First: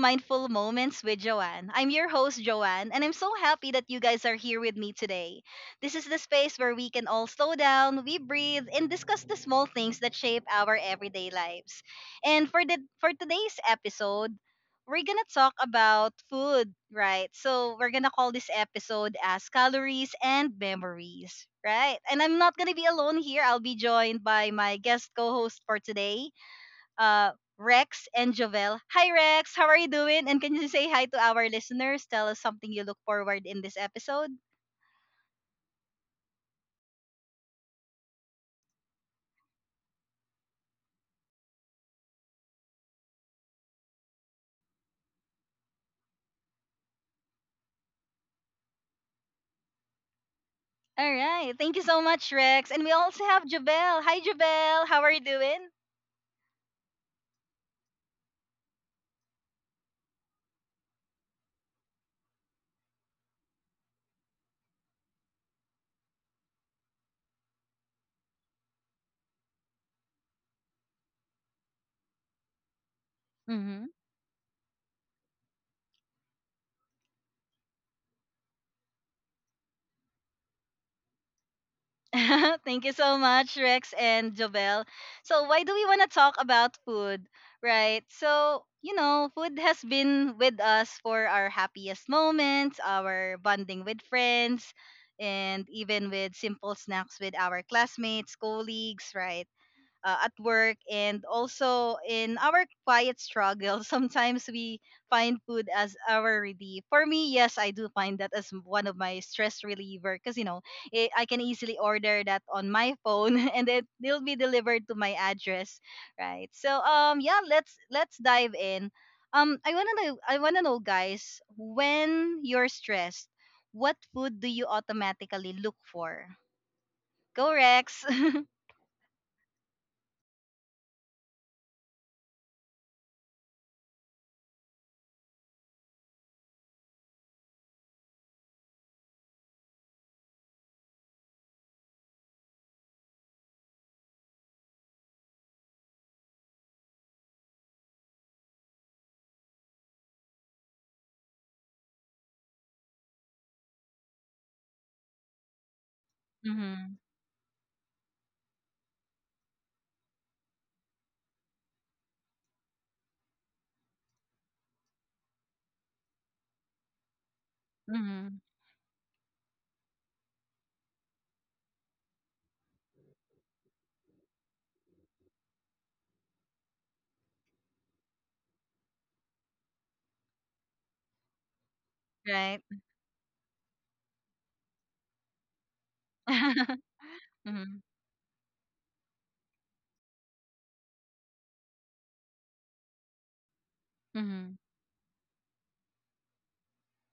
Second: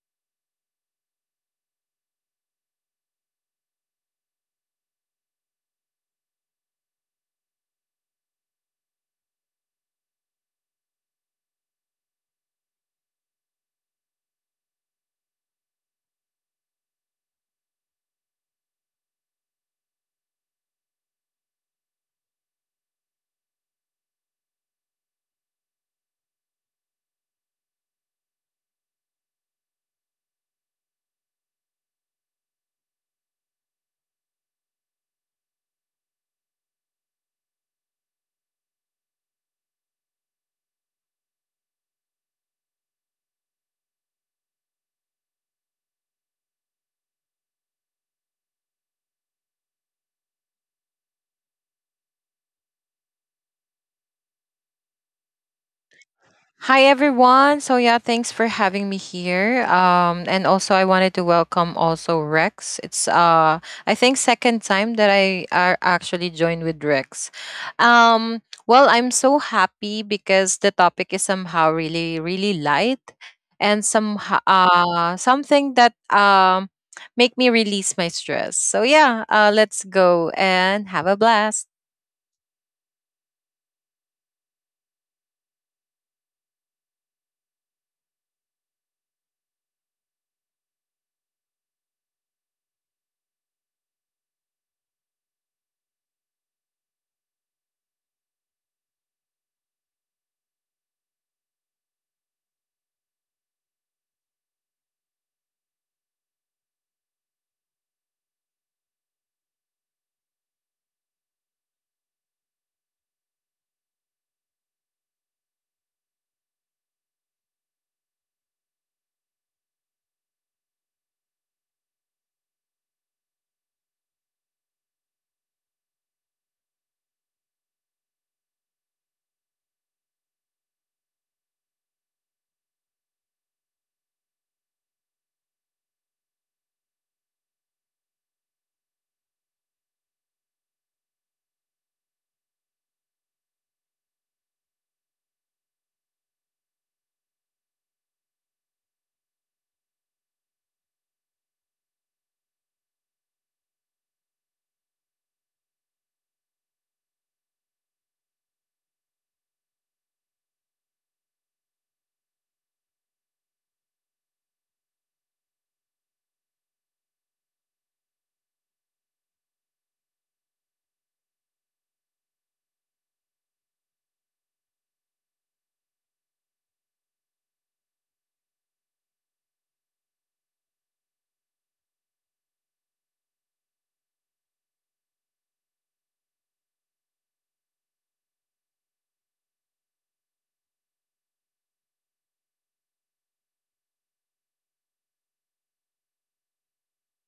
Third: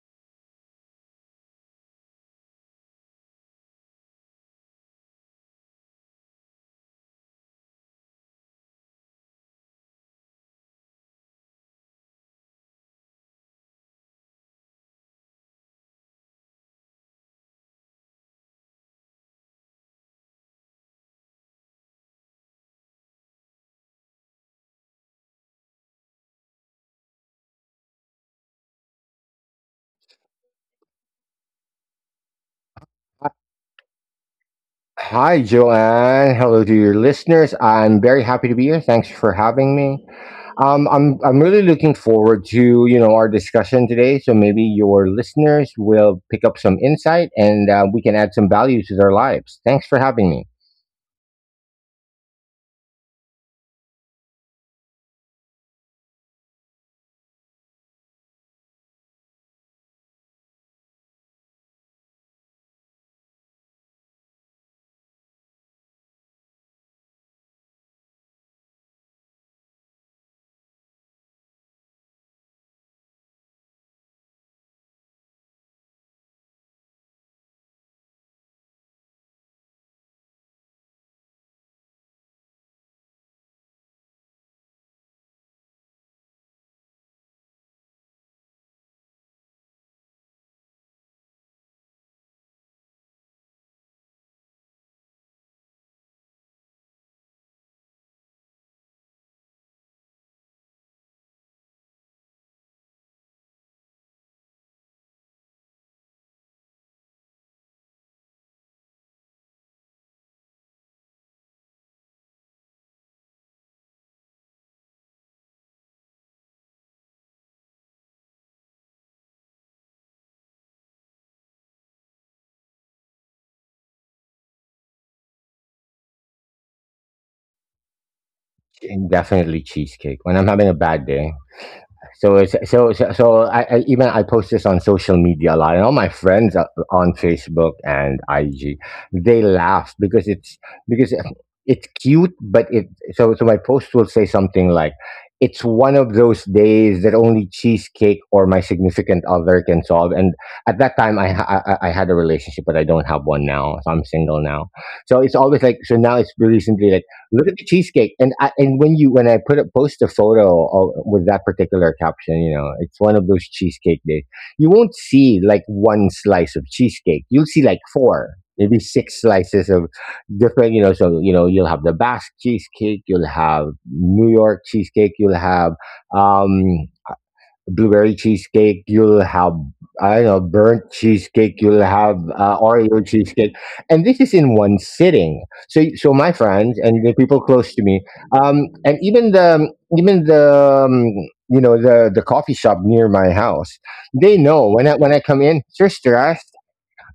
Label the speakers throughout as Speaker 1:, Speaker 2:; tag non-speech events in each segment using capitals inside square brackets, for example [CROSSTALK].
Speaker 1: Mindful Moments with Joanne. I'm your host, Joanne, and I'm so happy that you guys are here with me today. This is the space where we can all slow down, we breathe, and discuss the small things that shape our everyday lives. And for the for today's episode, we're gonna talk about food, right? So we're gonna call this episode as calories and memories, right? And I'm not gonna be alone here. I'll be joined by my guest co-host for today uh, Rex and Jovel. Hi, Rex. How are you doing? And can you say hi to our listeners? Tell us something you look forward in this episode.
Speaker 2: Hi, Joanne. Hello to your listeners. I'm very happy to be here. Thanks for having me. I'm really looking forward to our discussion today. So maybe your listeners will pick up some insight, and we can add some value to their lives. Thanks for having me.
Speaker 1: All right. Thank you so much, Rex. And we also have Jovel. Hi, Jovel. How are you doing?
Speaker 3: Hi everyone. So yeah, thanks for having me here. And also I wanted to welcome also Rex. It's I think second time that I are actually joined with Rex. Um, well, I'm so happy because the topic is somehow really really light and
Speaker 1: Mm-hmm.
Speaker 3: something that make me release my stress. So yeah, let's go and have a blast.
Speaker 1: [LAUGHS] Thank you so much, Rex and Jobel. So, why do we want to talk about food, right? So, you know, food has been with us for our happiest moments, our bonding with friends, and even with simple snacks with our classmates, colleagues, right? At work and also in our quiet struggle [LAUGHS] sometimes we find food as our relief. For me, yes, I do find that as one of my stress reliever, because I can easily order that on my phone [LAUGHS] and it will be delivered to my address, right? So yeah, let's dive in. I want to know, guys, when you're stressed, what food do you automatically look for? Go, Rex. [LAUGHS]
Speaker 2: And definitely cheesecake. When I'm having a bad day. So it's so so, so I even I post this on social media a lot, and all my friends are on Facebook and IG. They laugh because it's cute, but it so so my post will say something like, "It's one of those days that only cheesecake or my significant other can solve." And at that time, I had a relationship, but I don't have one now, so I'm single now. So it's always like, so now it's recently
Speaker 1: mm-hmm.
Speaker 2: like, look at the cheesecake. And I, and when you when I put up post a photo of, with that particular caption, you know, it's one of those cheesecake days. You won't see like one slice of cheesecake. You'll see like four,
Speaker 1: Mm-hmm.
Speaker 2: maybe six slices of different, you know. So you know, you'll have the Basque cheesecake, you'll have New York cheesecake, you'll have um, blueberry cheesecake. You'll have I don't know burnt cheesecake. You'll have
Speaker 1: Right.
Speaker 2: Oreo cheesecake, and this is in one sitting. So so my friends
Speaker 1: [LAUGHS]
Speaker 2: and the people close to
Speaker 1: Mhm.
Speaker 2: me, and even the um, you know, the coffee shop near my house, they
Speaker 1: Mhm.
Speaker 2: know when I come in, you're stressed.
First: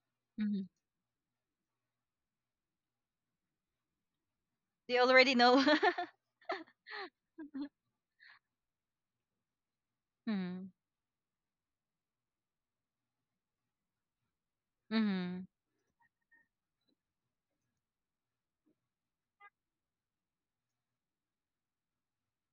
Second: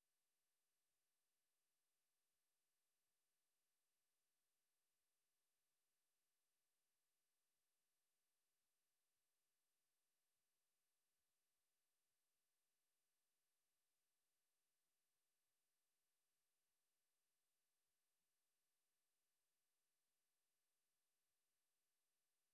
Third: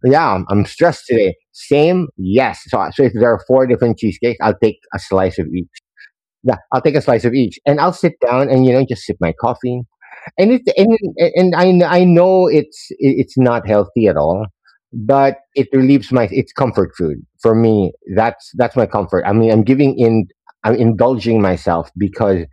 Speaker 2: Yeah,
Speaker 1: Mhm.
Speaker 2: I'm stressed today. Same, yes. So, if there are four different cheesecakes, I'll take
Speaker 1: They
Speaker 2: a
Speaker 1: already
Speaker 2: slice of
Speaker 1: know.
Speaker 2: each.
Speaker 1: [LAUGHS]
Speaker 2: Yeah, I'll take a slice of each, and I'll sit down and just sip my coffee, and it
Speaker 1: Mhm.
Speaker 2: and, and I know it's not healthy at all, but
Speaker 1: Mhm.
Speaker 2: it relieves my it's comfort food for me. That's my comfort. I mean, I'm giving in, I'm indulging myself because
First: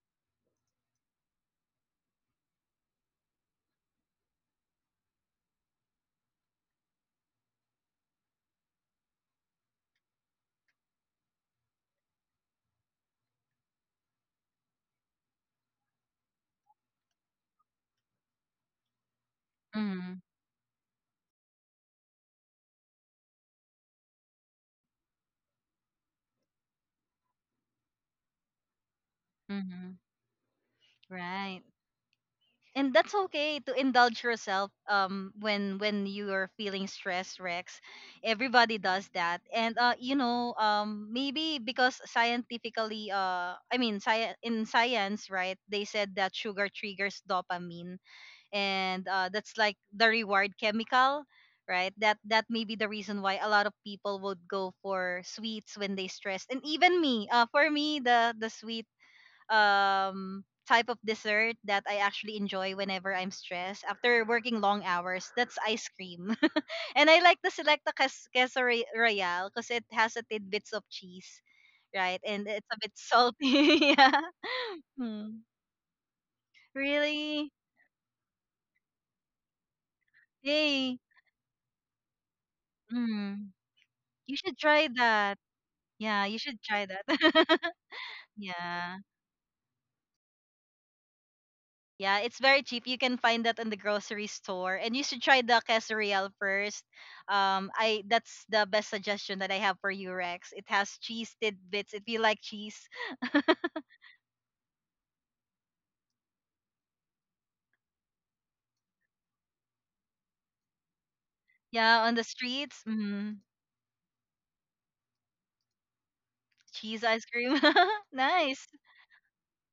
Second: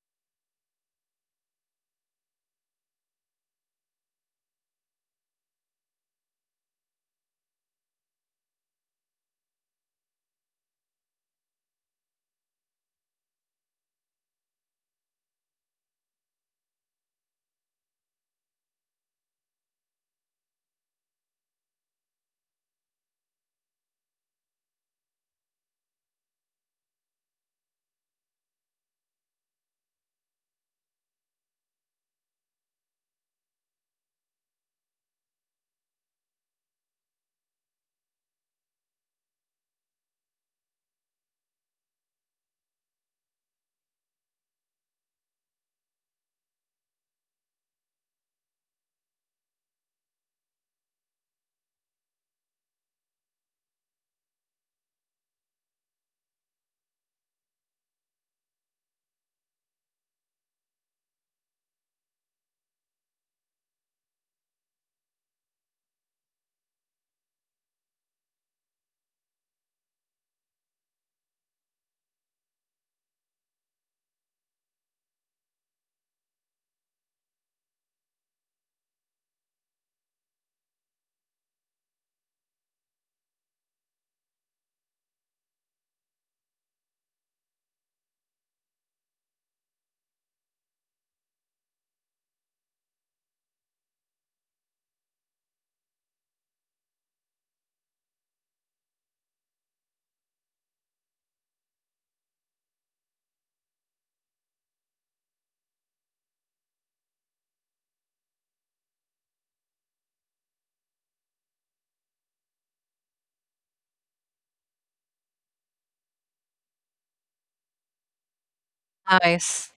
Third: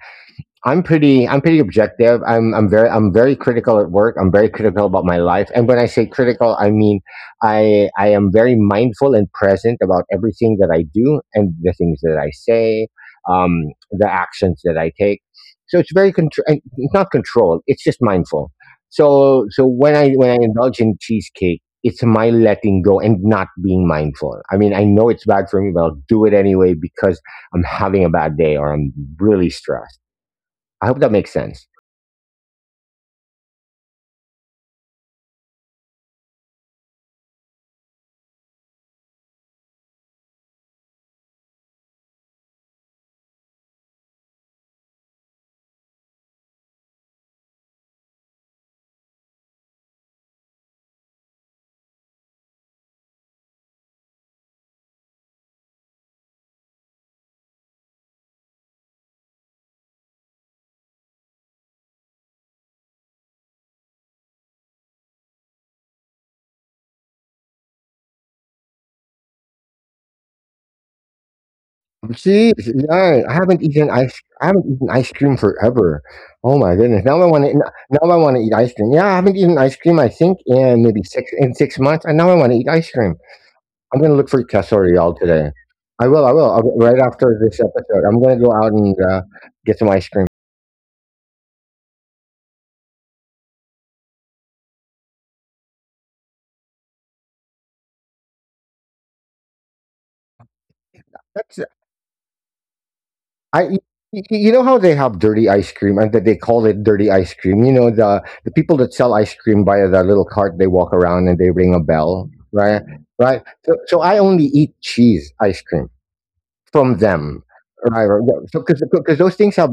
Speaker 2: I'm pretty objective. I'm very critical at work. I'm very critical about my life. And when I say critical, I mean I am very mindful and present about everything that I do and the things that I say, the actions that I take. So it's very contr- and it's not controlled. It's just mindful. So so when
Speaker 1: Mhm.
Speaker 2: I indulge in cheesecake, it's my letting go and not being mindful. I mean, I know it's bad for me, but I'll do it anyway because I'm having a bad day or I'm really
Speaker 1: Mhm.
Speaker 2: stressed. I hope that makes
Speaker 1: Right.
Speaker 2: sense.
Speaker 1: And that's okay to indulge yourself when you are feeling stressed, Rex. Everybody does that. And you know, maybe because scientifically, I mean, in science, right? They said that sugar triggers dopamine. And that's like the reward chemical, right? That that may be the reason why a lot of people would go for sweets when they stressed. And even me, for me, the sweet type of dessert that I actually enjoy whenever I'm stressed after working long hours, that's ice cream. [LAUGHS] and I like to select the queso royale because it has a tidbits of cheese, right? And it's a bit
Speaker 2: Yeah,
Speaker 1: salty. [LAUGHS] yeah.
Speaker 2: I haven't eaten ice cream
Speaker 1: Hmm.
Speaker 2: forever. Oh my goodness!
Speaker 1: Really.
Speaker 2: Now I want to eat ice cream. Yeah, I haven't eaten ice cream I think in
Speaker 1: Hey.
Speaker 2: maybe 6 months. And now I want to eat ice cream.
Speaker 1: Mm.
Speaker 2: I'm gonna look
Speaker 1: You
Speaker 2: for
Speaker 1: should try
Speaker 2: castorial
Speaker 1: that.
Speaker 2: today. I will.
Speaker 1: Yeah,
Speaker 2: I
Speaker 1: you
Speaker 2: will.
Speaker 1: should
Speaker 2: I'll,
Speaker 1: try
Speaker 2: right
Speaker 1: that.
Speaker 2: after this
Speaker 1: [LAUGHS]
Speaker 2: episode, I'm gonna go out and
Speaker 1: Yeah.
Speaker 2: get some ice cream.
Speaker 1: Yeah, it's very cheap. You can find that in the grocery store. And you should try the quesadilla first. I That's the best suggestion that I have for you, Rex. It has cheese
Speaker 2: That's
Speaker 1: tidbits if you like cheese.
Speaker 2: I y- y- you know how they have dirty ice cream and that they call it dirty ice cream. You know the people that sell ice cream by the little cart, they walk around and they ring a
Speaker 1: Yeah, on the
Speaker 2: bell, right?
Speaker 1: streets. Mm.
Speaker 2: Right. So so I only eat cheese ice cream from
Speaker 1: Cheese ice
Speaker 2: them.
Speaker 1: cream.
Speaker 2: Right,
Speaker 1: [LAUGHS]
Speaker 2: right. Yeah. So,
Speaker 1: nice.
Speaker 2: because those things
Speaker 3: Nice.
Speaker 2: have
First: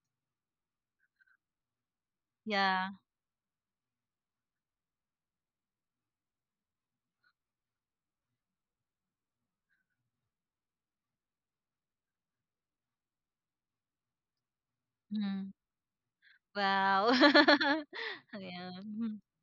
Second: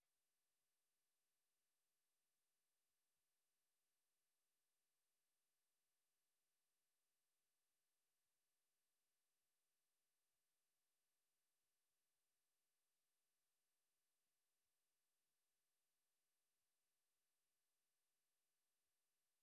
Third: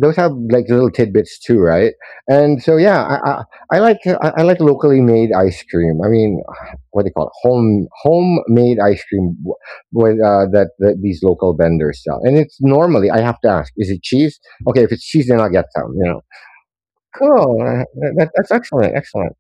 Speaker 2: those have like little tidbits too, right? And so
Speaker 1: Yeah.
Speaker 2: yeah, I like I like locally made ice cream. I mean, [SIGHS] what do you call it? Homemade ice cream with that, that these local vendors sell. And it's normally, I have to ask, is it cheese? Okay, if it's cheese, then
Speaker 1: Mm.
Speaker 2: I'll get some. You know,
Speaker 1: Wow.
Speaker 2: cool.
Speaker 1: [LAUGHS]
Speaker 2: That, that's
Speaker 1: yeah.
Speaker 2: excellent.
Speaker 1: Mm-hmm.
Speaker 2: Excellent.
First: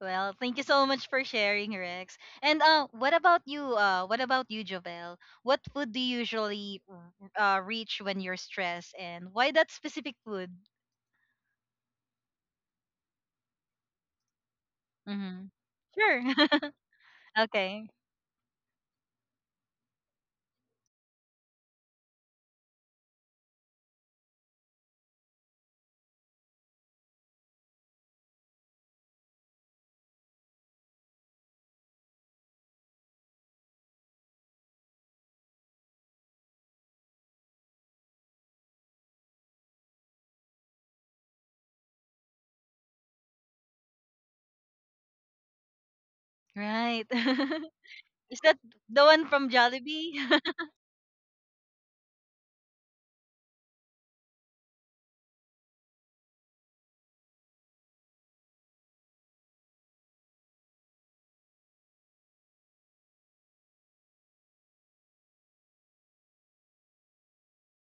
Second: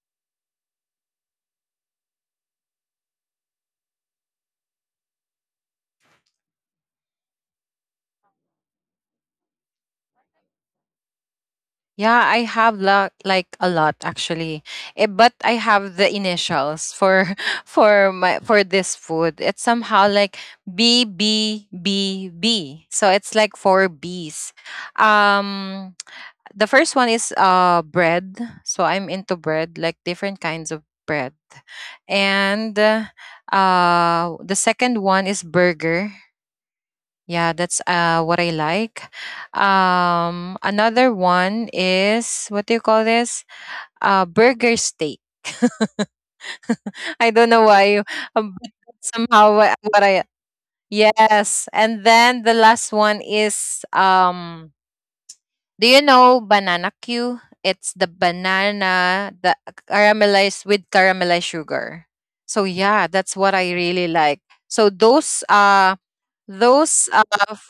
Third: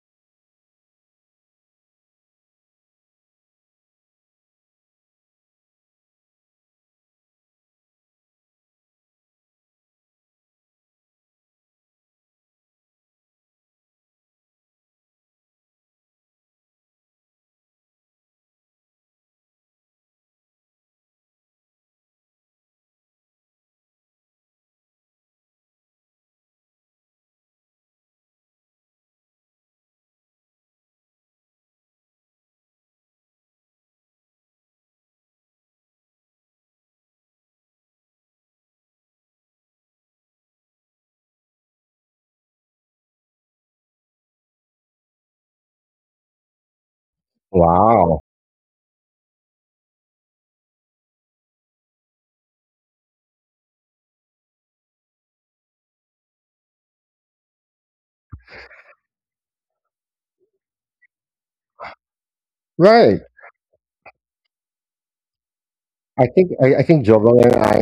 Speaker 1: Well, thank you so much for sharing, Rex. And what about you? What about you, Jovel? What food do you usually reach when you're stressed, and why that specific food?
Speaker 3: Yeah, I have like a lot actually. Eh, but
Speaker 1: Mm-hmm.
Speaker 3: I have the
Speaker 1: Sure.
Speaker 3: initials for
Speaker 1: [LAUGHS]
Speaker 3: [LAUGHS]
Speaker 1: okay.
Speaker 3: for this food. It's somehow like BBBB. So it's like four Bs. Um [TSK] the first one is bread. So I'm into bread, like different kinds of bread. And the second one is burger, yeah, that's what I like. Another one is, what do you call this? Burger steak.
Speaker 1: Right.
Speaker 3: [LAUGHS] I don't
Speaker 1: [LAUGHS]
Speaker 3: know why.
Speaker 2: Wow.
Speaker 1: Is
Speaker 3: [LAUGHS]
Speaker 1: that
Speaker 3: But
Speaker 1: the
Speaker 3: that's
Speaker 1: one from
Speaker 3: somehow what,
Speaker 1: Jollibee?
Speaker 3: I...
Speaker 1: [LAUGHS]
Speaker 3: Yes. And then the last one is do you know banana Q? It's the banana, the caramelized with caramelized sugar. So yeah,
Speaker 2: Right.
Speaker 3: that's what I really like. So
Speaker 2: I think
Speaker 3: those
Speaker 2: Jovan and I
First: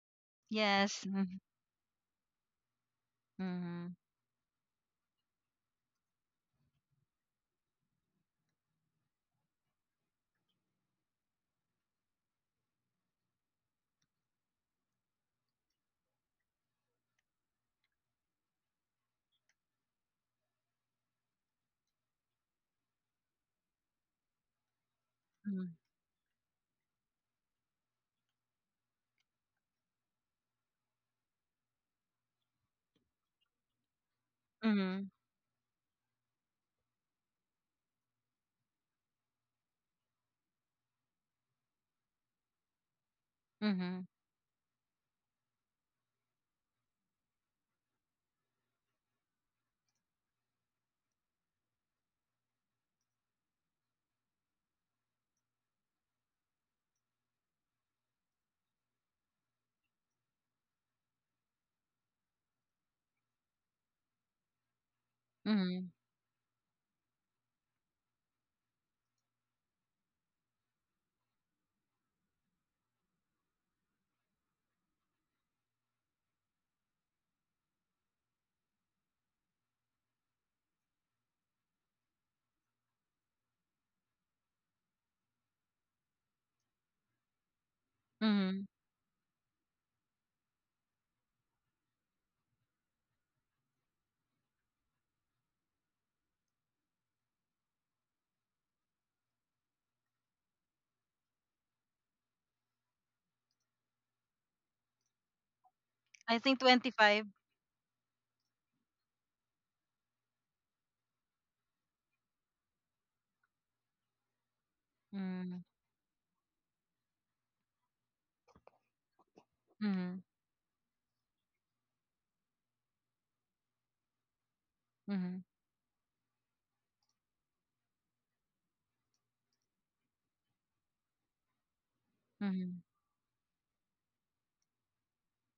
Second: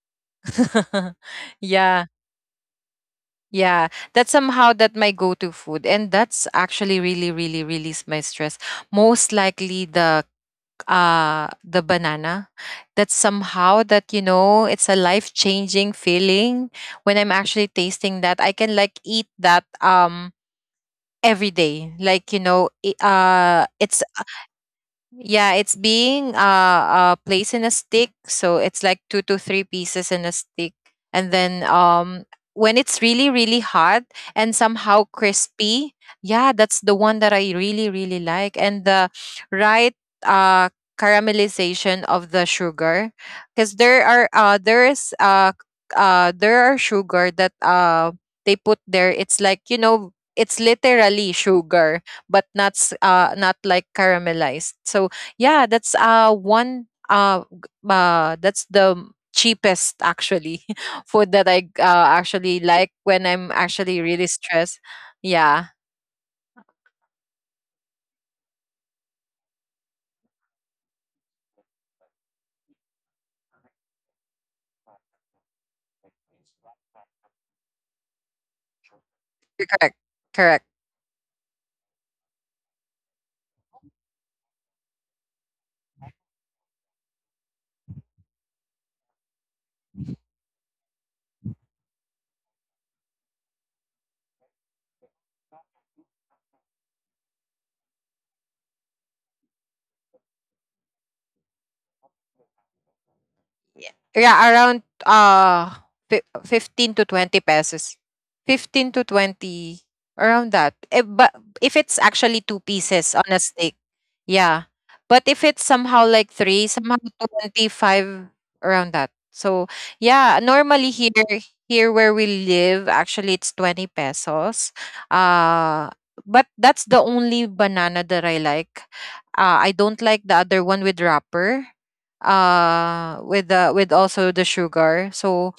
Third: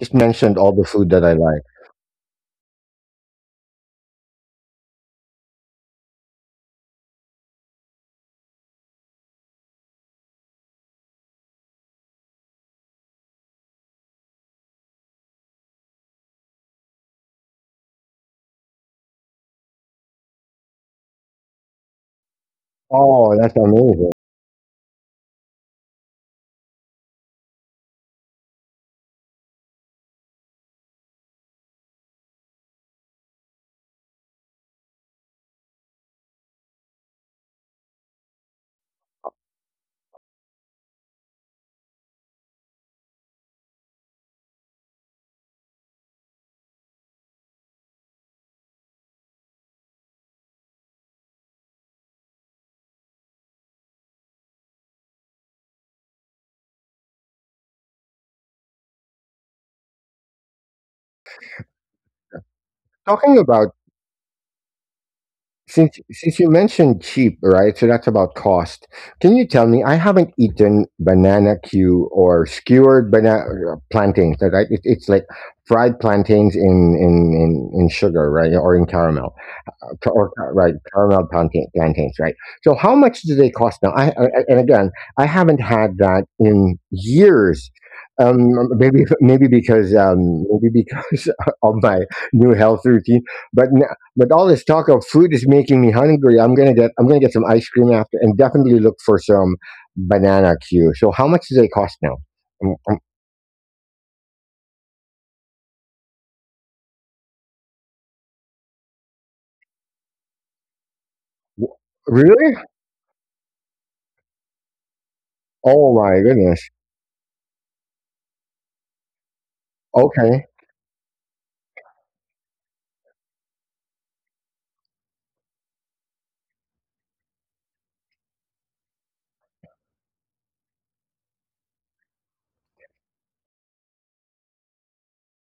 Speaker 2: just mentioned all the
Speaker 1: yes.
Speaker 2: food
Speaker 3: [LAUGHS]
Speaker 2: that I
Speaker 1: Mm-hmm.
Speaker 2: like.
Speaker 3: yeah.
Speaker 1: Mm-hmm.
Speaker 3: Yeah, that's somehow that my go-to food, and that's actually really, really release my stress. Most likely the banana. That's somehow that it's a life-changing feeling when I'm actually tasting that. I can like eat that every day. Like you know, i- uh,
Speaker 2: Oh, that's
Speaker 3: it's
Speaker 2: amazing.
Speaker 3: yeah, it's being placed in a stick, so it's like two to three pieces in a stick, and then when it's really really hot and somehow
Speaker 1: Mm-hmm.
Speaker 3: crispy, yeah, that's the one that I really really like, and the right, uh caramelization of the sugar, because
Speaker 1: Mm-hmm.
Speaker 3: there are sugar that they put there. It's like. It's literally sugar, but not like caramelized. So yeah, that's one g- that's the m- cheapest actually [LAUGHS] food that I actually like when
Speaker 2: Talking
Speaker 3: I'm
Speaker 2: about,
Speaker 3: actually really stressed. Yeah,
Speaker 2: since you mentioned cheap, right? So that's about cost. Can you tell me? I haven't eaten banana Q or skewered banana plantains. That right? It's like fried plantains in, in sugar, right, or in caramel.
Speaker 3: you're correct. Correct.
Speaker 2: Right, caramel plantain, plantains, right? So, how much do they cost now? I, and again, I haven't had that in years. Um,
Speaker 1: Mm-hmm.
Speaker 2: maybe because [LAUGHS] of my new health routine. But n- but all this talk of food is making me hungry. I'm gonna get some ice cream after, and definitely look for some banana queue. So, how much do they cost now? Mm, mm,
Speaker 3: Yeah, yeah, around
Speaker 1: I think
Speaker 3: 15 to 20
Speaker 1: 25.
Speaker 3: pesos. 15 to 20, around that. Eh, but if
Speaker 2: w-
Speaker 3: it's actually two
Speaker 2: Really?
Speaker 3: pieces on a steak... Yeah. But if
Speaker 1: Mm-hmm.
Speaker 3: it's
Speaker 2: Oh
Speaker 3: somehow
Speaker 2: my
Speaker 3: like three,
Speaker 2: goodness.
Speaker 3: somehow 25 around that. So
Speaker 1: Mm-hmm.
Speaker 3: yeah,
Speaker 2: Okay.
Speaker 3: normally here, where we live, actually it's 20 pesos.
Speaker 1: Mm-hmm.
Speaker 3: Uh but that's the only banana that I like. I don't like the other one with wrapper.
Speaker 1: Mm-hmm.
Speaker 3: With also the sugar. So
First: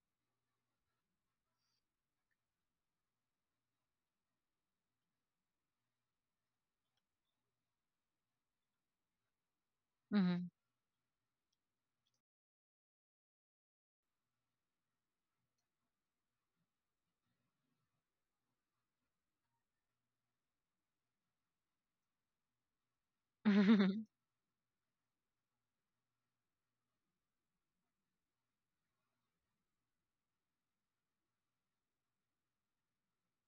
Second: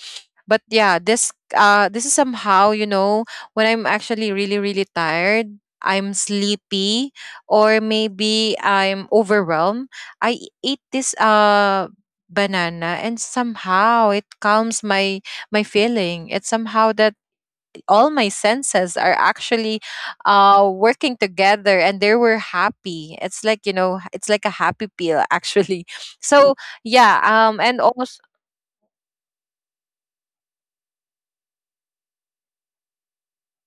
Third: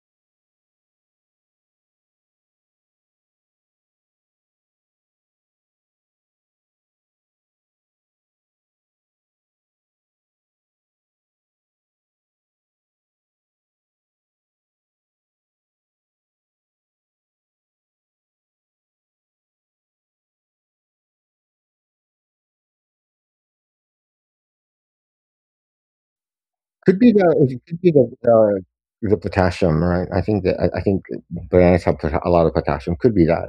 Speaker 3: but yeah, this is somehow, when I'm actually really really tired, I'm sleepy, or maybe I'm overwhelmed, I eat this banana, and somehow it calms my feeling. It's somehow that all my senses are actually working together, and they were happy. It's like,
Speaker 1: Mm-hmm.
Speaker 3: it's like a happy pill, actually. [LAUGHS] So
Speaker 2: Could
Speaker 3: yeah,
Speaker 2: be the it
Speaker 3: and
Speaker 2: could be
Speaker 3: also...
Speaker 2: the potassium, right? I think bananas have a lot of potassium. Could be that,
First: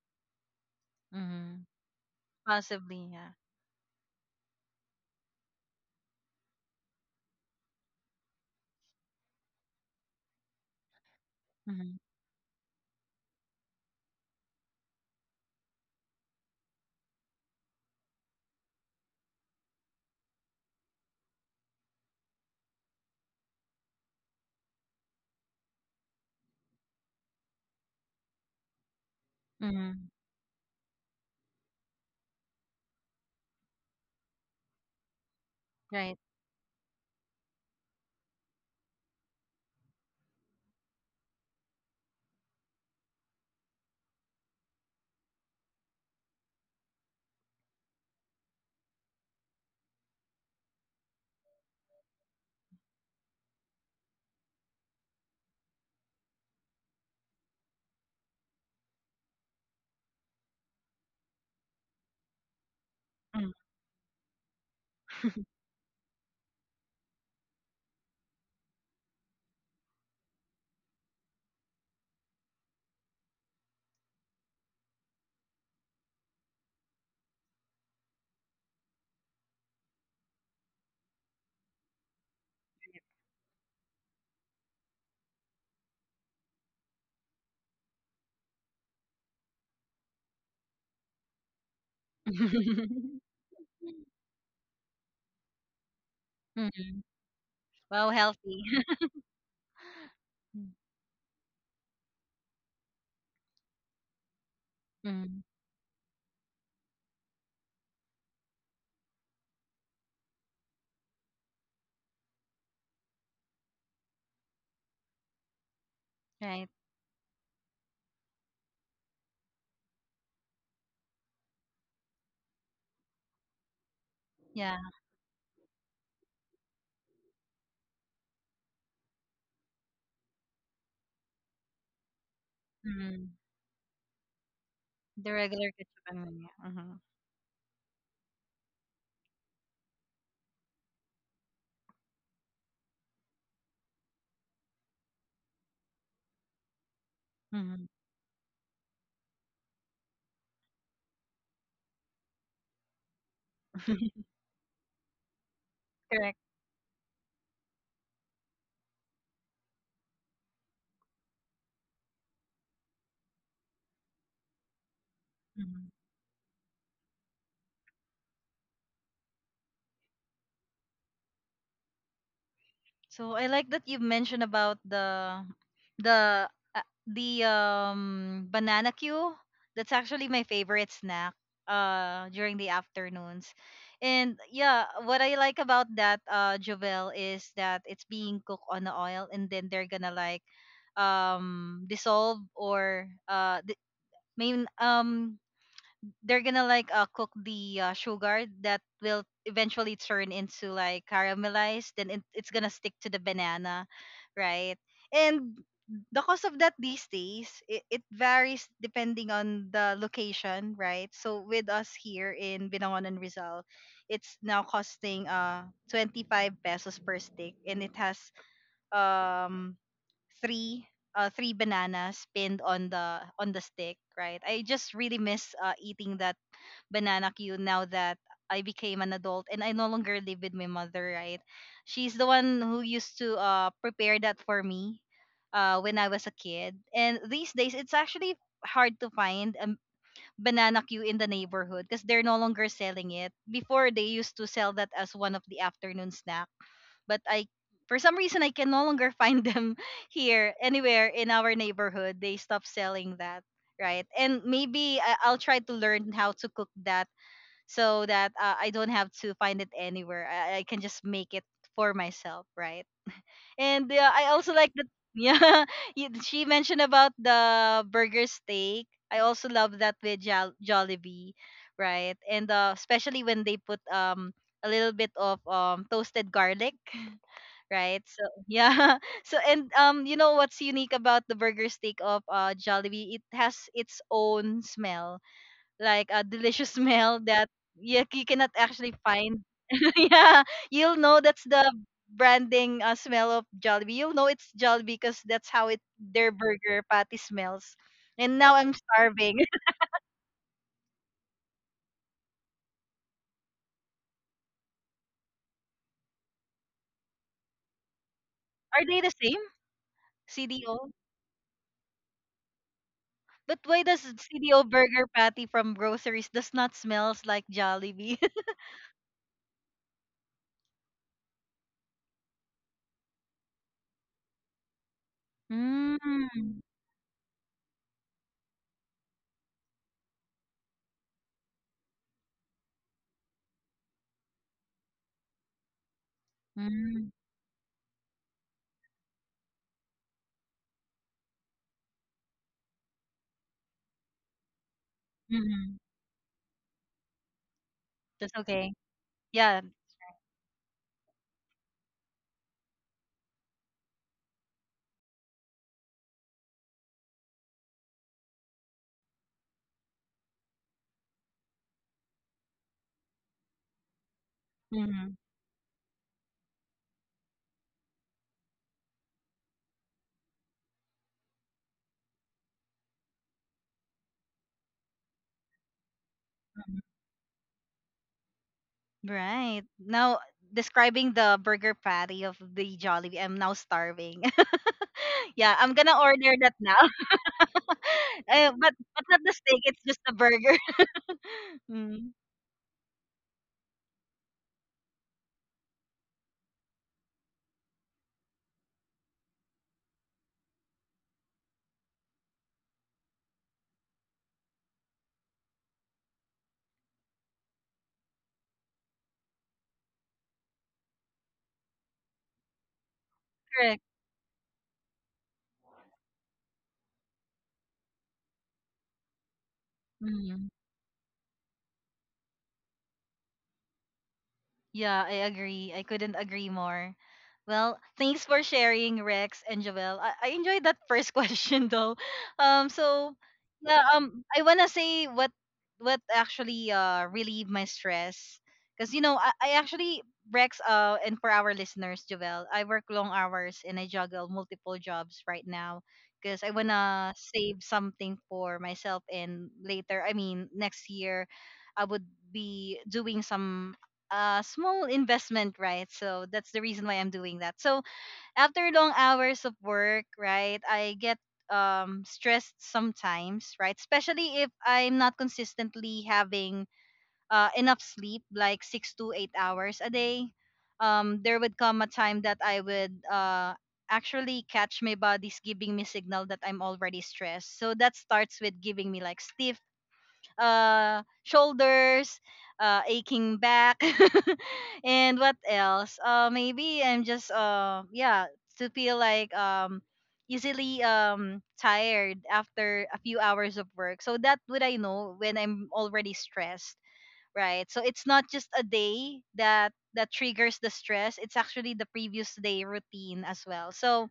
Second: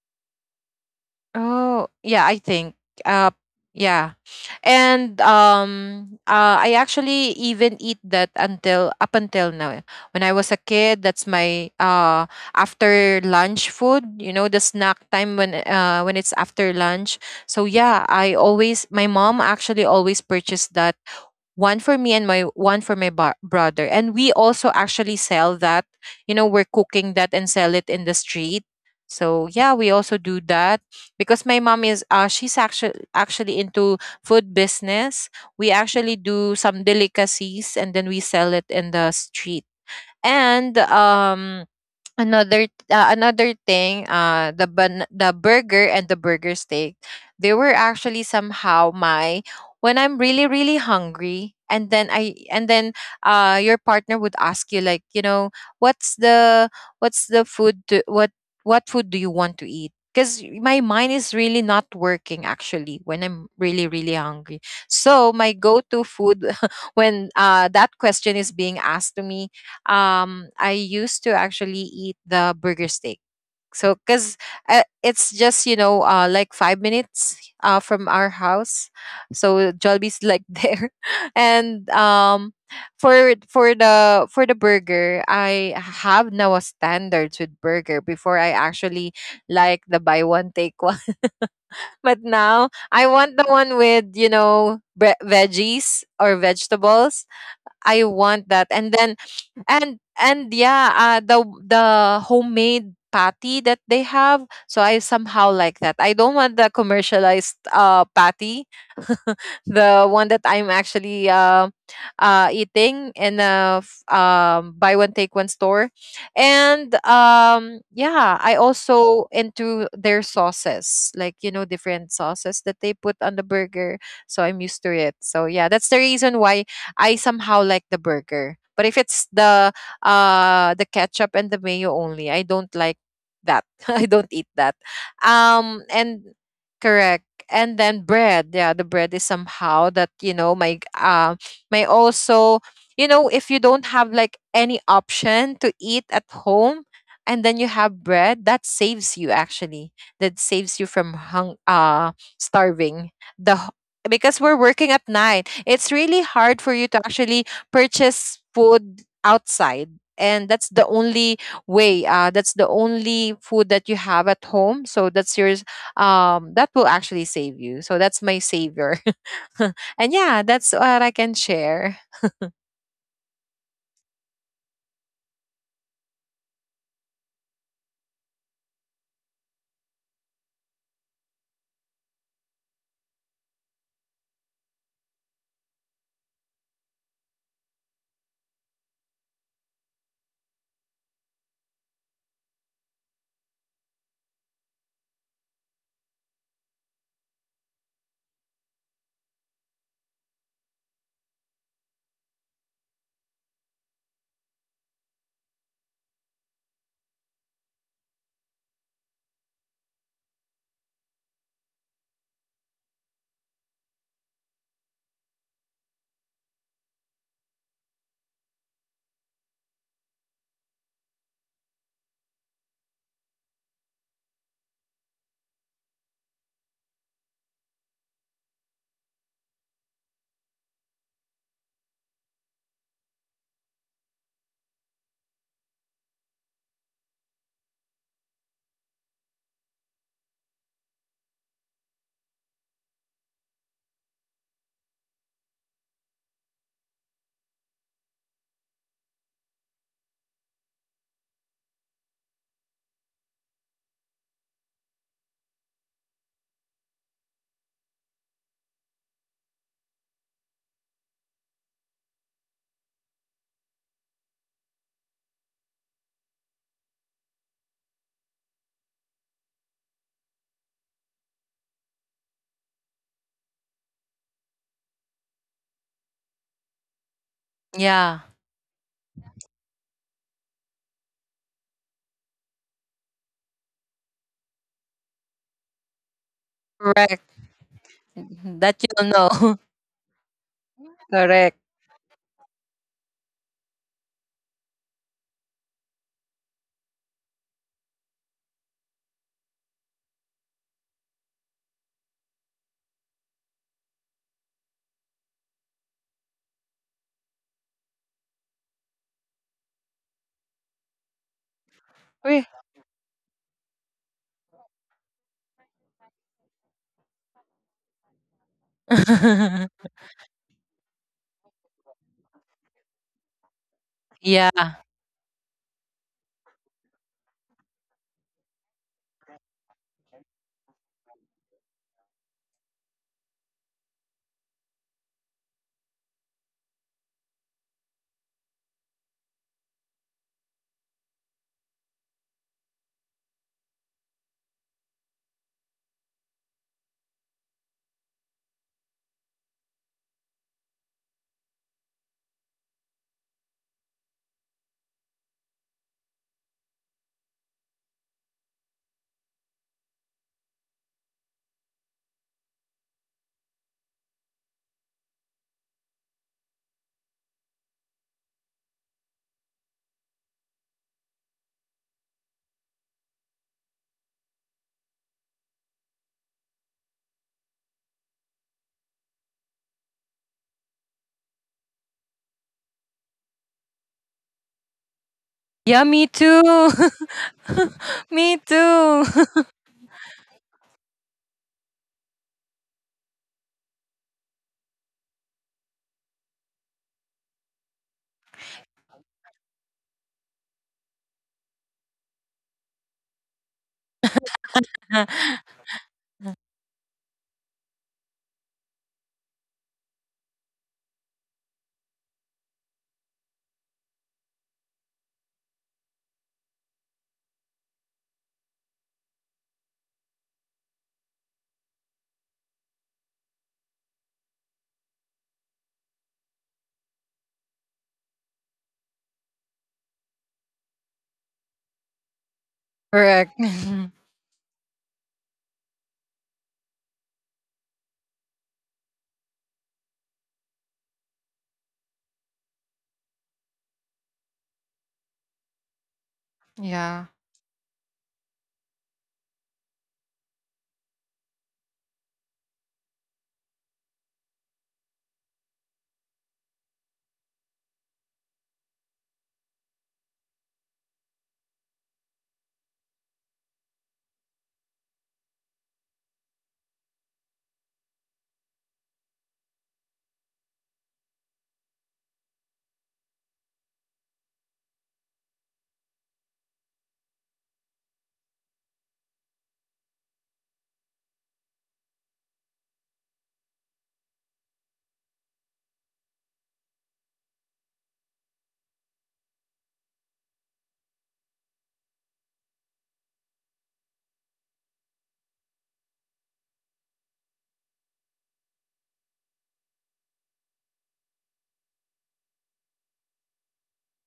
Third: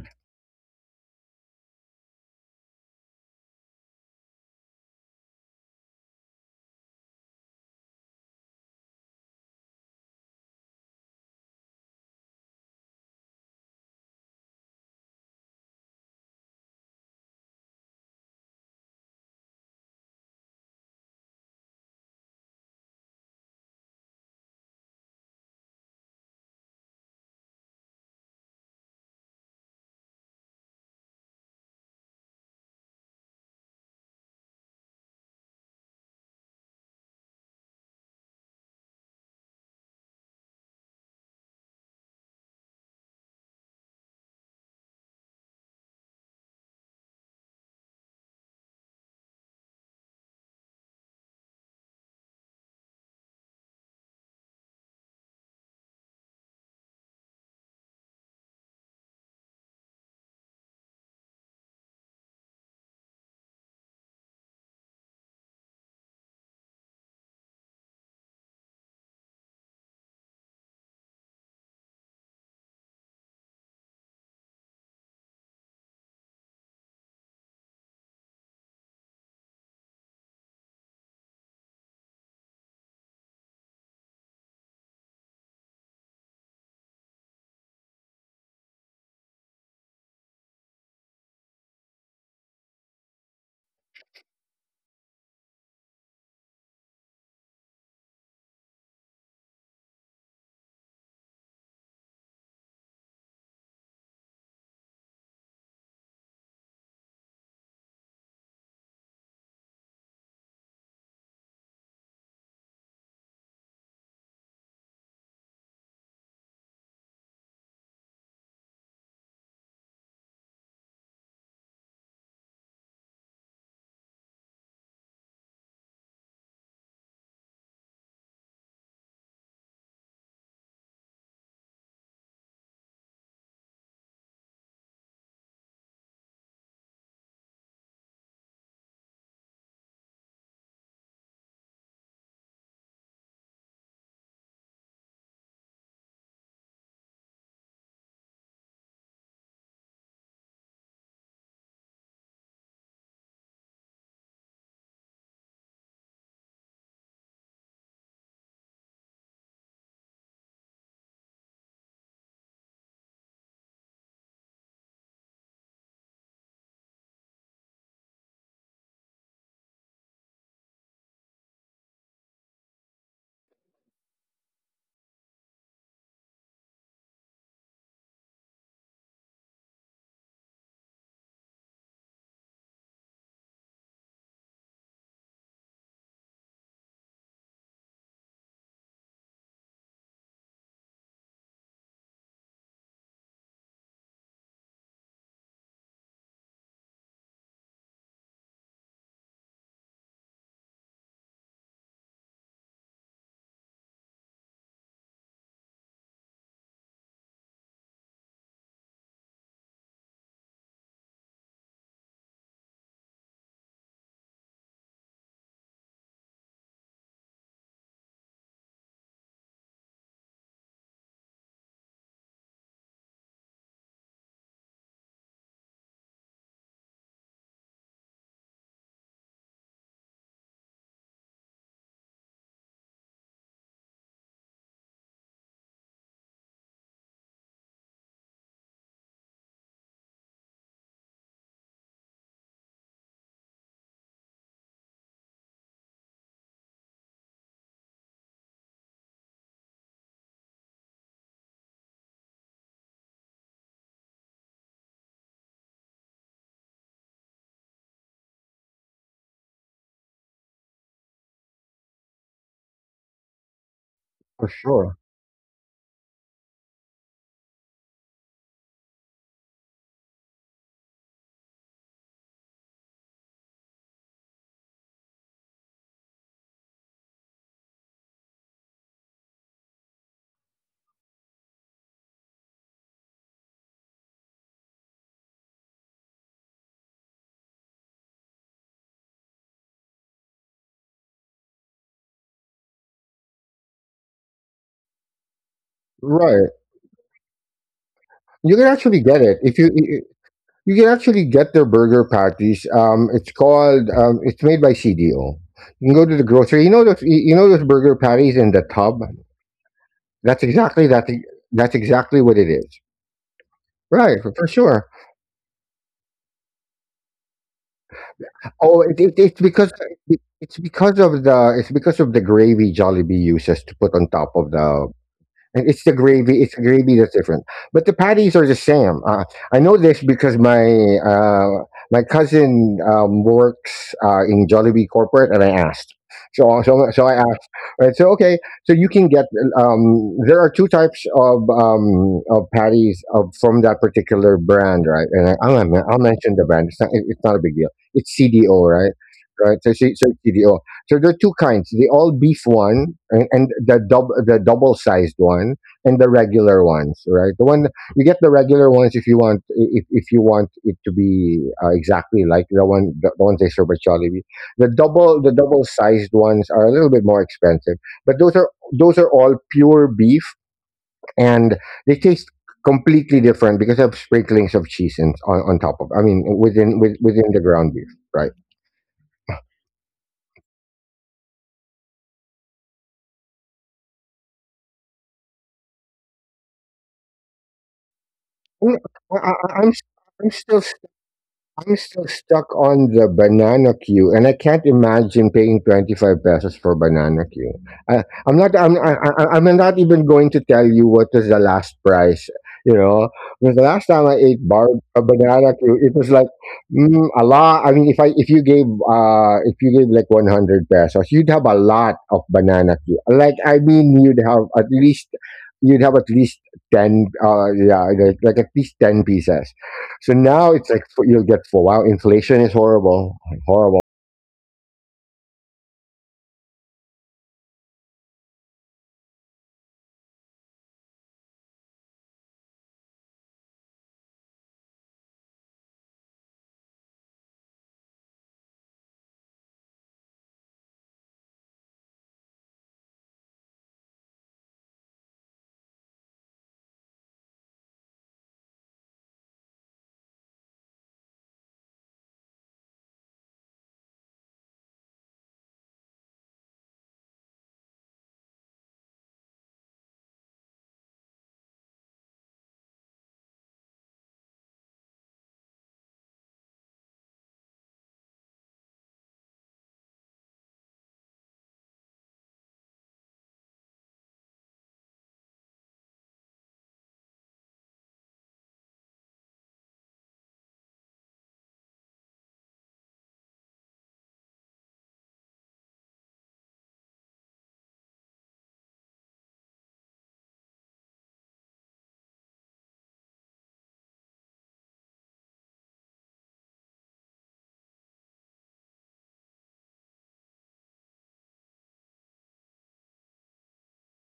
Speaker 1: [LAUGHS]
Speaker 3: Oh, yeah, I think.
Speaker 1: Possibly,
Speaker 3: Uh,
Speaker 1: yeah.
Speaker 3: yeah, and I actually even eat that until up until now. Eh. When I was a kid, that's my
Speaker 1: Mm-hmm.
Speaker 3: after lunch food. You know, the snack time when it's after lunch. So yeah, I always my mom actually always purchased that one for me, and my one for my brother, and we also actually sell that, you know. We're cooking that and sell it in the street, so yeah,
Speaker 1: Mm-hmm.
Speaker 3: we also do that, because my mom is she's actually into food business. We
Speaker 1: Right.
Speaker 3: actually do some delicacies, and then we sell it in the street. And another another thing, the burger and the burger steak, they were actually somehow my... When I'm really really hungry, and then your partner would ask you, like, what's the, what's the food to, what food do you want to eat, because my mind is really not working actually when I'm
Speaker 1: Mm.
Speaker 3: really really hungry. So my go-to food [LAUGHS] when that question is being asked to me, I used to actually eat the burger steak. So cuz it's just, like 5 minutes from our house. So Jollibee's like [LAUGHS] there. And for the burger, I have now a standards with burger before I actually like the buy one take one. [LAUGHS] But now I
Speaker 1: [LAUGHS]
Speaker 3: want the one with, veggies or
Speaker 1: Mm.
Speaker 3: vegetables.
Speaker 1: Well,
Speaker 3: I
Speaker 1: healthy.
Speaker 3: want that.
Speaker 1: [LAUGHS]
Speaker 3: And then, and yeah, the homemade patty that they have. So I
Speaker 1: Mm.
Speaker 3: somehow like that. I don't want the commercialized patty [LAUGHS] the one that I'm actually eating in a buy one take one store,
Speaker 1: Right.
Speaker 3: and yeah, I also into their sauces, like, different sauces that they put on the burger. So I'm
Speaker 1: Yeah.
Speaker 3: used to it. So yeah, that's the reason why I somehow like the burger. But if it's the ketchup and the mayo only, I don't like
Speaker 1: Mm.
Speaker 3: that. [LAUGHS] I don't eat that.
Speaker 1: The regular ketchup
Speaker 3: And,
Speaker 1: and mayo. Mm-hmm.
Speaker 3: correct, and then bread. Yeah, the bread is somehow that, my also, if you don't have like any option to eat at home, and then you
Speaker 1: Mm-hmm.
Speaker 3: have bread that saves you, actually, that saves you from hung starving the h-
Speaker 1: [LAUGHS]
Speaker 3: because we're working at night, it's
Speaker 1: Correct.
Speaker 3: really hard for you to actually purchase food outside, and that's the only food that you have at home, so that's your,
Speaker 1: Mm-hmm.
Speaker 3: that will actually save you, so that's my savior. [LAUGHS] And yeah, that's what I can share.
Speaker 1: So I like that you mentioned about the banana queue. That's actually my favorite snack during the afternoons. And yeah, what I like about that Jovel is that it's being cooked on the oil, and then they're gonna like dissolve or di- main they're gonna like cook the sugar that will eventually turn into like caramelized, then it's gonna stick to the banana, right? And the cost of that these days, it varies depending on the location, right? So with us here in Binangon and Rizal, it's now costing 25 pesos per stick, and it has um three three bananas pinned on the stick, right? I just really miss eating that banana queue now that I became an adult and I no longer live with my mother, right? She's the one who used to prepare that for me when I was a kid. And these days it's actually hard to find a banana queue in the neighborhood because they're no longer selling it. Before, they used to sell that as one of the afternoon snack, but I for some reason I can no longer find [LAUGHS] them here anywhere in our neighborhood. They stopped selling that, right? And maybe I'll try to learn how to cook that so that I don't have to find it anywhere. I can just make it for myself, right? And I
Speaker 2: for
Speaker 1: also like the
Speaker 2: sure.
Speaker 1: [LAUGHS] yeah. She mentioned about the burger steak. I also love that with Jollibee, right? And especially when they put a little bit of toasted garlic, [LAUGHS] right? So
Speaker 3: Yeah,
Speaker 1: yeah. [LAUGHS] So and you know what's unique about the burger steak of Jollibee? It has its own smell, like a delicious [LAUGHS] smell
Speaker 3: correct,
Speaker 1: that you cannot actually
Speaker 3: that you'll
Speaker 1: find.
Speaker 3: know.
Speaker 1: [LAUGHS] yeah, you'll know
Speaker 3: [LAUGHS]
Speaker 1: that's the
Speaker 3: Correct.
Speaker 1: branding smell of Jollibee. You'll know it's Jollibee because that's how it their
Speaker 2: Right.
Speaker 1: burger patty smells. And
Speaker 2: You
Speaker 1: now
Speaker 2: can
Speaker 1: I'm
Speaker 2: actually get it
Speaker 1: starving.
Speaker 2: if you.
Speaker 1: [LAUGHS]
Speaker 2: you you can actually get their burger patties. It's called. It's made by CDO. You can go to the grocery. You you know those burger patties in the
Speaker 1: Are
Speaker 2: tub.
Speaker 1: they the same?
Speaker 2: That's exactly
Speaker 1: CDO?
Speaker 2: that. That's exactly what it
Speaker 3: Uy.
Speaker 2: is.
Speaker 1: But why does
Speaker 2: Right, for
Speaker 1: CDO
Speaker 2: sure.
Speaker 1: burger patty from groceries does not smells like Jollibee? [LAUGHS]
Speaker 2: Oh, it's because
Speaker 3: [LAUGHS]
Speaker 2: it's because of the gravy Jollibee uses to put on top of
Speaker 3: Yeah,
Speaker 2: the. And it's the gravy. It's the
Speaker 1: mm.
Speaker 2: gravy that's different, but the patties are the same. I know this because my uh, my cousin works in Jollibee corporate, and I asked. So
Speaker 1: Mm.
Speaker 2: I asked. Right, so okay, so you can get. There are two types of patties of from that particular brand, right? And
Speaker 1: Mm.
Speaker 2: I'll mention the brand. It's not. It's not a big deal. It's
Speaker 1: That's
Speaker 2: CDO,
Speaker 1: okay.
Speaker 2: right? Right.
Speaker 1: Yeah.
Speaker 2: So CDO. So there are two kinds: the all beef one, and, the double sized one, and the regular ones. Right? The one You get the regular ones if you want it to be exactly like the ones they serve at Jollibee.
Speaker 1: Mm-hmm.
Speaker 2: The double sized ones are a little bit more expensive, but those are all pure beef, and they taste completely different because they have sprinklings of cheese on top of. I mean,
Speaker 1: Mm-hmm.
Speaker 2: within the ground beef, right?
Speaker 1: Right. Now, describing the burger patty of the Jollibee, I'm now starving. [LAUGHS] yeah, I'm
Speaker 3: yeah,
Speaker 1: gonna
Speaker 3: me
Speaker 1: order
Speaker 3: too.
Speaker 1: that
Speaker 3: [LAUGHS]
Speaker 1: now. [LAUGHS]
Speaker 3: Me
Speaker 1: uh, but
Speaker 2: Mm,
Speaker 1: but
Speaker 2: I
Speaker 3: too.
Speaker 1: not
Speaker 2: I
Speaker 1: the
Speaker 2: I
Speaker 1: steak,
Speaker 2: I'm s
Speaker 1: it's just the
Speaker 2: I'm
Speaker 1: burger.
Speaker 2: still
Speaker 1: [LAUGHS] mm.
Speaker 2: stuck on the banana queue, and I can't imagine paying 25 pesos for banana queue. I, I'm not. I'm. I- I'm not even going to tell you what was the last price. You know, because the last time I ate bar a banana
Speaker 3: [LAUGHS]
Speaker 2: queue, it was like a lot. I mean, if you gave like 100 pesos, you'd have a lot of banana queue. Like I
Speaker 1: Correct.
Speaker 2: mean, you'd have at least you'd have at least ten. Yeah, like at least ten pieces. So now
Speaker 1: Mm-hmm.
Speaker 2: it's you'll get full. Wow, inflation is horrible, horrible.
Speaker 1: Yeah, I agree. I couldn't agree more. Well, thanks for sharing, Rex and Joel. I enjoyed that first [LAUGHS] question though. So
Speaker 3: Correct.
Speaker 1: yeah, I wanna say what actually relieved my stress, because you know I actually Rex and for our listeners, Joel, I work long hours and I juggle multiple jobs right now because I
Speaker 3: [LAUGHS]
Speaker 1: wanna
Speaker 3: Yeah.
Speaker 1: save something for myself and later. I mean next year, I would be doing some small investment, right? So that's the reason why I'm doing that. So after long hours of work, right, I get stressed sometimes, right, especially if I'm not consistently having enough sleep, like 6 to 8 hours a day. There would come a time that I would actually catch my body's giving me signal that I'm already stressed. So that starts with giving me like stiff shoulders, aching back, [LAUGHS] and what else? Maybe I'm just yeah, to feel like easily tired after a few hours of work. So that would, I know when I'm already stressed, right? So it's not just a day that that triggers the stress. It's actually the previous day routine as well. So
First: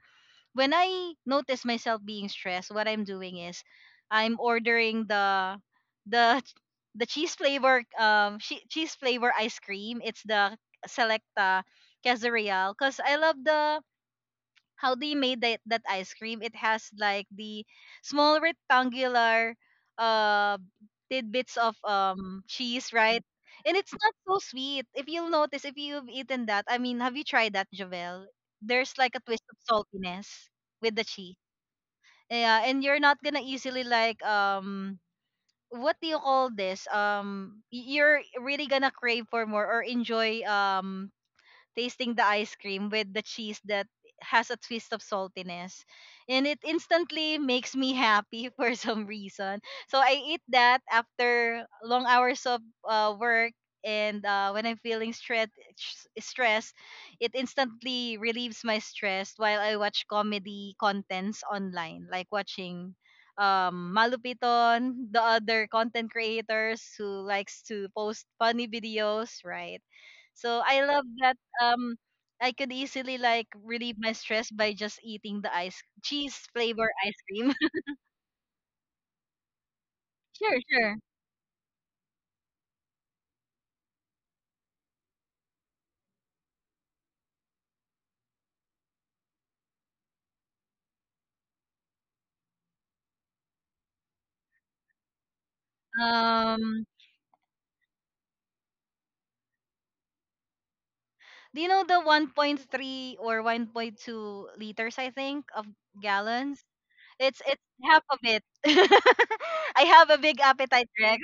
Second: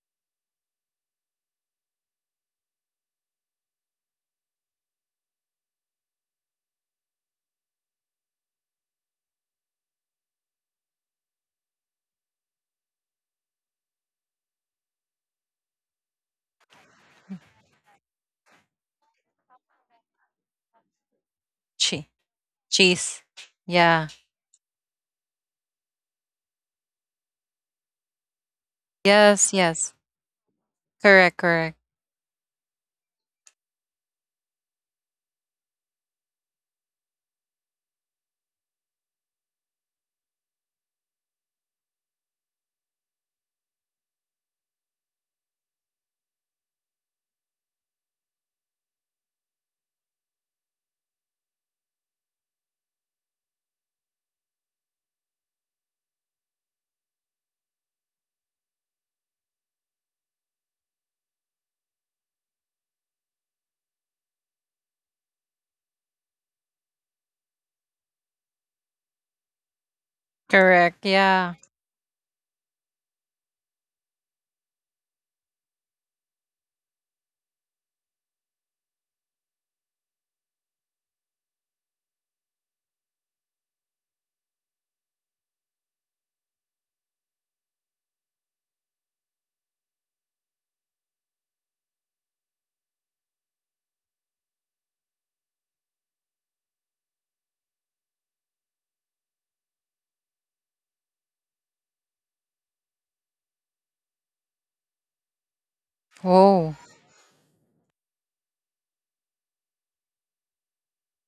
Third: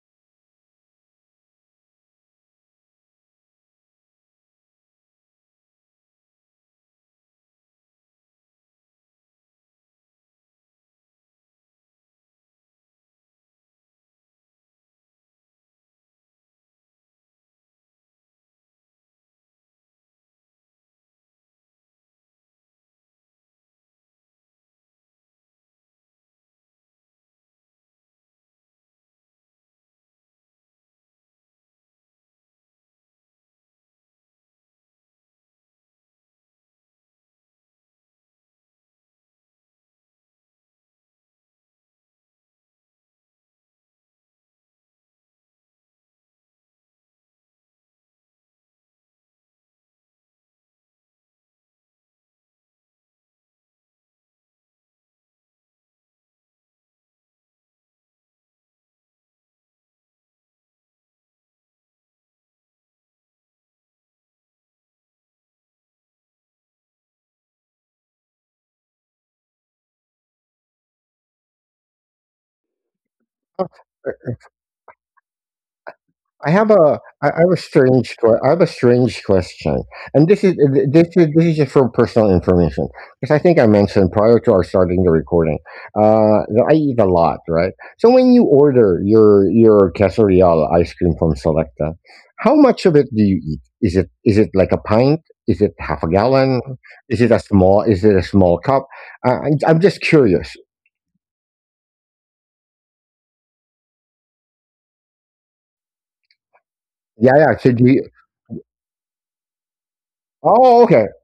Speaker 1: when I notice myself being stressed, what I'm doing is I'm ordering the ch- the cheese flavor cheese flavor ice cream. It's the Selecta Quesadilla because I love the how they made that ice cream. It has like the small rectangular uh tidbits of
Speaker 3: Che-
Speaker 1: cheese,
Speaker 3: Cheese.
Speaker 1: right? And it's
Speaker 3: Yeah.
Speaker 1: not so sweet. If you'll notice, if you've eaten that, I mean, have you tried that, Javel? There's like a twist
Speaker 3: Yes,
Speaker 1: of
Speaker 3: yes.
Speaker 1: saltiness with the
Speaker 3: Correct,
Speaker 1: cheese.
Speaker 3: correct,
Speaker 1: Yeah, and you're not gonna easily like what do you call this? You're really gonna crave for more or enjoy tasting the ice cream with the cheese that has a twist of saltiness, and it instantly makes me happy [LAUGHS] for some reason. So I eat that after long hours of work. And when I'm feeling stress, it instantly relieves my stress while I watch comedy contents online, like watching Malupiton, the other content creators who likes to post funny videos, right? So I love
Speaker 3: correct.
Speaker 1: that.
Speaker 3: Yeah.
Speaker 1: um I could easily like
Speaker 2: Uh,
Speaker 1: relieve my stress by just eating the ice cheese flavor ice
Speaker 2: I have
Speaker 1: cream.
Speaker 2: a
Speaker 1: [LAUGHS]
Speaker 2: I have a strange question, and this is
Speaker 1: sure,
Speaker 2: th-
Speaker 1: sure.
Speaker 2: this is just for personal information because I think I mentioned prior to our starting the recording that I eat a lot, right? So when you order your quesadilla ice cream from Selecta, how much of it do you eat? Is it like a pint? Is it half a gallon?
Speaker 1: Um
Speaker 2: Is it a small cup? I'm just curious.
Speaker 1: do you know the 1.3 or 1.2 liters I think of gallons?
Speaker 3: Oh,
Speaker 2: Yeah, yeah.
Speaker 1: It's
Speaker 2: So do you.
Speaker 1: half of it. [LAUGHS] I have a big
Speaker 2: Oh,
Speaker 1: appetite,
Speaker 2: okay.
Speaker 1: Rex.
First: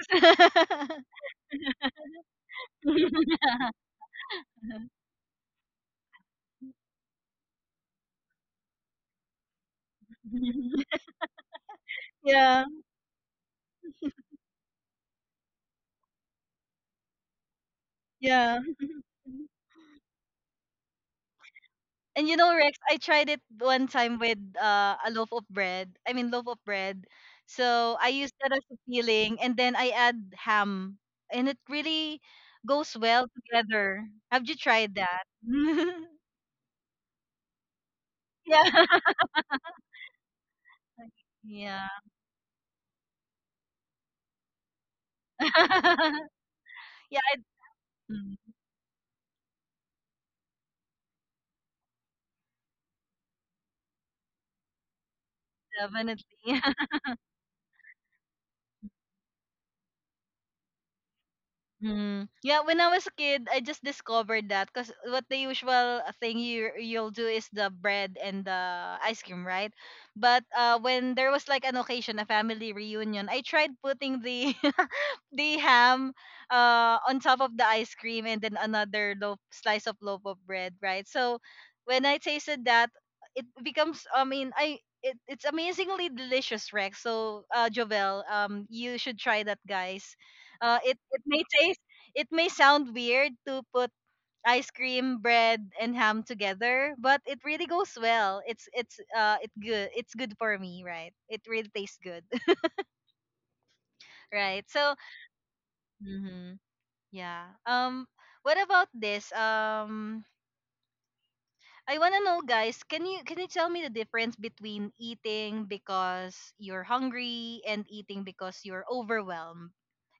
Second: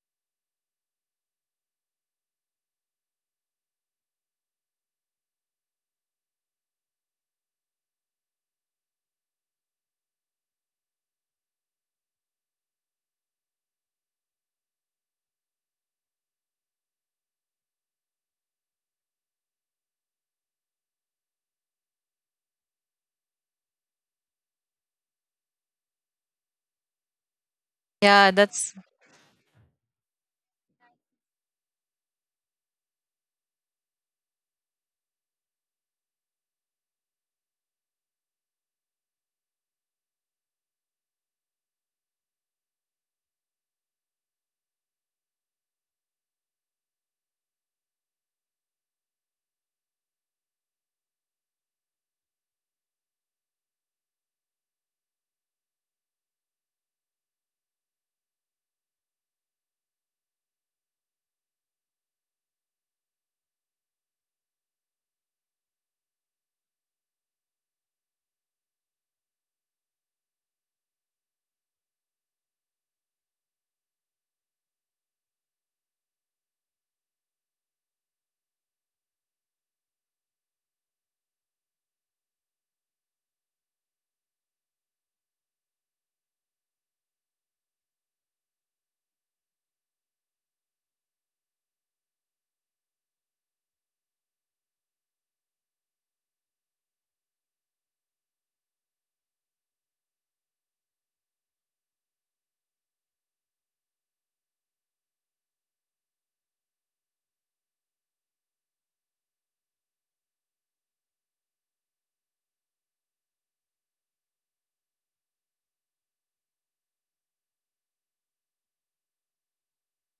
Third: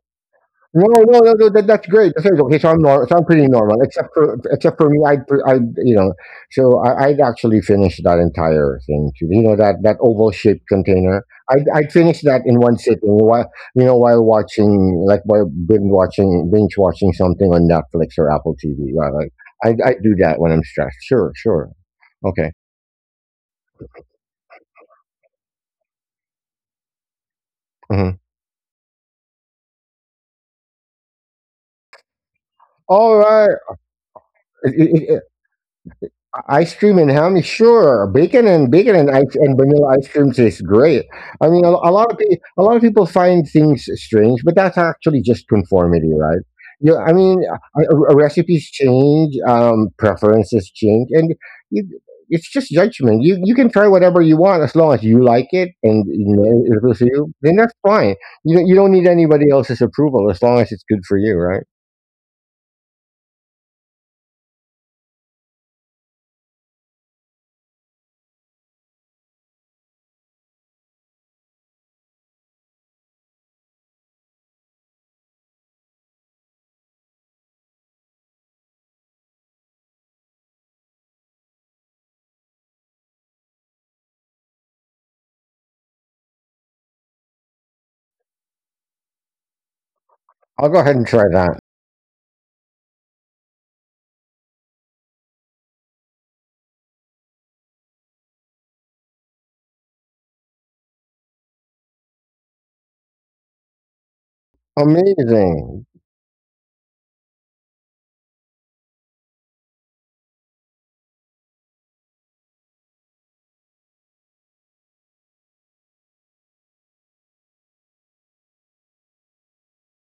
Speaker 2: No, that, that's great. That's great. Okay, so I'm nor- so I'm pretty
Speaker 1: [LAUGHS]
Speaker 2: normal, except for me, I you know, so I'd actually finish that entire thing too. You know, that that oval shaped container. I'd finish that in
Speaker 1: yeah,
Speaker 2: one sitting. While you know, while watching, like while binge watching something on Netflix or Apple
Speaker 1: yeah.
Speaker 2: TV. Yeah, like I do that when I'm stressed. Sure, sure.
Speaker 1: And you
Speaker 2: Okay.
Speaker 1: know, Rex, I tried it one time with a loaf of bread. I mean, loaf of bread. So I
Speaker 2: Mhm.
Speaker 3: yeah,
Speaker 1: used that as
Speaker 3: that's,
Speaker 1: a filling, and then I add ham, and it really goes
Speaker 2: All
Speaker 1: well together. Have you tried
Speaker 2: right.
Speaker 1: that? [LAUGHS]
Speaker 2: Ice cream and ham, sure. Bacon
Speaker 1: yeah,
Speaker 2: and ice and vanilla ice cream tastes great. I mean,
Speaker 1: yeah,
Speaker 2: a lot of people, a lot of people find things strange, but that's actually just conformity,
Speaker 1: [LAUGHS]
Speaker 2: right? I
Speaker 1: yeah.
Speaker 2: mean,
Speaker 1: Mm,
Speaker 2: recipes change, preferences change, and you, it's just judgment. You can try whatever you want as long as you like it, and
Speaker 1: Definitely.
Speaker 2: you
Speaker 1: [LAUGHS]
Speaker 2: know, if it's for you, then that's fine. You don't need anybody else's approval as long as it's good for you, right?
Speaker 1: Mm. Yeah, when I was a kid, I just discovered that because what the usual thing you'll do is the bread and the ice cream, right? But when there was like an occasion, a family reunion, I tried putting the [LAUGHS] the ham on top of the ice cream and then another loaf, slice of loaf of bread, right? So when I tasted that, it becomes. I mean, I. It, it's amazingly delicious, Rex. Jovel, you should try that, guys.
Speaker 2: I'll go ahead
Speaker 1: It
Speaker 2: and
Speaker 1: it
Speaker 2: try
Speaker 1: may
Speaker 2: that.
Speaker 1: taste it may sound weird to put ice cream, bread, and ham together, but it really goes well. It's it good. It's good for me, right? It really tastes good, [LAUGHS] right? So,
Speaker 2: Amazing.
Speaker 1: mhm, yeah. What about this? I wanna know, guys. Can you tell me the difference between eating because you're hungry and eating because you're overwhelmed?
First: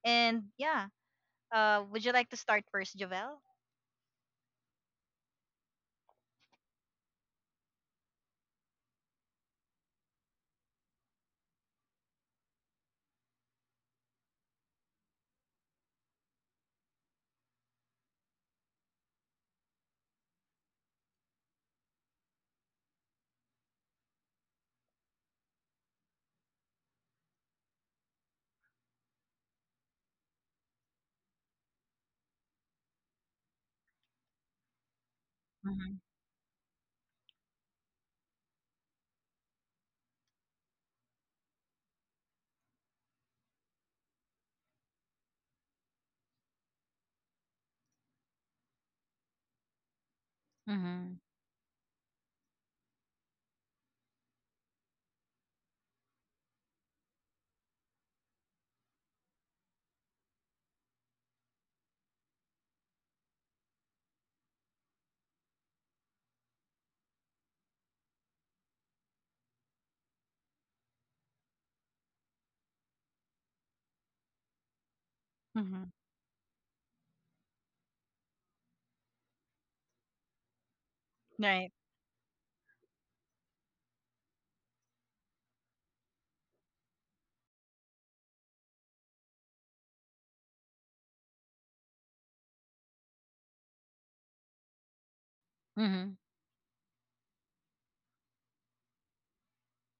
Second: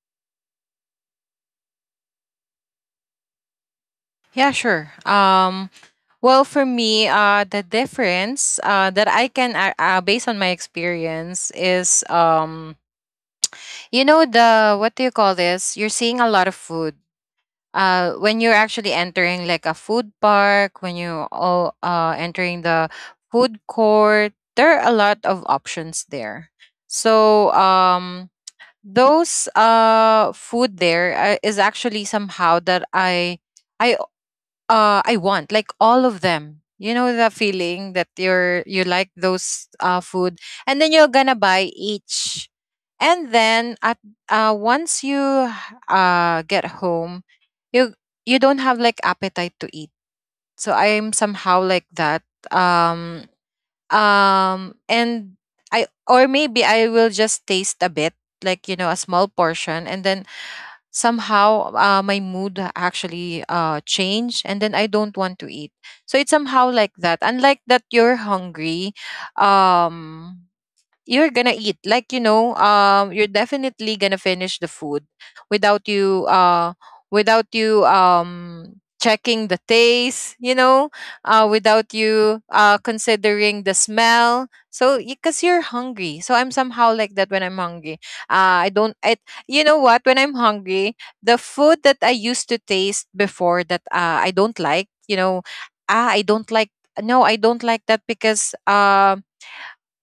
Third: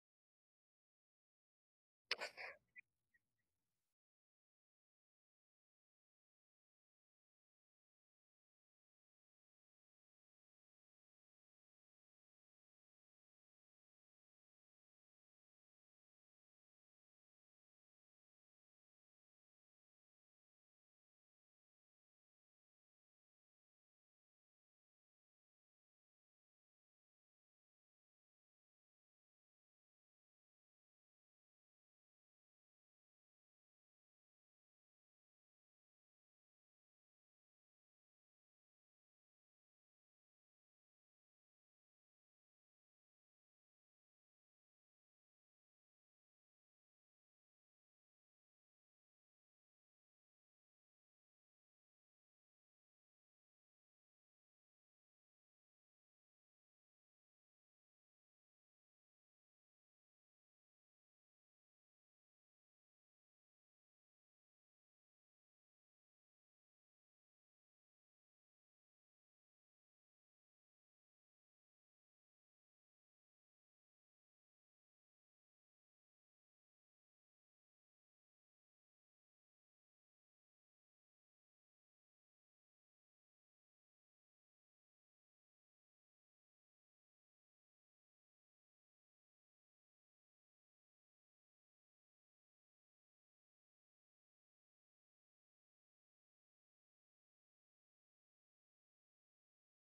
Speaker 1: And yeah, would you like to start first, Javel?
Speaker 3: yeah, sure. Well, for me, the difference, that I can, based on my experience, is, you know the what do you call this? You're seeing a lot of food. When you're actually entering like a food park, when you all entering the food court, there are a lot of options there. So those food there, is actually somehow that I I want like all of them. You know the feeling that you like those food, and then you're gonna buy each. And then at, once you get home, you you don't have like appetite to eat. So
Speaker 1: Mm-hmm.
Speaker 3: I'm somehow like that. Um and I or maybe I will just taste a bit, like, a small portion, and then somehow, my mood actually changed, and then I don't want to eat. So it's somehow like that, unlike that you're hungry. um you're gonna eat, like, you're definitely gonna finish the food without
Speaker 1: Mhm.
Speaker 3: you, without you, checking the taste,
Speaker 1: Right.
Speaker 3: without you, considering the smell. So because you're hungry, so I'm somehow like that when I'm hungry. I don't it You know what, when I'm hungry, the food that I used to taste before that, I don't like. Ah,
Speaker 1: Mhm.
Speaker 3: I don't like. No, I don't like that, because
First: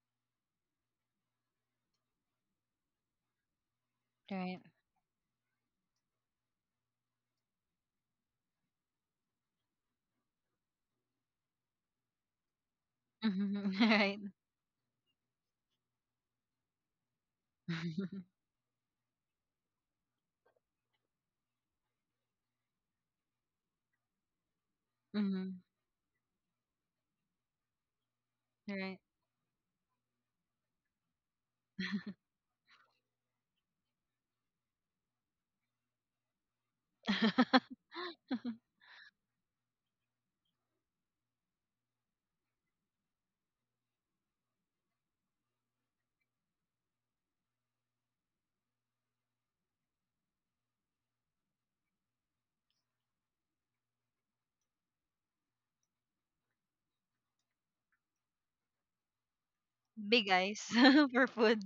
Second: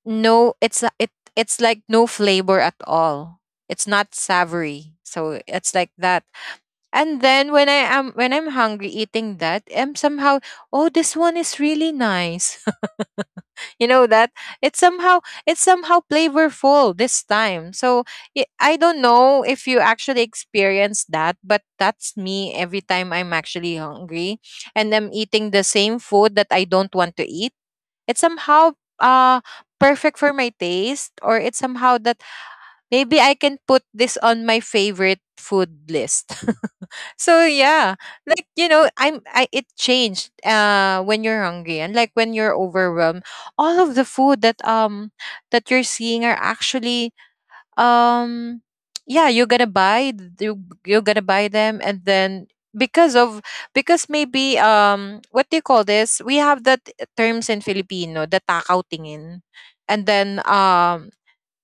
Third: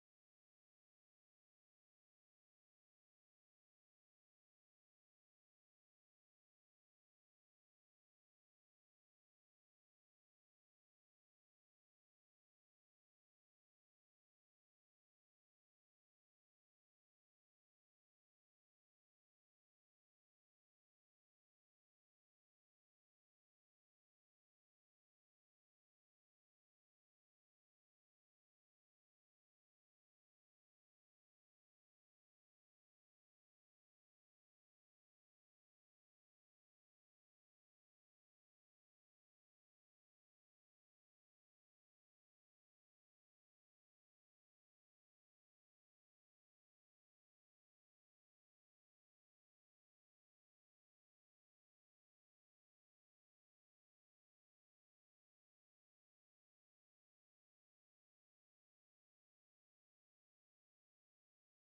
Speaker 3: no, it's a- it it's like no flavor at all. It's not
Speaker 1: Right.
Speaker 3: savory, so it's like that. And then when I'm hungry, eating that, I'm somehow, "Oh, this one is really nice!" [LAUGHS] You know
Speaker 1: Mhm.
Speaker 3: that, it's somehow it's somehow flavorful this
Speaker 1: [LAUGHS]
Speaker 3: time.
Speaker 1: Right.
Speaker 3: So,
Speaker 1: [LAUGHS]
Speaker 3: I don't know if you actually experience that, but that's me every time I'm actually hungry, and I'm
Speaker 1: Mhm.
Speaker 3: eating the same food that I don't want to eat, it's somehow,
Speaker 1: Right.
Speaker 3: uh perfect for my taste, or it's somehow that maybe I can put this on my favorite food list. [LAUGHS] so
Speaker 1: [LAUGHS]
Speaker 3: yeah, I it changed when you're hungry and like when you're overwhelmed, all of the food that you're seeing are actually um yeah, you're gonna you, you're gonna buy them. And then because of because maybe what do you call this, we have that terms in Filipino, the takaw tingin. And
Speaker 1: Big
Speaker 3: then
Speaker 1: eyes [LAUGHS] for food.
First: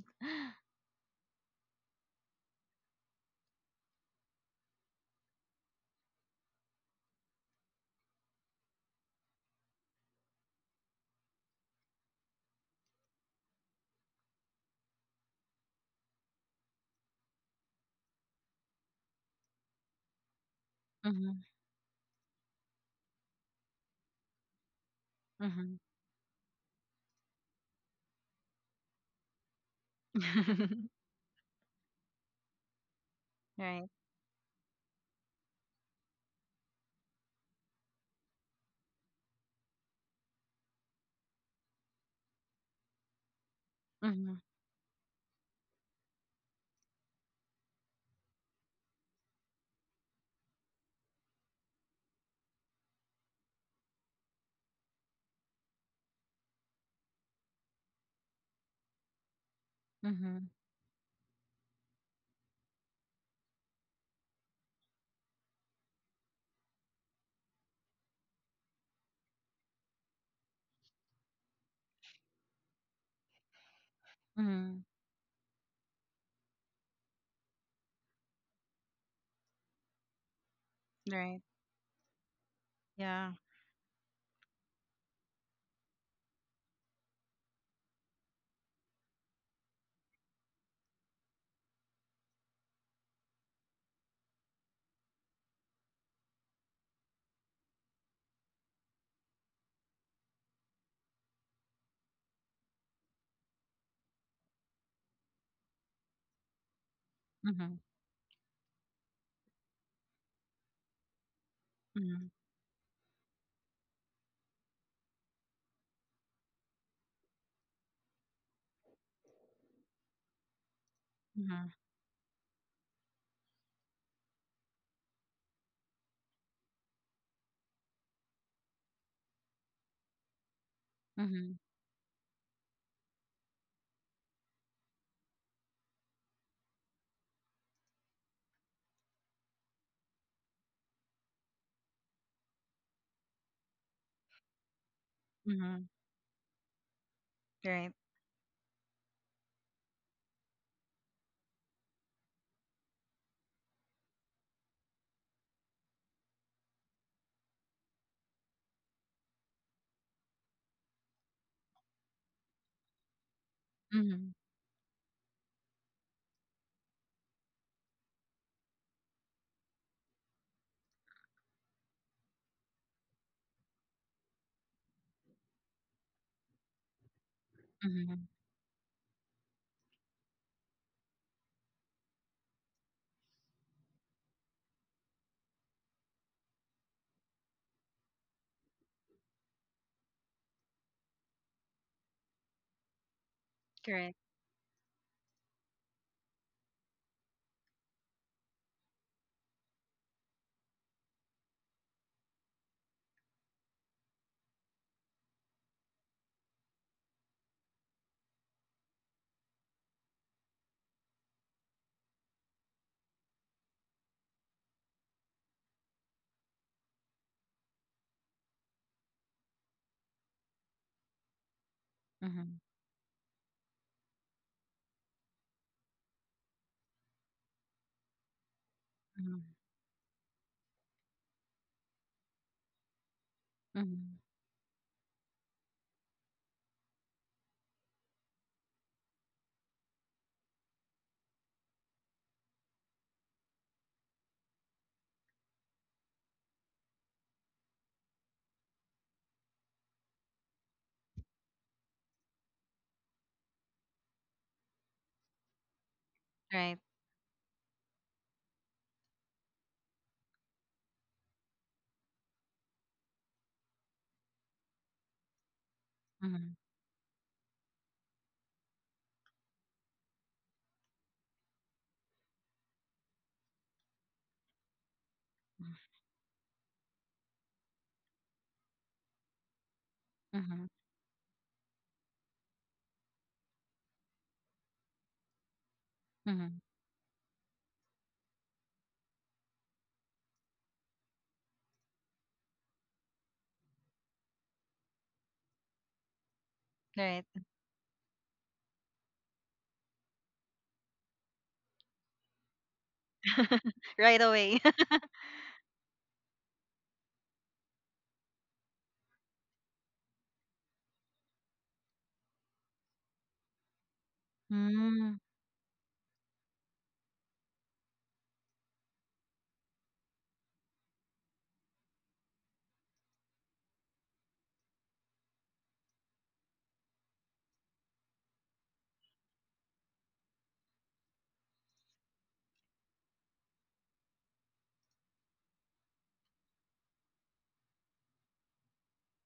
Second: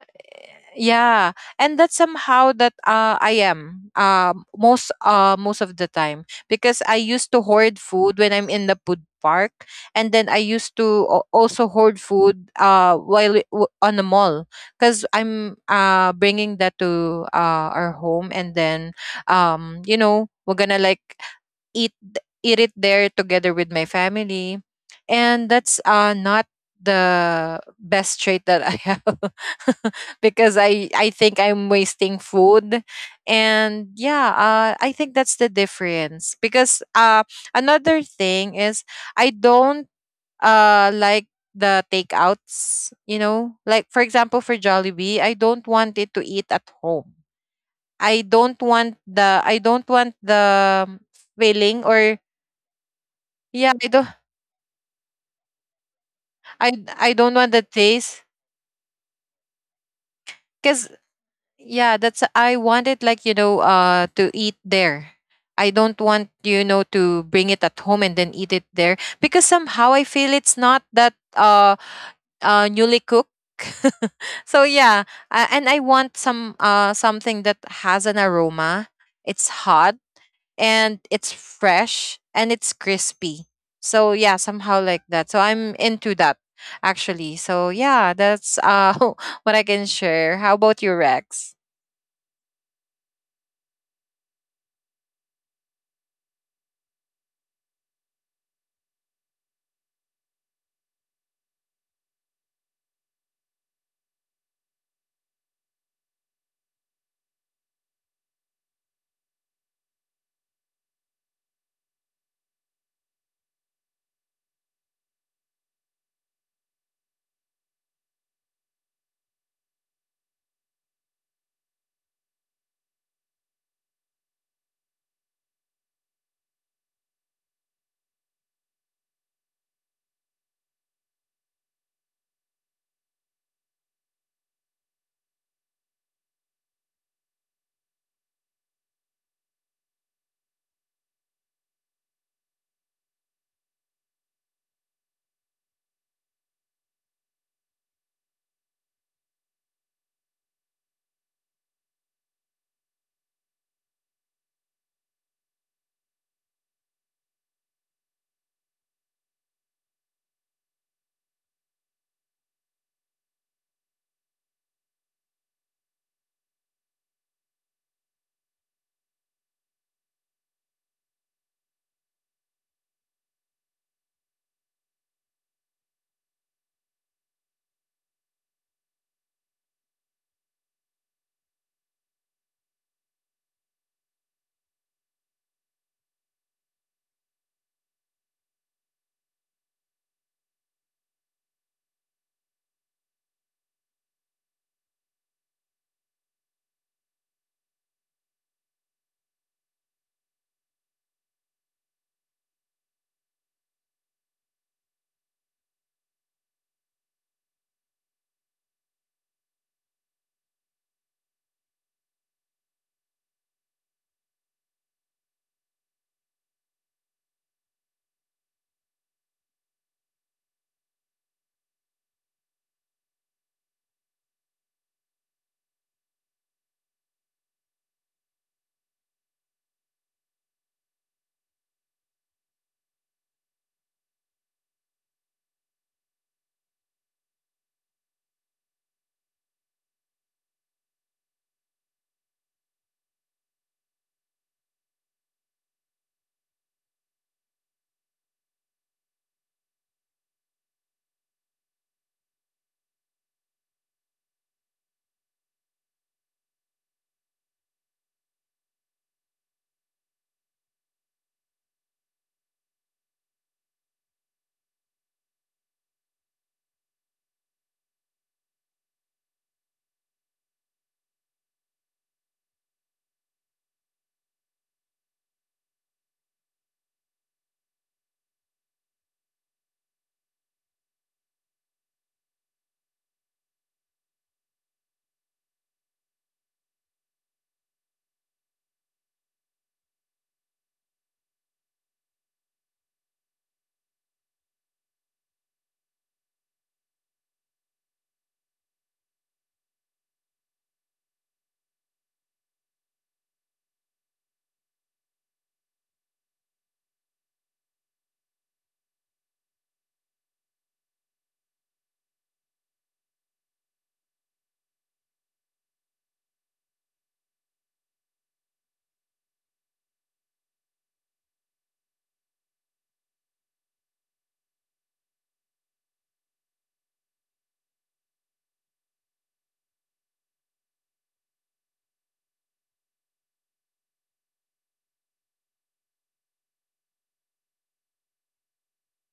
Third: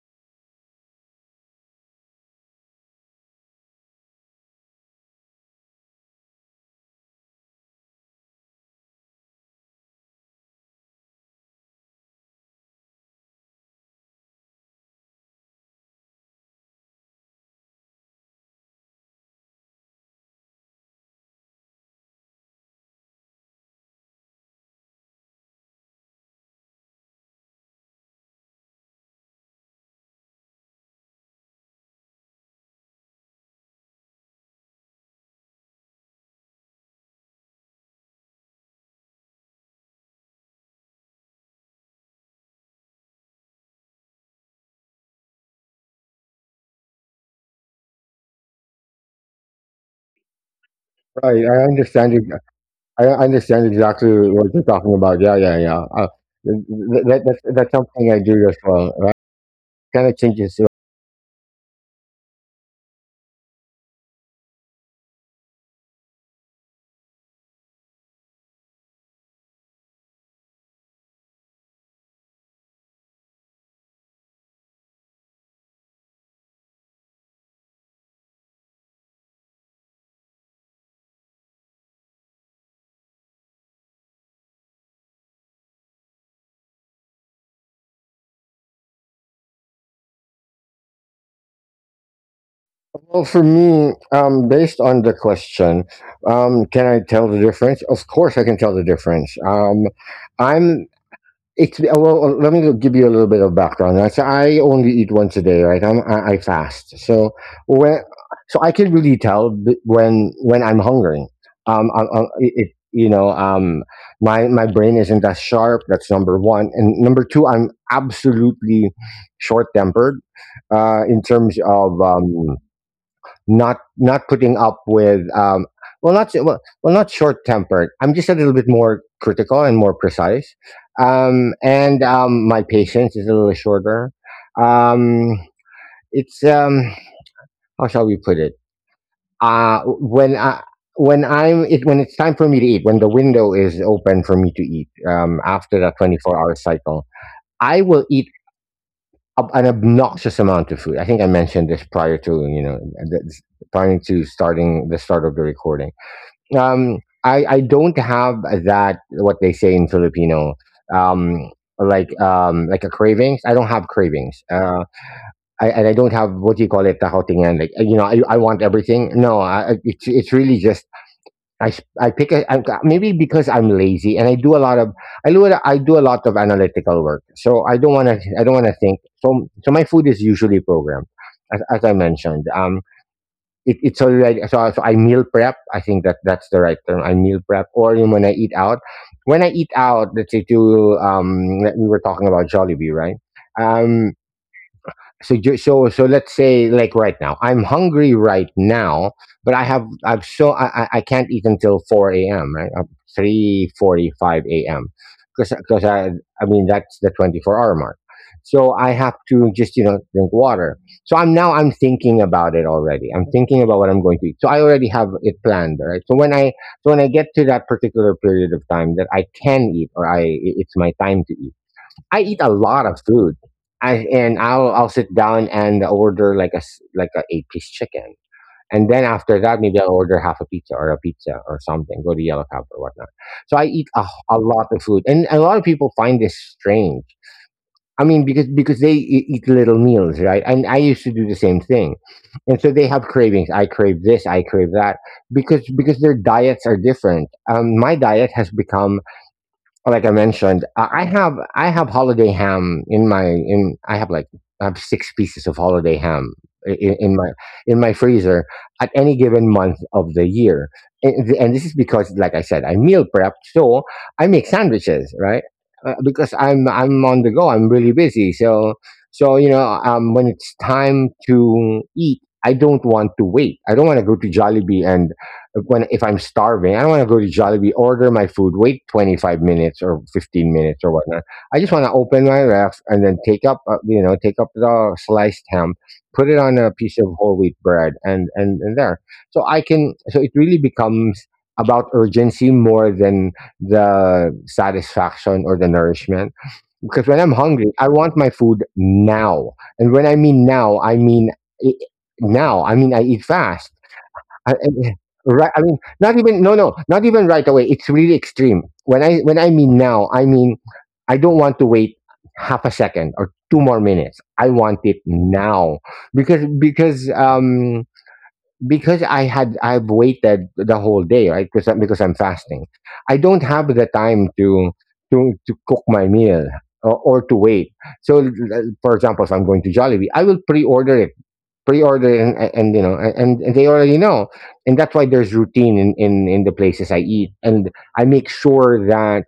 Speaker 3: yeah, and that's somehow that I am most most of the time, because I used to hoard food when I'm in the food park. And then I used to also hoard food while on the mall, because I'm bringing that to our home. And then you know, we're gonna like
Speaker 1: Mhm.
Speaker 3: eat it there together with my family. And
Speaker 1: Mhm.
Speaker 3: that's not the best trait that I have. [LAUGHS] Because
Speaker 1: [LAUGHS]
Speaker 3: I think I'm wasting food.
Speaker 1: Right.
Speaker 3: And yeah, I think that's the difference. Because another thing is, I don't like the takeouts, you know, like for
Speaker 1: Mhm.
Speaker 3: example for Jollibee, I don't want it to eat at home. I don't want the, I don't want the
Speaker 2: Right, I
Speaker 3: feeling
Speaker 2: understand
Speaker 3: or,
Speaker 2: your I understand
Speaker 3: yeah, I don't,
Speaker 2: exactly what you're talking about. Yeah, yeah, yeah.
Speaker 3: I I
Speaker 2: That,
Speaker 3: don't
Speaker 2: that's,
Speaker 3: want the
Speaker 2: that's something I
Speaker 3: taste.
Speaker 2: do as well, right? Kind of
Speaker 1: Mhm.
Speaker 2: changes it.
Speaker 3: Cuz yeah, that's, I want it like, you know, to eat there. I don't want, you know, to bring it at home and then eat it there because somehow I feel it's not that newly cooked. [LAUGHS] So
Speaker 1: Mhm.
Speaker 3: yeah, and I want some something that has an aroma. It's hot and
Speaker 1: Right.
Speaker 3: it's fresh and it's
Speaker 1: Yeah.
Speaker 3: crispy. So yeah, somehow like that. So I'm into that actually. So yeah, that's [LAUGHS] what I can share. How about you, Rex?
Speaker 2: Well, for me, based on the question, can I tell the difference? Of course, I can tell the difference. I'm It's well. Let me give you a little bit of background. Right? So I only eat once a day, right? I fast, so
Speaker 1: Mhm.
Speaker 2: when so I can really tell when I'm hungry. I,
Speaker 1: Mhm.
Speaker 2: it you know My brain isn't as sharp. That's number one, and number two, I'm absolutely short tempered. In terms
Speaker 1: Mhm.
Speaker 2: of not putting up with, well not, not short tempered. I'm just a little bit more critical and more precise,
Speaker 1: Mhm.
Speaker 2: and my patience is a little shorter. Um, it's, how shall we put it? When I when I'm it when it's time for me to eat, when the window is open for me to eat, after
Speaker 1: Mhm.
Speaker 2: that 24-hour cycle, I
Speaker 1: Right.
Speaker 2: will eat an obnoxious amount of food. I think I mentioned this prior to, th- prior to starting the start of the recording. um I don't have that what they say in Filipino. um like a cravings. I don't have
Speaker 1: Mhm.
Speaker 2: cravings. And I don't have, what do you call it, the whole, I want everything. No, it's really just, I s- I pick a, I'm, maybe because I'm lazy, and I do a lot of, I do a lot of analytical work, so i don't want to
Speaker 1: Mhm.
Speaker 2: i don't want to think. So my food is usually programmed, as I mentioned. It's already, I meal prep. I think that that's the right term. I meal prep, or even when I eat out. When I eat out, let's say to, we were talking about Jollibee, right? Um,
Speaker 1: Correct.
Speaker 2: so let's say, like, right now I'm hungry right now, but I have I've so I can't eat until 4 a.m, right? 3:45 a.m, because, I mean that's the 24-hour mark. So I have to just, drink water. So I'm now I'm thinking about it already. I'm thinking about what I'm going to eat, so I already have it planned, right? So when I so when I get to that particular period of time that I can eat, or it's my time to eat. I eat a
Speaker 1: Mhm.
Speaker 2: lot of food. And I'll sit down and order like a eight-piece chicken, and then after
Speaker 1: Mhm.
Speaker 2: that maybe I'll order half a pizza or something. Go to Yellow Cab or whatnot. So I eat a
Speaker 1: Mhm.
Speaker 2: a lot of food, and a lot of people find this strange. I mean, because they eat little meals, right? And I used to do the same thing, and so they have cravings. I crave this, I crave that, because their diets are different. My diet has become, like I mentioned, I have holiday ham in my, in I have like I have six pieces of holiday ham
Speaker 1: Right.
Speaker 2: in, in my in my freezer at any given month of the year, and, this is because, like I said, I meal prep, so I make sandwiches, right? Because
Speaker 1: Mhm.
Speaker 2: I'm on the go, I'm really busy, so when it's time to eat, I don't want to wait. I don't want to go to Jollibee and, like, when if I'm starving, I don't want to go to Jollibee, order my food, wait 25 minutes or 15
Speaker 1: Mhm.
Speaker 2: minutes or whatnot. I just want to open my ref and then take up, take up the sliced ham, put it on
Speaker 1: Mhm.
Speaker 2: a piece of whole wheat bread, and, there. So I can. So it really becomes about urgency more than the satisfaction or the nourishment. Because when
Speaker 1: Right.
Speaker 2: I'm hungry, I want my food now, and when I mean now, I mean. I Now I mean I eat fast.
Speaker 1: [LAUGHS] Right
Speaker 2: I
Speaker 1: away.
Speaker 2: Yeah,
Speaker 1: [LAUGHS]
Speaker 2: right, I mean, not even, no, no, not even right away. It's really extreme. When I mean now, I mean I don't want to wait half a second or two more minutes. I want it
Speaker 1: Mm.
Speaker 2: now, because because um because I've waited the whole day, right? Because I'm fasting, I don't have the time to, to cook my meal, or to wait. So, for example, if I'm going to Jollibee, I will pre-order it, pre-order and you know and they already know, and that's why there's routine in the places I eat, and I make sure that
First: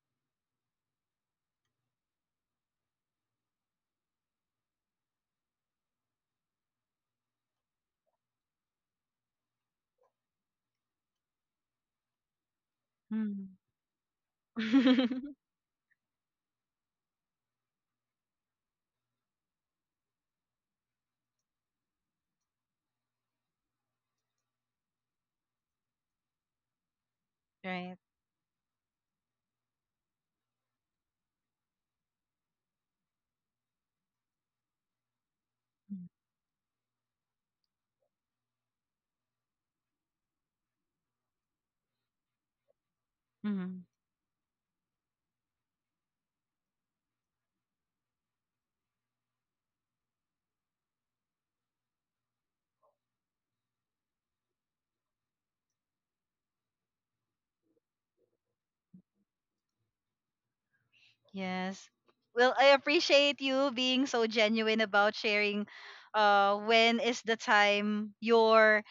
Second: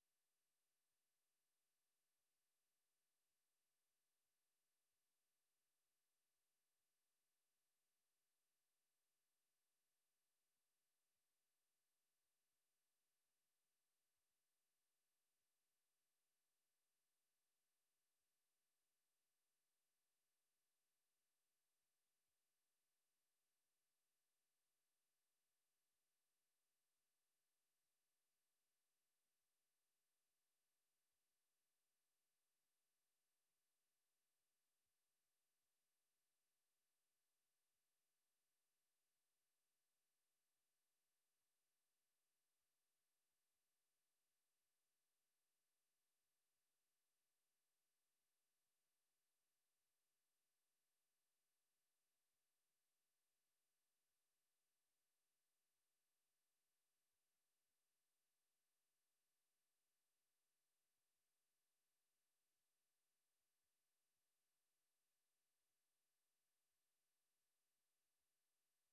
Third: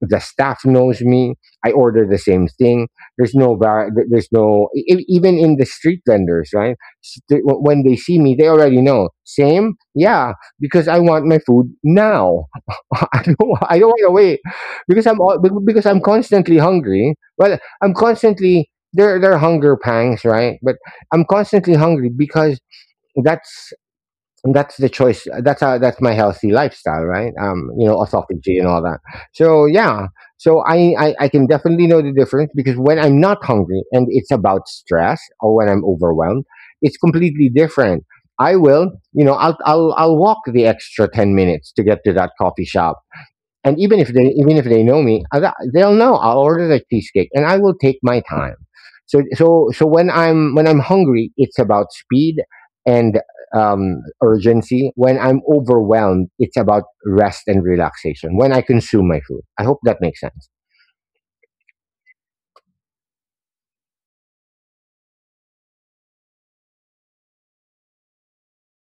Speaker 2: the staff knows me. I order the same thing. There's no bar, th- there's no e- e, even in the street vendors, right? When they see me, they already know. Same. Yeah. Because I want my food now. [LAUGHS]
Speaker 1: Mm.
Speaker 2: I don't want to wait. because i'm
Speaker 1: [LAUGHS]
Speaker 2: al- be- because I'm constantly hungry. Well I'm constantly there There are hunger pangs, right? But I'm constantly hungry because, that's that's the choice, that's how, that's my healthy lifestyle, right?
Speaker 1: Right.
Speaker 2: Autophagy and all that. So yeah, so I can definitely know the difference, because when I'm not hungry and it's about stress, or when I'm overwhelmed, it's completely different. I will you know I'll walk the extra 10 minutes to get to that coffee shop. And,
Speaker 1: Hmm.
Speaker 2: even if they know me, they'll know I'll order the cheesecake, and I will take my time. So when I'm hungry, it's about speed and, urgency. When I'm overwhelmed, it's about rest and relaxation when I consume my food. I hope that makes sense.
Speaker 1: Yes. Well, I appreciate you being so genuine about sharing when is the time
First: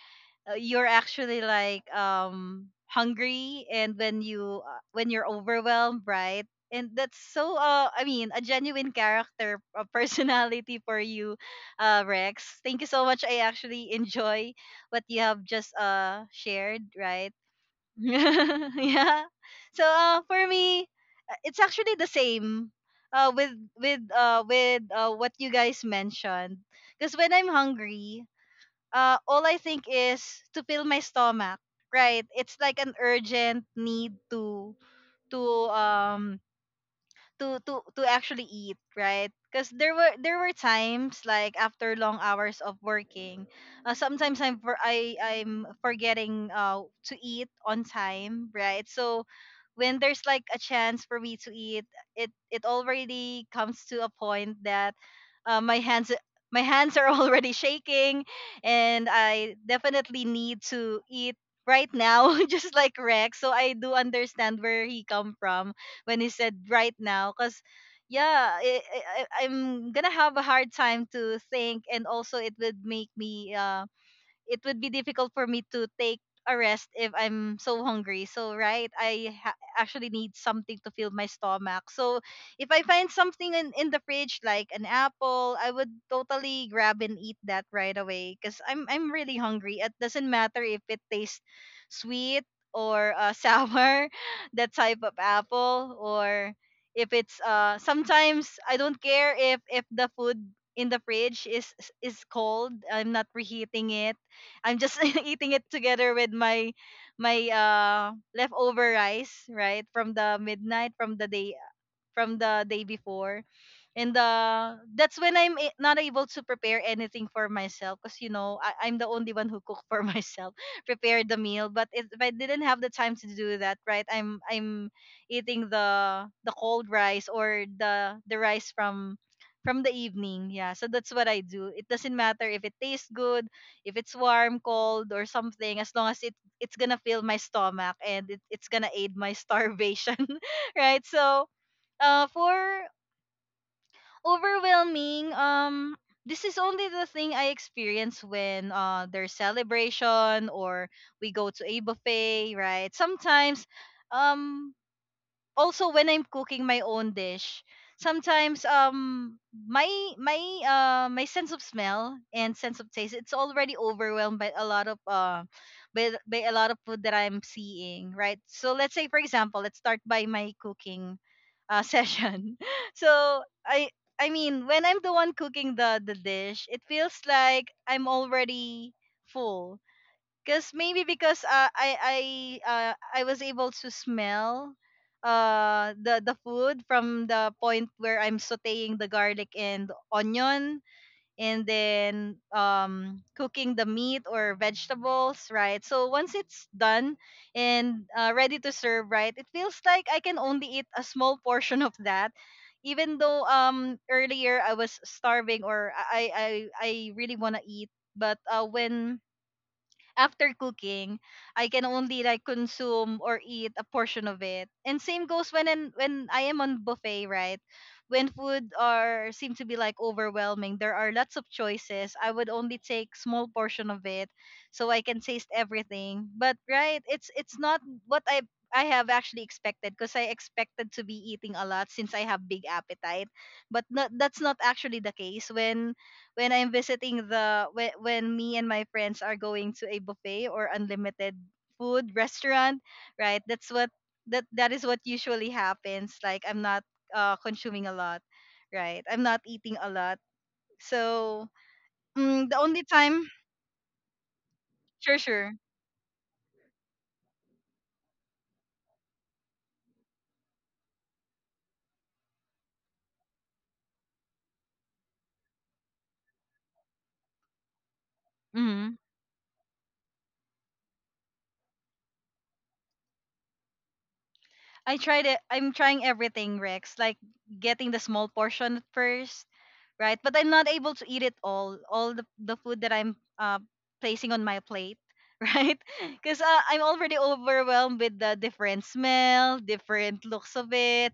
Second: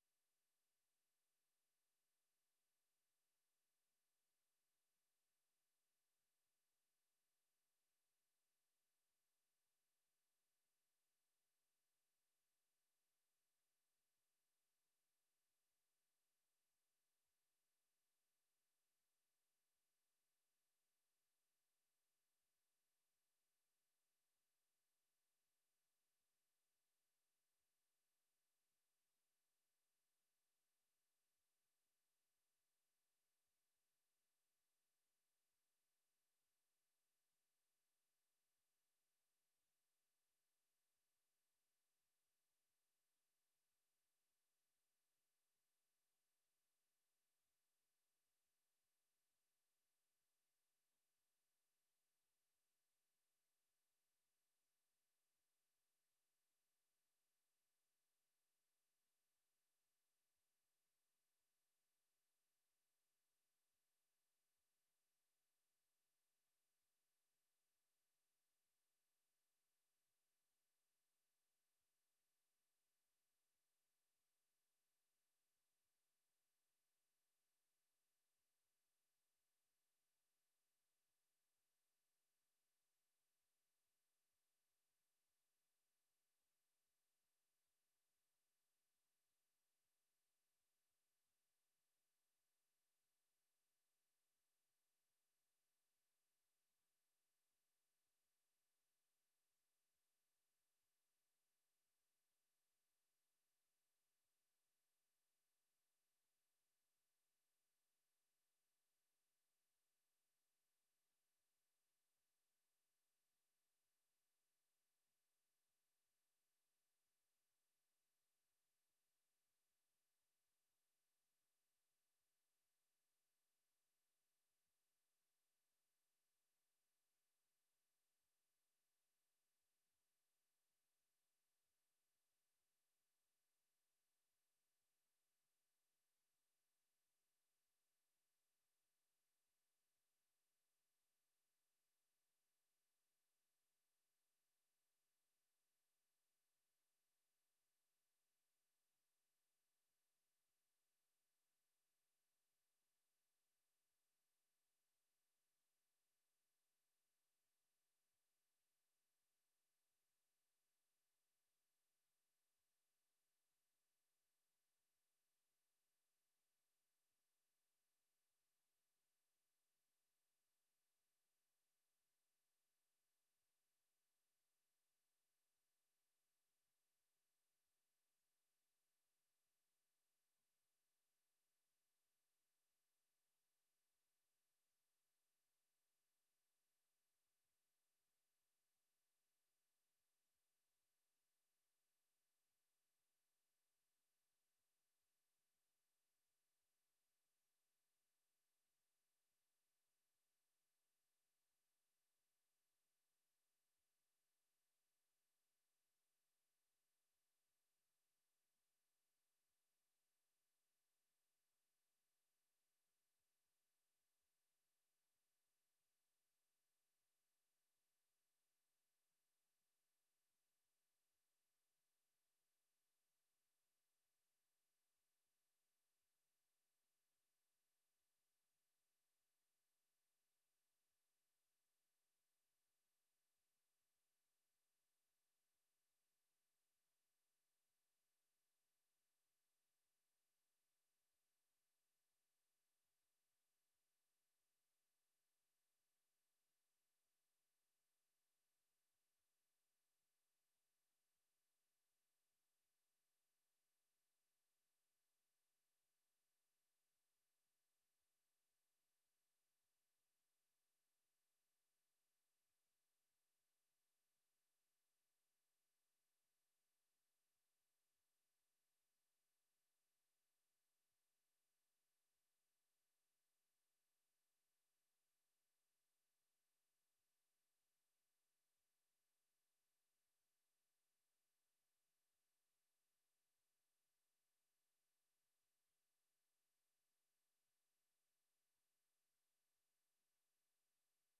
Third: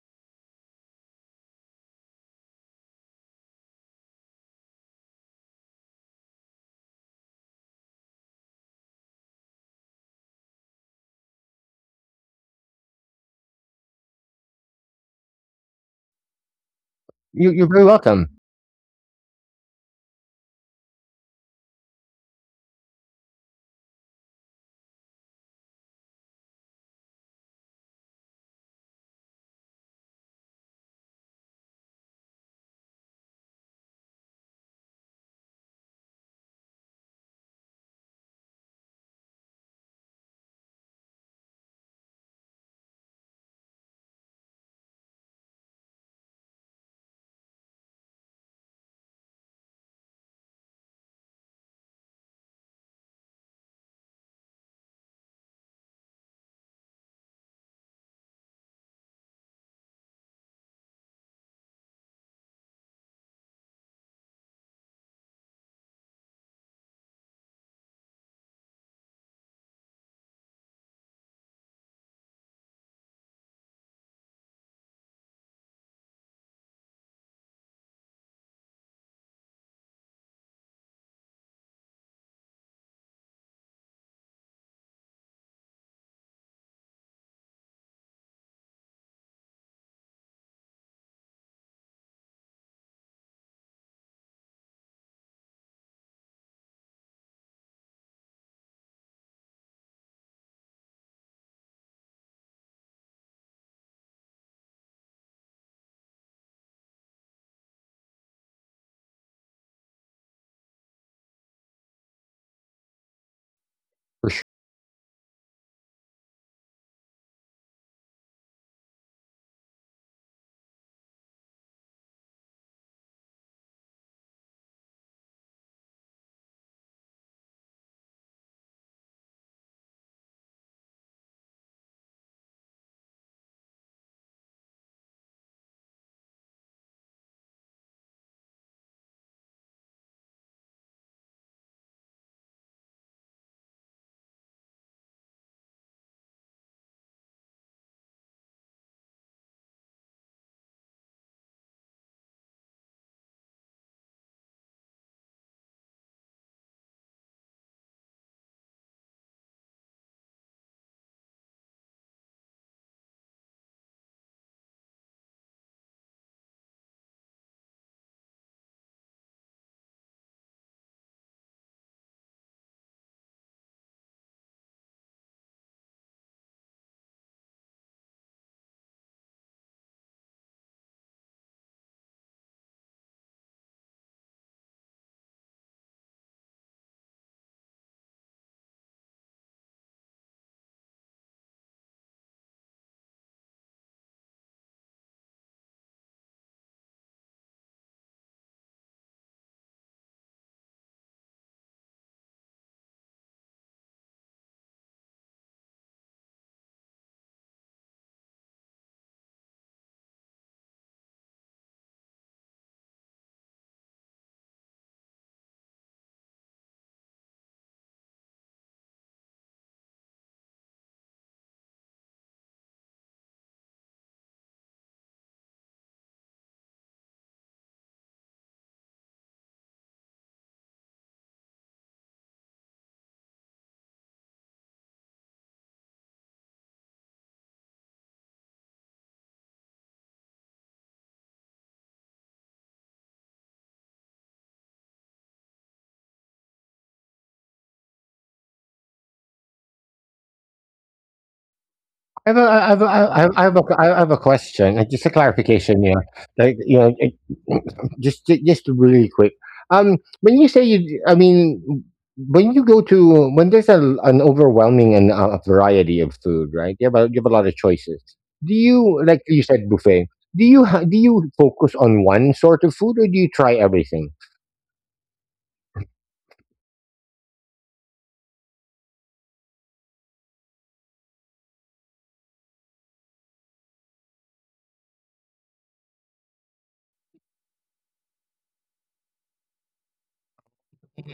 Speaker 1: you're actually like hungry and when you when you're overwhelmed, right? And that's a genuine character, a personality for you, Rex. Thank you so much. I actually enjoy what you have just shared, right?
Speaker 2: You're very welcome.
Speaker 1: [LAUGHS] Yeah. So for me, it's actually the same with what you guys mentioned. Because when I'm hungry, all I think is to fill my stomach. Right? It's like an urgent need to um to actually eat, right? Because there were times like after long hours of working, sometimes I'm forgetting to eat on time, right? So when there's like a chance for me to eat, it already comes to a point that uh, my hands my hands are [LAUGHS] already shaking, and I definitely need to eat right now, [LAUGHS] just like Rex. So I do understand where he come from when he said right now because I'm gonna have a hard time to think, and also it would make me it would be difficult for me to take a rest if I'm so hungry. So right, actually need something to fill my stomach. So if I find something in the fridge like an apple, I would totally grab and eat that right away because I'm really hungry. It doesn't matter if it tastes sweet or [LAUGHS] sour, that type of apple, or if it's sometimes I don't care if the food in the fridge is cold. I'm not reheating it. I'm just [LAUGHS] eating it together with my leftover rice, right? From the midnight, from the day before. And
Speaker 2: For sure.
Speaker 1: that's when not able to prepare anything for myself because, you know, I'm the only one who cook for [LAUGHS] myself, prepare the meal. But if I didn't have the time to do that, right, I'm eating the cold rice or the rice from the evening. Yeah, so that's what I do. It doesn't matter if it tastes good, if it's warm, cold, or something, as long as it's gonna fill my stomach, and it's gonna aid my [LAUGHS] starvation, [LAUGHS] right? So for overwhelming, this is only the thing I experience when there's celebration or we go to a buffet, right? Sometimes, um, also when I'm cooking my own dish, sometimes my my my sense of smell and sense of taste, it's already overwhelmed by a lot of by a lot of food that I'm seeing, right? So let's say for example, let's start by my cooking [LAUGHS] session. So I mean, when I'm the one cooking the dish, it feels like I'm already full. Cause maybe because I was able to smell the food from the point where I'm sautéing the garlic and onion, and then cooking the meat or vegetables, right? So once it's done and ready to serve, right, it feels like I can only eat a small portion of that, even though earlier I was starving, or I really want to eat. But when after cooking, I can only like consume or eat a portion of it. And same goes when when I am on buffet, right? When food are seem to be like overwhelming, there are lots of choices. I would only take small portion of it so I can taste everything. But right, it's not what I have actually expected, because I expected to be eating a lot since I have big appetite. But no, that's not actually the case when I'm visiting the when me and my friends are going to a buffet or unlimited food restaurant, right? That's what that is what usually happens. Like I'm not consuming a lot, right? I'm not eating a lot. So mm, the only
Speaker 2: I
Speaker 1: time,
Speaker 2: have I have a, I have a question, just a
Speaker 1: sure, sure.
Speaker 2: clarification. Yeah, like you know, it- [CLEARS THROAT] just really quick. When you say you, I mean, when you go to, when there's an overwhelming and, a variety of food, right? You have a lot of choices. Do
Speaker 1: Hmm.
Speaker 2: you, like you said, buffet? Do you focus on one sort of food, or do you try everything?
Speaker 1: I tried it. I'm trying everything, Rex. Like getting the small portion at first, right? But I'm not able to eat it all the food that I'm placing on my plate, [LAUGHS] right? Because I'm already overwhelmed with the different smell, different looks of it.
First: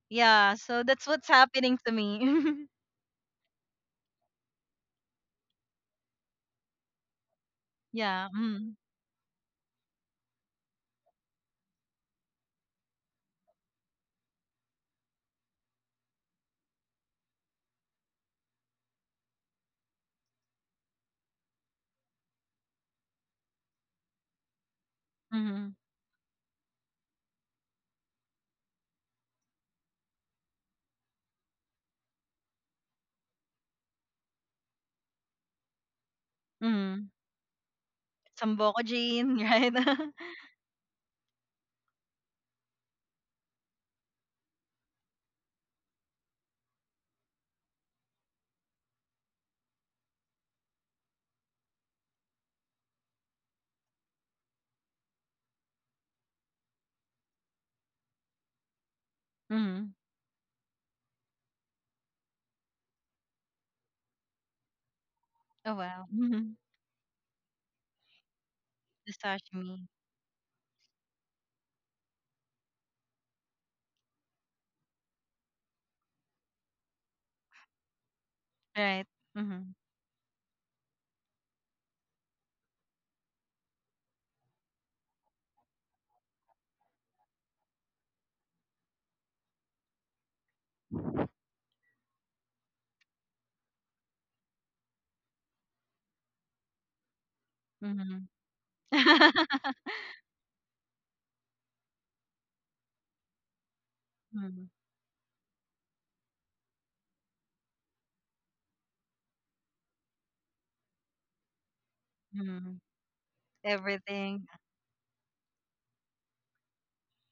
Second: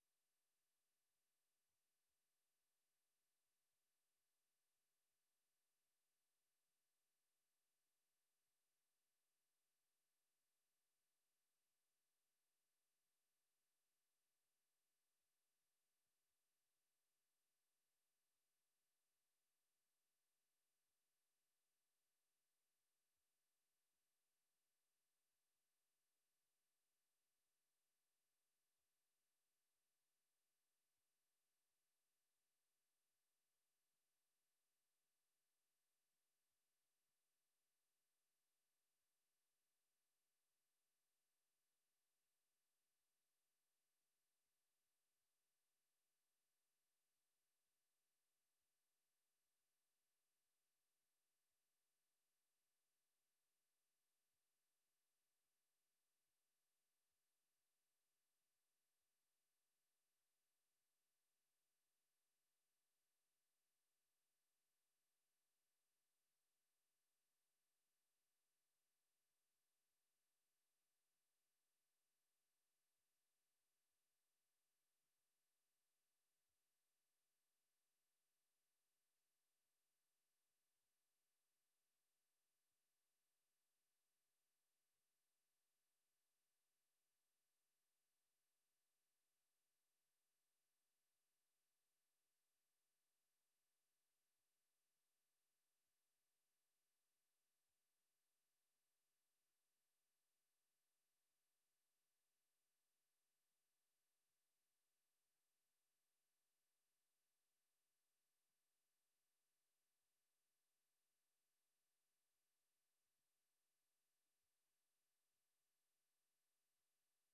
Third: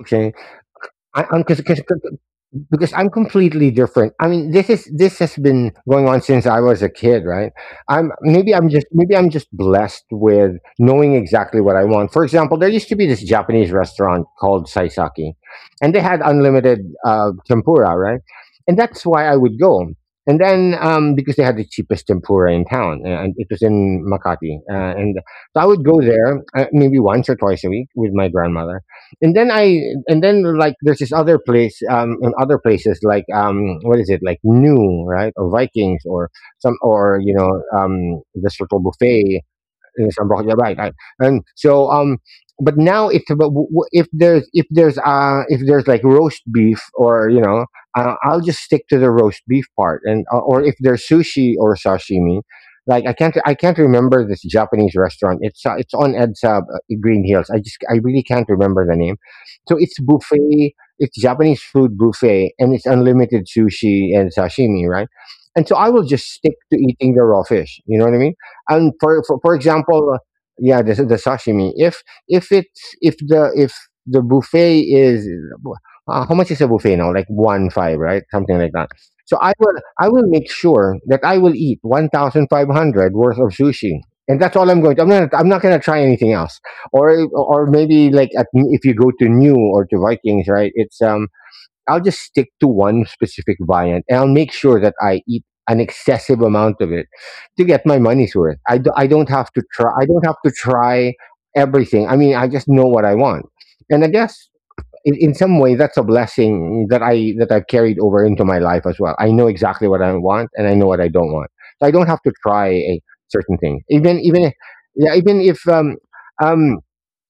Speaker 2: Okay.
Speaker 1: Yeah, so that's
Speaker 2: I,
Speaker 1: what's
Speaker 2: I'm because
Speaker 1: happening to me.
Speaker 2: because I'm completely different. I mean, this has been going on since I was a kid, right?
Speaker 1: [LAUGHS]
Speaker 2: I'm
Speaker 1: Yeah. Mm,
Speaker 2: maybe I'm just blessed with knowing exactly what I want. For example, there used to be this Japanese restaurant called Saisaki, and they had unlimited, tempura, right? And that's why I would go. And then, because they had the cheapest tempura in town, and it was in Makati, and so I
Speaker 1: mm,
Speaker 2: would go there, maybe once or twice a week with my grandmother, and then I and then, like, there's this other place, in other places, like, what is it, like, New, right, or Vikings, or some,
Speaker 1: mm.
Speaker 2: or, this little
Speaker 1: Samboko gin, [LAUGHS]
Speaker 2: buffet.
Speaker 1: right? [LAUGHS]
Speaker 2: Yes, I'm wrong. Yeah, right, right. And so, but now it's about, if there's, like, roast beef, or you know I'll just stick to the roast beef part, and, or if there's sushi or sashimi, like, I can't remember this Japanese restaurant. It's on Edsab, in Green Hills. I really can't remember the name. So
Speaker 1: Mm.
Speaker 2: it's buffet. It's Japanese food buffet, and it's unlimited sushi and sashimi, right? And
Speaker 1: Oh,
Speaker 2: so I will
Speaker 1: wow.
Speaker 2: just
Speaker 1: Mm-hmm.
Speaker 2: stick to eating the raw fish. You know what I mean? And
Speaker 1: The
Speaker 2: for
Speaker 1: sashimi,
Speaker 2: example, yeah, the sashimi, if it's, if the buffet is, how much is a buffet now, like, one five, right, something like that?
Speaker 1: right?
Speaker 2: So
Speaker 1: Mm-hmm.
Speaker 2: I will make sure that I will eat 1,500 worth of sushi, and that's all I'm going to, I'm not going to try anything else. Or maybe, like, if you go to New or to Vikings, right? it's I'll just stick to one specific variant, and I'll make sure that I eat an excessive amount of it to get my
Speaker 1: Mm-hmm.
Speaker 2: money's worth. I, do, I don't have to try I don't have to try everything. I mean, I just know what I want. And I
Speaker 1: [LAUGHS]
Speaker 2: guess,
Speaker 1: mm,
Speaker 2: in some way that's a blessing that I've carried over into my life as well. I know exactly what I want, and I know what I don't want. So I don't have to try
Speaker 1: mm.
Speaker 2: a certain thing. Even even
Speaker 1: Everything.
Speaker 2: if, yeah, even if, um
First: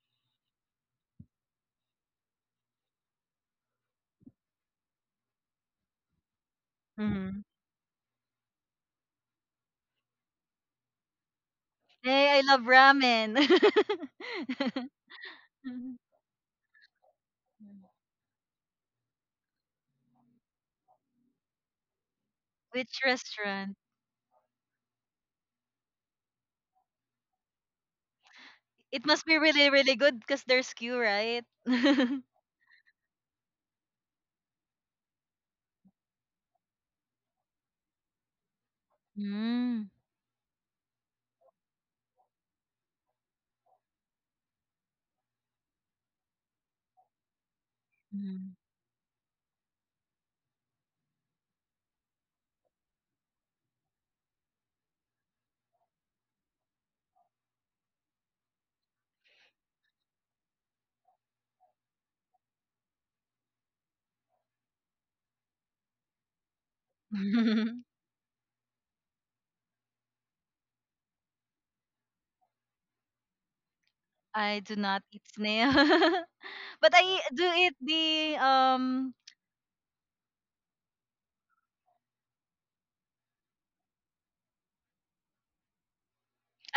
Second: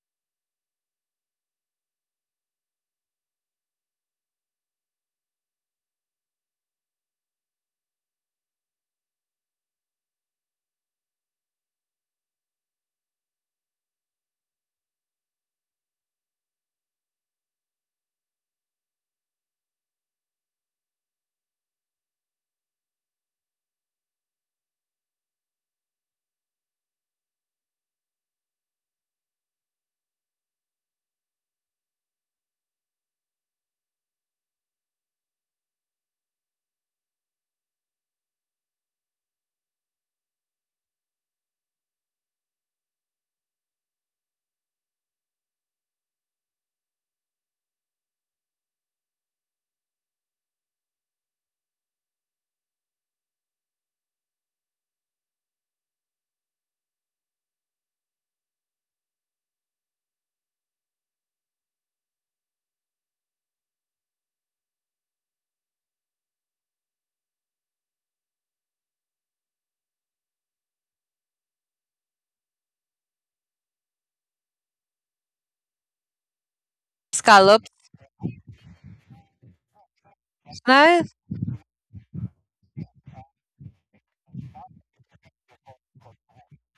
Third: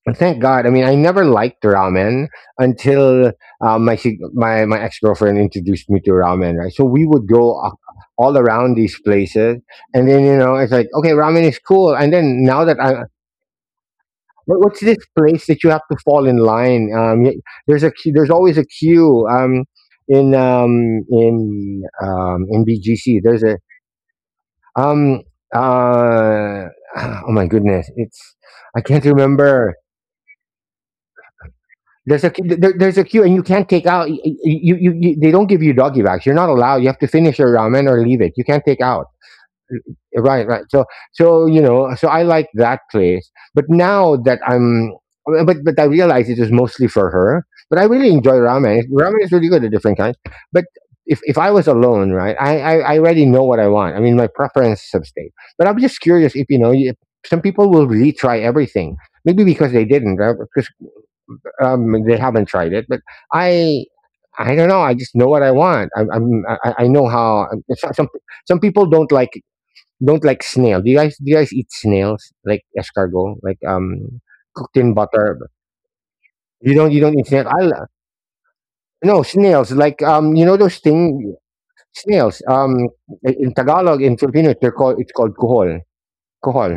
Speaker 2: but thank God. I mean, I never liked ramen until my ex girlfriend introduced me to ramen. Right, so we would
Speaker 1: Mm.
Speaker 2: go a- all around these places, and then it's like okay, ramen is cool. And
Speaker 1: Hey, I
Speaker 2: then
Speaker 1: love
Speaker 2: now that I
Speaker 1: ramen.
Speaker 2: what, what's
Speaker 1: [LAUGHS]
Speaker 2: this place that you have to
Speaker 1: Mhm.
Speaker 2: fall in line? There's always a queue. In
Speaker 1: Which
Speaker 2: BGC there's a
Speaker 1: restaurant?
Speaker 2: um uh [SIGHS] oh my goodness, it's I can't
Speaker 1: It must be really,
Speaker 2: remember.
Speaker 1: really good because there's queue, right? [LAUGHS]
Speaker 2: There's a queue, and you can't take out. You they don't give you doggy bags. You're not allowed. You have to finish your ramen or leave it. You can't take out.
Speaker 1: Mm.
Speaker 2: Right, right. So so. So I like that place. But I realize it was mostly for her. But I really enjoy
Speaker 1: Mhm.
Speaker 2: ramen. Ramen is really good, a different kind. But if I was alone, right, I already know what I want. I mean, my preference substate. But I'm just curious if you know. You, some people will retry everything. Maybe because they didn't, right? Because they haven't tried it, but I, I don't know. I just know what I want. I know how. It's not-
Speaker 1: [LAUGHS]
Speaker 2: Some people don't like snail. Do you guys eat snails like escargot, like
Speaker 1: I
Speaker 2: cooked
Speaker 1: do
Speaker 2: in
Speaker 1: not eat
Speaker 2: butter?
Speaker 1: snail. [LAUGHS] But
Speaker 2: You don't
Speaker 1: I
Speaker 2: eat
Speaker 1: do
Speaker 2: snail.
Speaker 3: Scallops
Speaker 1: eat the
Speaker 2: No snails. Like you know those
Speaker 3: knife? [LAUGHS]
Speaker 2: thing snails. In Tagalog, in Filipino, they're called. It's called kuhol.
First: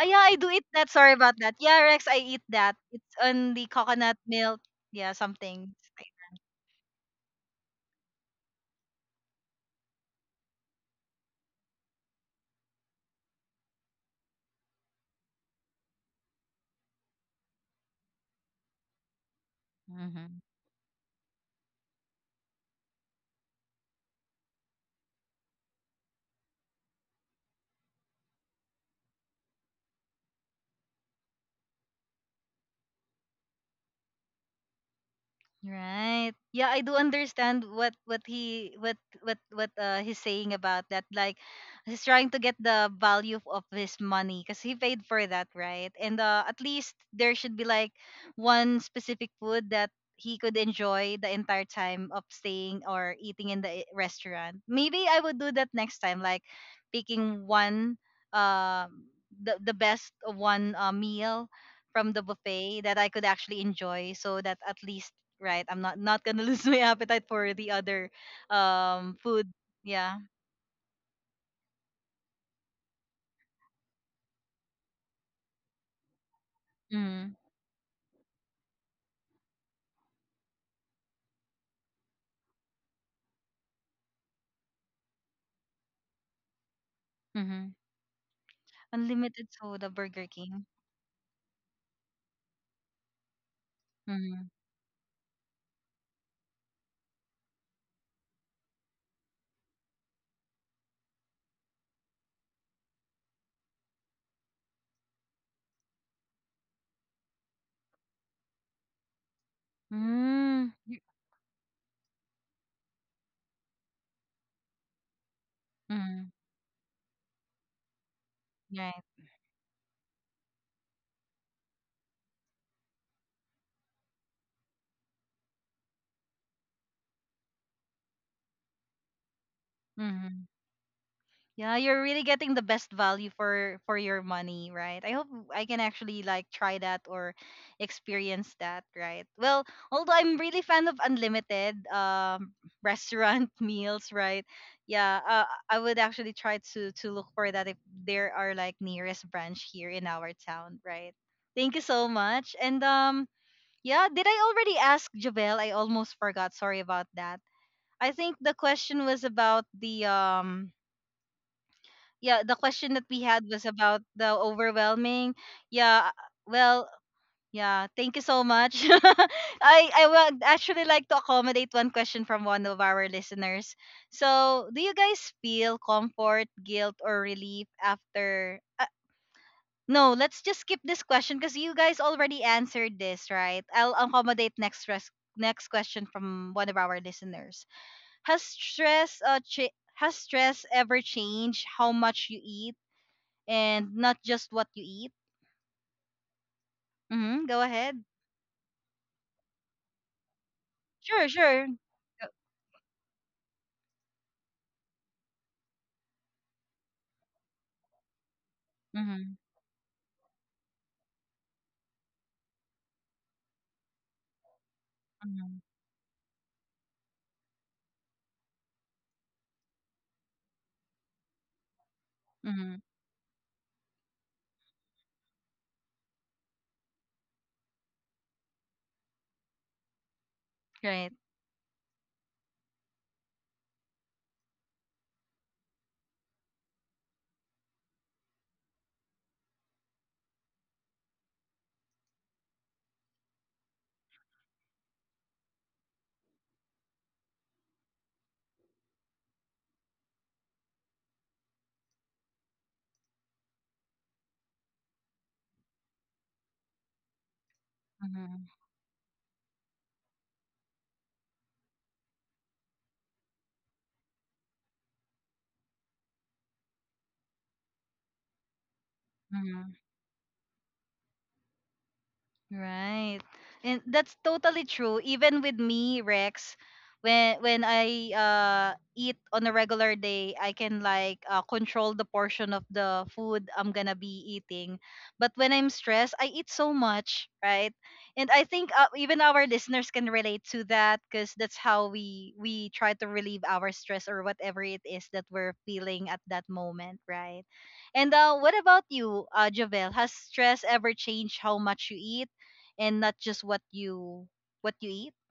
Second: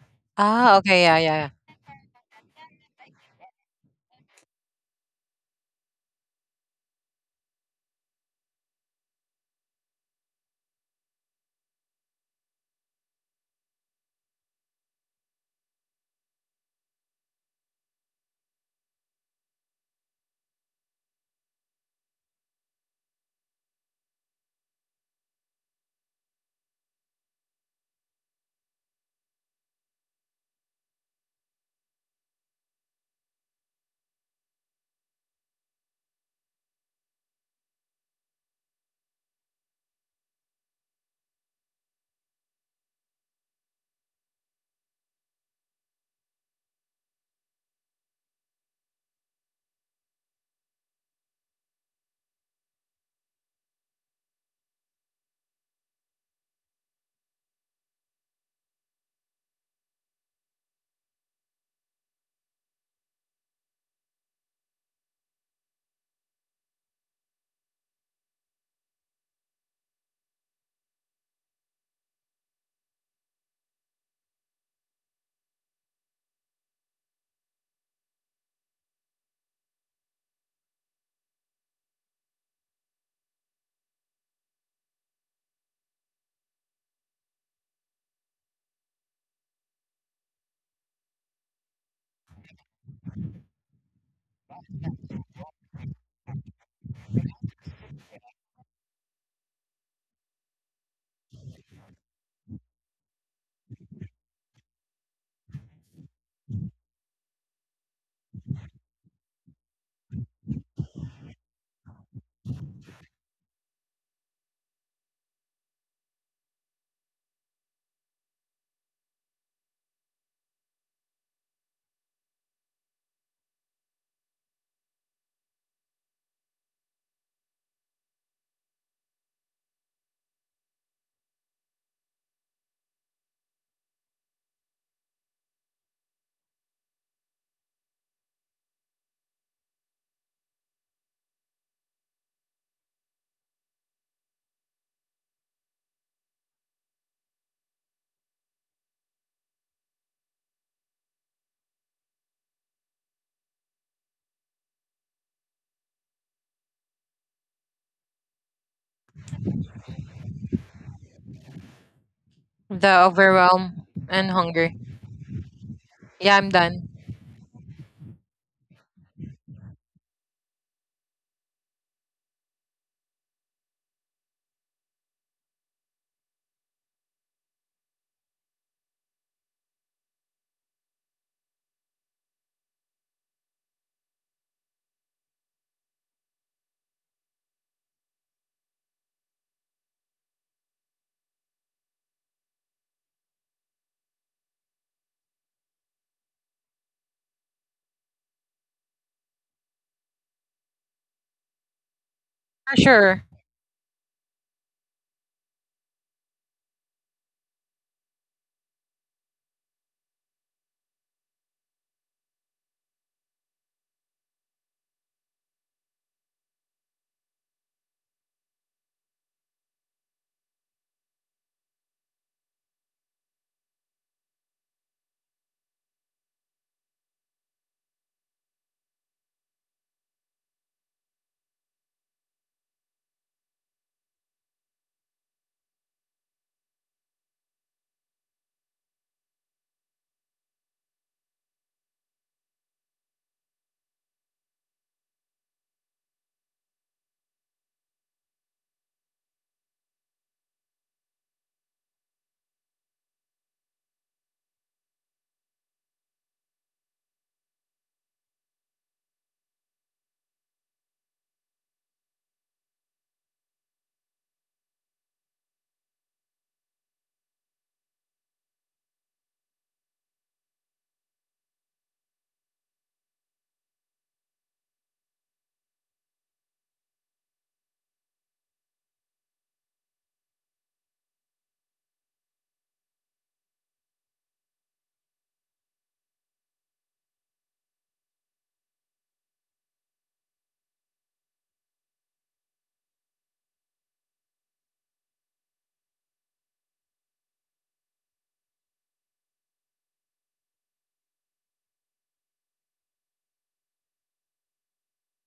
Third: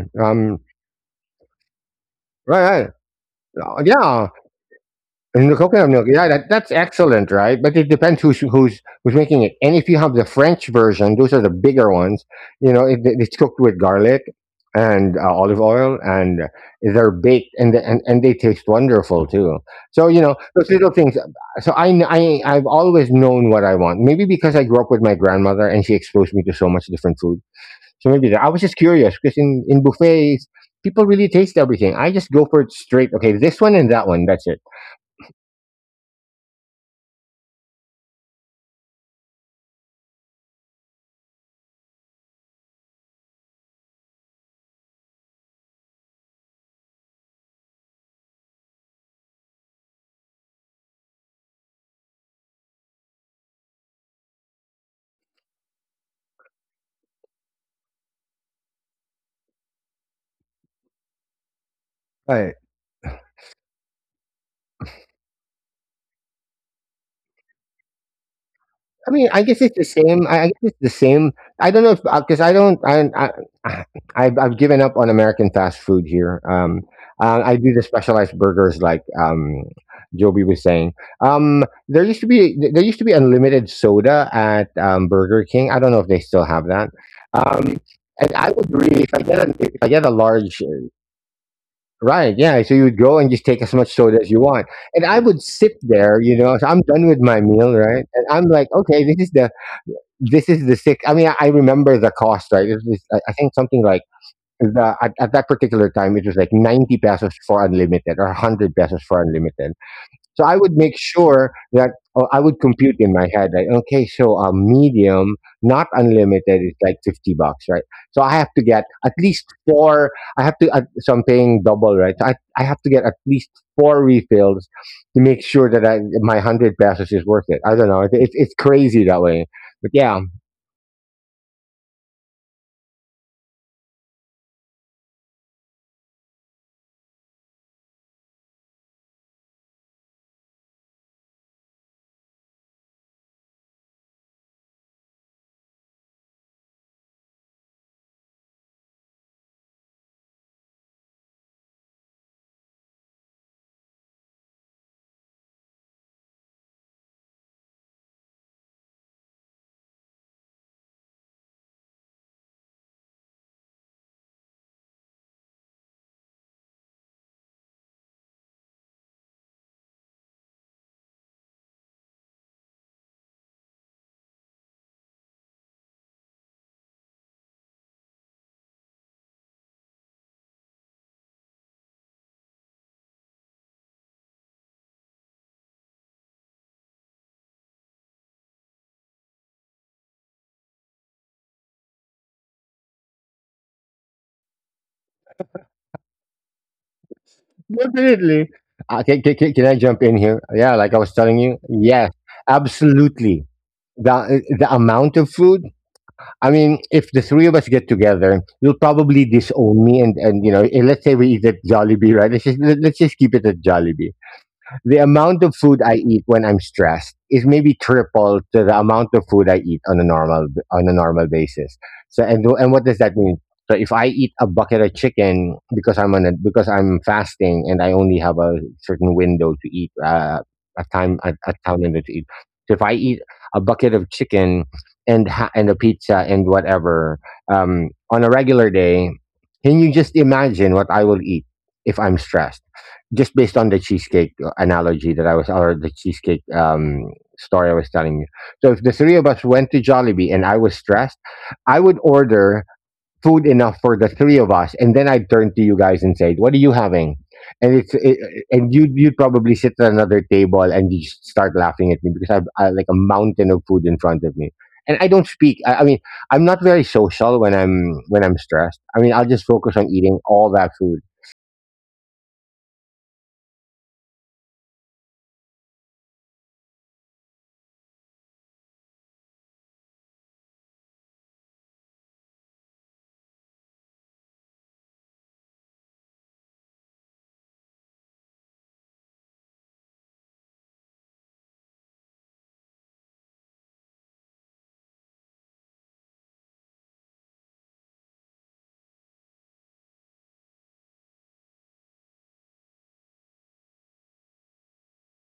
Speaker 1: ah yeah, I do eat
Speaker 3: Ah,
Speaker 1: that.
Speaker 3: okay,
Speaker 1: Sorry
Speaker 3: yeah,
Speaker 1: about
Speaker 3: yeah.
Speaker 1: that. Yeah, Rex, I eat that.
Speaker 2: Right,
Speaker 1: It's on the
Speaker 2: right.
Speaker 1: coconut
Speaker 2: Yeah,
Speaker 1: milk. Yeah,
Speaker 2: and the
Speaker 1: something.
Speaker 2: coconut milk, yeah, that, that's excellent, right? But it depends who's who's making it. And if you have the French version, those are the bigger ones. You know, it's cooked with garlic and olive oil, and they're baked, and, and they taste wonderful too. So you know, those little things. So I've always known what I want. Maybe because I grew up with my grandmother, and she exposed me to so much different food. So maybe that. I was just curious because in buffets, people really taste everything. I just go for it straight. Okay, this one and that one. That's
Speaker 1: Right. Yeah, I do understand what he's saying about that. Like he's trying to get the value of his money because he paid for that, right? And at least there should be like one specific food that he could enjoy the entire time of staying or eating in the restaurant. Maybe I would do that next time, like picking one um the best one meal from the
Speaker 2: it.
Speaker 1: buffet that I could actually enjoy, so that at least right I'm not gonna [LAUGHS] lose my appetite for the other
Speaker 2: I mean, I
Speaker 1: food.
Speaker 2: guess it's the
Speaker 1: Yeah.
Speaker 2: same. I guess it's the same. I don't know if because I don't. I [SIGHS] I- I've given up on American fast food here.
Speaker 1: Mm-hmm.
Speaker 2: I do the specialized burgers, like Joby was saying. There used to be there used to be unlimited soda at Burger King. I don't know if they still have that.
Speaker 1: Mm-hmm.
Speaker 2: Um, and I would really,
Speaker 1: Unlimited
Speaker 2: if I
Speaker 1: soda
Speaker 2: get a
Speaker 1: Burger
Speaker 2: large.
Speaker 1: King.
Speaker 2: Right, yeah. So you would go and just take as much soda as you
Speaker 1: Mm-hmm.
Speaker 2: want, and I would sit there. You know, so I'm done with my meal, right? And I'm like, okay, this is the sick. I mean, I remember the cost, right? It was, I think something like the, at that particular time, it was like 90 pesos for unlimited or 100 pesos for unlimited. So I would make
Speaker 1: Mm-hmm.
Speaker 2: sure that oh, I would compute in my head, like, okay, so a medium, not
Speaker 1: Mm-hmm.
Speaker 2: unlimited, is like $50, right? So I have to get at
Speaker 1: Right.
Speaker 2: least four, I have to, so I'm paying double, right? So I have to get at least four refills to make sure that I, my 100 pesos is worth it. I don't know. It's crazy that way. But yeah,
Speaker 1: Mm-hmm. Yeah, you're really getting the best value for your money, right? I hope I can actually like try that or experience that, right? Well, although I'm really fan of unlimited restaurant [LAUGHS] meals, right? Yeah, I would actually try to look for that if there are like nearest branch here in our town, right? Thank you so much. And yeah, did I already ask Javel? I almost forgot. Sorry about that. I think the question was about the yeah the
Speaker 3: Yeah.
Speaker 1: question that
Speaker 3: The
Speaker 1: we had was
Speaker 3: overwhelm
Speaker 1: about the
Speaker 3: and hunger.
Speaker 1: overwhelming. Yeah.
Speaker 3: Yeah, I'm
Speaker 1: Well,
Speaker 3: done.
Speaker 1: yeah, thank you so much. [LAUGHS] I would actually like to accommodate one question from one of our listeners. So do you guys feel comfort, guilt, or relief after no, let's just skip this question because you guys already answered this, right? I'll accommodate next next question from one of our listeners. Has has stress ever changed how much you eat, and not just what you eat. Mm-hmm. Go ahead.
Speaker 2: definitely. Can I jump in here? Yeah, like I was
Speaker 1: Sure,
Speaker 2: telling you.
Speaker 1: sure.
Speaker 2: Yes,
Speaker 3: For sure.
Speaker 2: absolutely. The amount of food. I mean, if the three of us get together, you'll probably
Speaker 1: Mm-hmm.
Speaker 2: disown me. And you know, eh, let's say we eat at Jollibee, right? Let's just, let's just keep it at Jollibee. The amount of
Speaker 1: Mm-hmm.
Speaker 2: food I eat when I'm stressed is maybe triple to the amount of food I eat on a normal basis. So and
Speaker 1: Mm-hmm.
Speaker 2: what does that mean? So if I eat a bucket of chicken because I'm on a, because I'm fasting and I only have a certain window to eat a
Speaker 1: Great.
Speaker 2: time a time window to eat. So if I eat a bucket of chicken and a pizza and whatever on a regular day, can you just imagine what I will eat if I'm stressed? Just based on the cheesecake analogy that I was, or the cheesecake story I was telling you. So if the three of us went to Jollibee and I was stressed, I would order food enough for the three of us, and then I'd turn to you guys and say, "What are you having?" And it's it,
Speaker 1: Mm-hmm.
Speaker 2: and you you'd probably sit at another table and you just start laughing at me because I've I, like a mountain of food in front of me. And I don't speak. I mean, I'm not very social when I'm stressed. I mean, I'll just focus
Speaker 1: Mm-hmm.
Speaker 2: on eating all that food.
Speaker 1: Right. And that's totally true. Even with me, Rex, when I eat on a regular day, I can like control the portion of the food I'm gonna be eating. But when I'm stressed, I eat so much, right? And I think even our listeners can relate to that, because that's how we try to relieve our stress or whatever it is that we're feeling at that moment, right? And what about you, Javel? Has stress ever changed how much you eat, and not just what you eat? [LAUGHS]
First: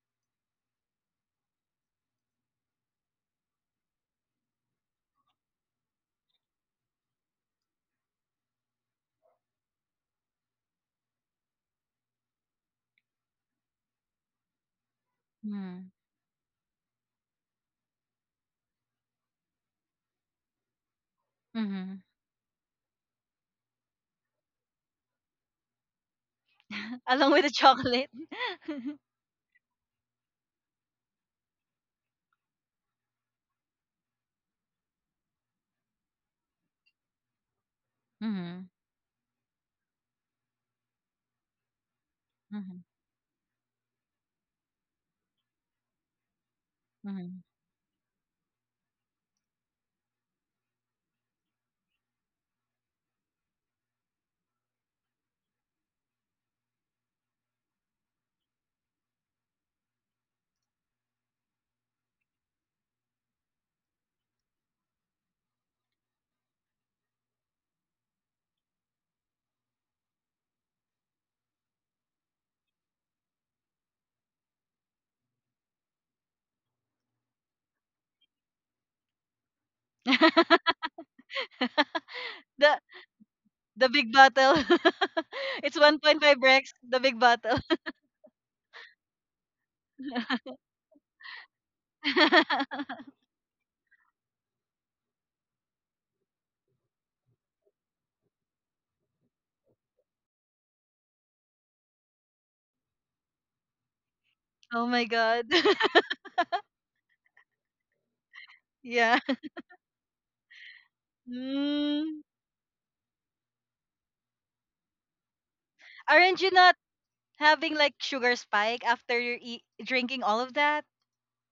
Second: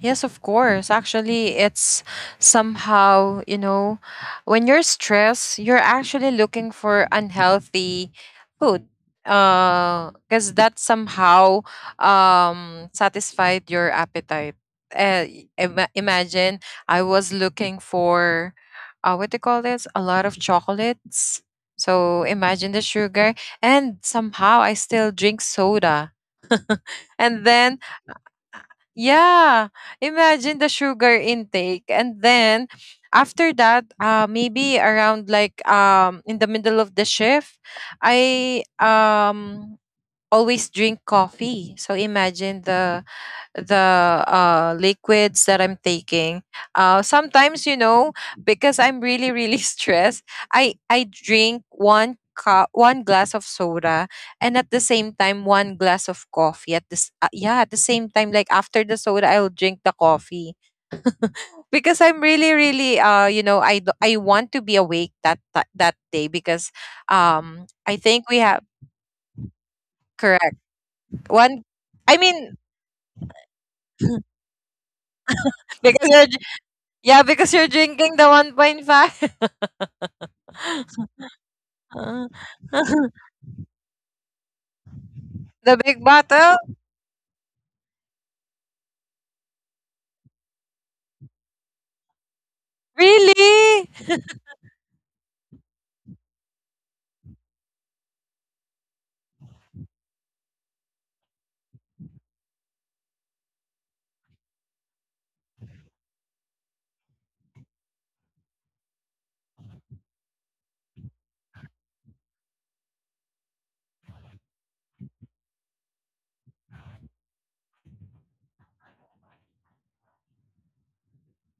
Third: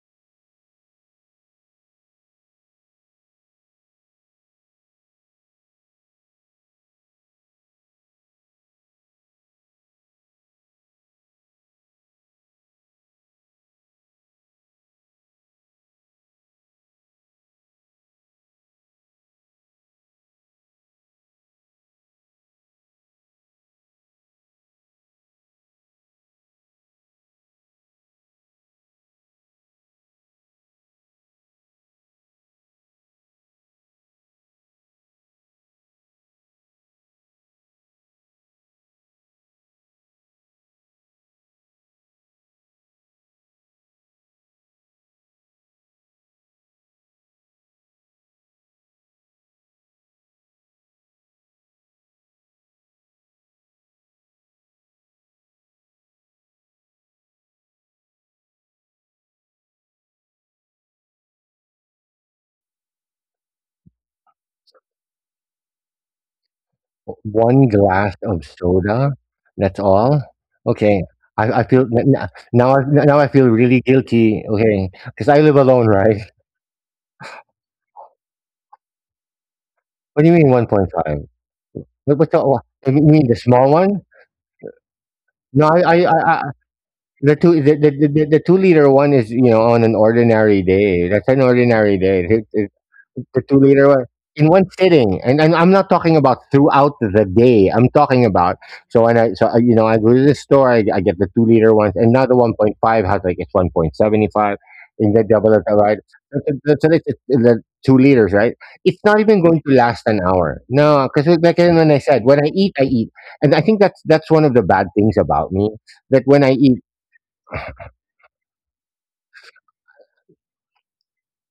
Speaker 3: Yes, of course. Actually, it's somehow, you know, when you're stressed, you're actually looking for unhealthy food. Because that somehow satisfied your appetite. Uh,
Speaker 1: Mm.
Speaker 3: Imagine, I was looking for what do you call this? A lot of chocolates.
Speaker 1: Mm-hmm.
Speaker 3: So imagine the sugar, and somehow I still drink soda.
Speaker 1: Along
Speaker 3: And
Speaker 1: with the
Speaker 3: then
Speaker 1: chocolate. [LAUGHS]
Speaker 3: yeah, imagine the sugar intake. And then after that, maybe around like in the middle of the shift, I
Speaker 1: Mm-hmm.
Speaker 3: um always drink coffee. So imagine
Speaker 1: Mm-hmm.
Speaker 3: the liquids that I'm taking.
Speaker 1: Mm-hmm.
Speaker 3: Sometimes, you know, because I'm really, really [LAUGHS] stressed, I drink one cup, one glass of soda, and at the same time, one glass of coffee. At this, yeah, at the same time, like after the soda, I'll drink the coffee [LAUGHS] because I'm really, really, you know, I want to be awake that day because,
Speaker 2: One
Speaker 3: I
Speaker 2: glass
Speaker 3: think
Speaker 2: of
Speaker 3: we have
Speaker 2: soda, that's all?
Speaker 3: correct
Speaker 2: Okay, I
Speaker 3: one.
Speaker 2: feel n
Speaker 3: I
Speaker 2: n
Speaker 3: mean,
Speaker 2: now I now I feel really guilty. Okay, because I live alone,
Speaker 3: because
Speaker 2: right?
Speaker 3: you're, dr- yeah, because you're drinking the 1.5.
Speaker 2: What do you mean
Speaker 1: [LAUGHS]
Speaker 2: 1.5? What
Speaker 3: Uh,
Speaker 2: what's the o
Speaker 1: the
Speaker 2: you
Speaker 3: [LAUGHS]
Speaker 2: mean the small
Speaker 1: the
Speaker 2: one?
Speaker 1: big bottle. [LAUGHS]
Speaker 2: No,
Speaker 3: the
Speaker 1: It's
Speaker 3: big
Speaker 1: 1.5,
Speaker 3: bottle?
Speaker 2: I
Speaker 1: Rex, the big
Speaker 2: the
Speaker 1: bottle.
Speaker 2: two the, the 2 liter one is you know on an ordinary day. That's an ordinary day.
Speaker 1: [LAUGHS]
Speaker 2: The two
Speaker 3: Really?
Speaker 2: liter one in one sitting, and I'm not talking about throughout the day. I'm talking about so when I so you know I go to the store, I get the 2 liter ones, and now the 1.5 has like it's 1.75,
Speaker 1: Oh my
Speaker 2: in the
Speaker 1: god.
Speaker 2: double it, right?
Speaker 1: [LAUGHS]
Speaker 2: So it's the 2 liters, right? It's
Speaker 1: Yeah.
Speaker 2: not even going to last an hour. No, because like when I
Speaker 1: Mm.
Speaker 2: said, when I eat, and I think that's one of the bad things about me that
Speaker 1: Aren't
Speaker 2: when
Speaker 1: you
Speaker 2: I
Speaker 1: not
Speaker 2: eat,
Speaker 1: having like sugar spike after you're eat, drinking all of that?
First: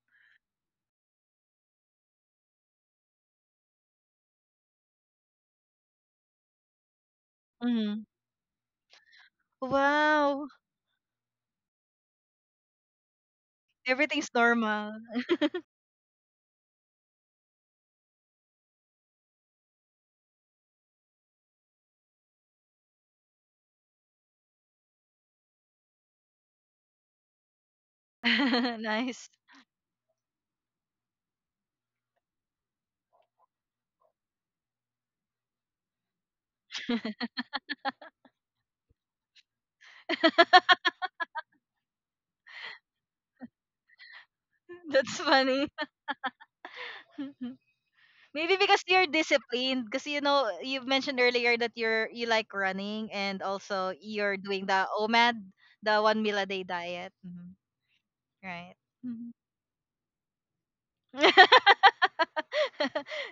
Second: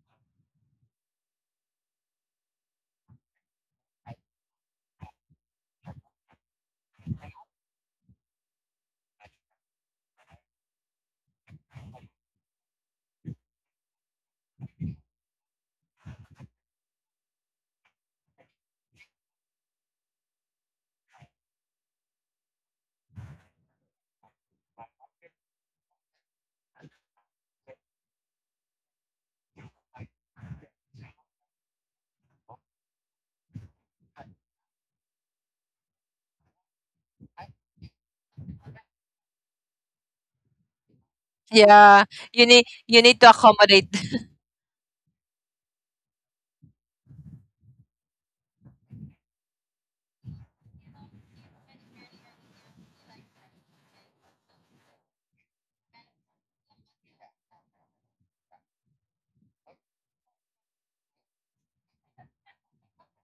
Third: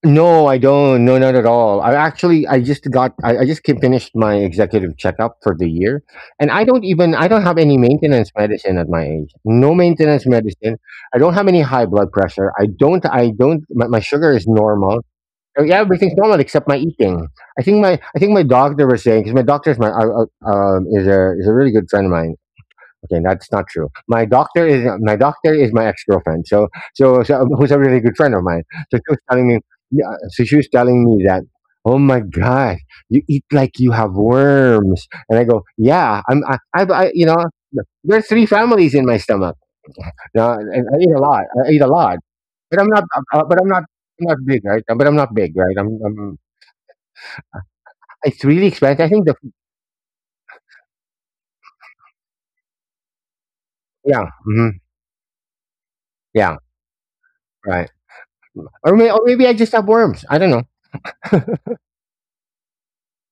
Speaker 2: no, I don't. No, not at all. I actually, I just came, finished my executive checkup for the year, and I don't even, I don't have any
Speaker 1: Mm.
Speaker 2: maintenance medicine at my age. No maintenance
Speaker 1: Wow.
Speaker 2: medicine. I don't have any high blood pressure. I don't. My
Speaker 1: Everything's
Speaker 2: sugar is
Speaker 1: normal.
Speaker 2: normal. Yeah, everything's normal except my eating. I think my doctor was saying because my doctor is my, is a really good friend of mine. Okay, that's not true. My doctor is my ex girlfriend. So, so so who's a really good friend of mine. So she was
Speaker 1: [LAUGHS] Nice.
Speaker 2: telling me, yeah, so she was telling me that, oh my god, you eat like you have worms, and I go, yeah, I you know there's 3 families in my stomach. Now, and I eat a lot. I eat a
Speaker 3: Yeah.
Speaker 2: lot, but I'm
Speaker 3: You
Speaker 2: not
Speaker 3: need to
Speaker 2: but
Speaker 3: accommodate
Speaker 2: I'm not big, right? But I'm
Speaker 1: That's
Speaker 2: not big,
Speaker 1: funny.
Speaker 2: right? I'm
Speaker 1: [LAUGHS]
Speaker 2: it's
Speaker 1: Maybe
Speaker 2: really
Speaker 1: because
Speaker 2: expensive.
Speaker 1: you're
Speaker 2: I think the
Speaker 1: disciplined, because you know you mentioned earlier that you're you like running and also
Speaker 2: yeah,
Speaker 1: you're doing
Speaker 2: hmm
Speaker 1: the OMAD, the one meal a
Speaker 2: yeah,
Speaker 1: day diet, hmm,
Speaker 2: right.
Speaker 1: right?
Speaker 2: Or
Speaker 1: Mhm.
Speaker 2: maybe I just have worms. I don't know.
Speaker 1: [LAUGHS]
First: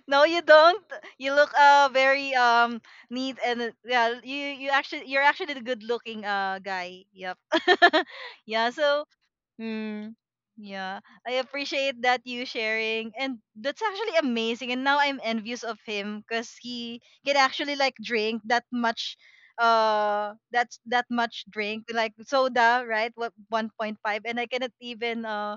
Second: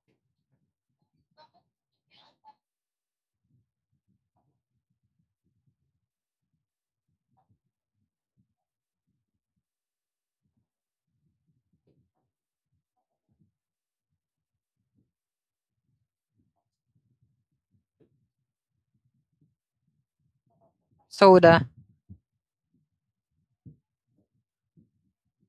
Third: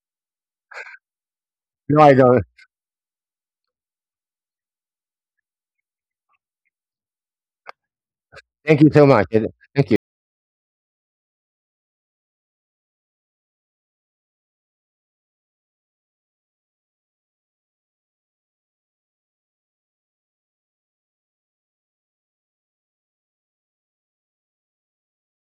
Speaker 1: No, you don't. You look
Speaker 2: No, I
Speaker 1: very
Speaker 2: don't.
Speaker 1: neat and yeah, you actually you're actually the good looking guy. Yep. [LAUGHS] Yeah.
Speaker 2: Thank you
Speaker 1: So
Speaker 2: so much. And thank you.
Speaker 1: Mm, yeah, I appreciate that you sharing, and that's actually amazing. And now I'm envious of him because he can actually like drink that much, that much
Speaker 3: [LAUGHS] soda.
Speaker 1: drink like soda, right? What 1.5, and I cannot even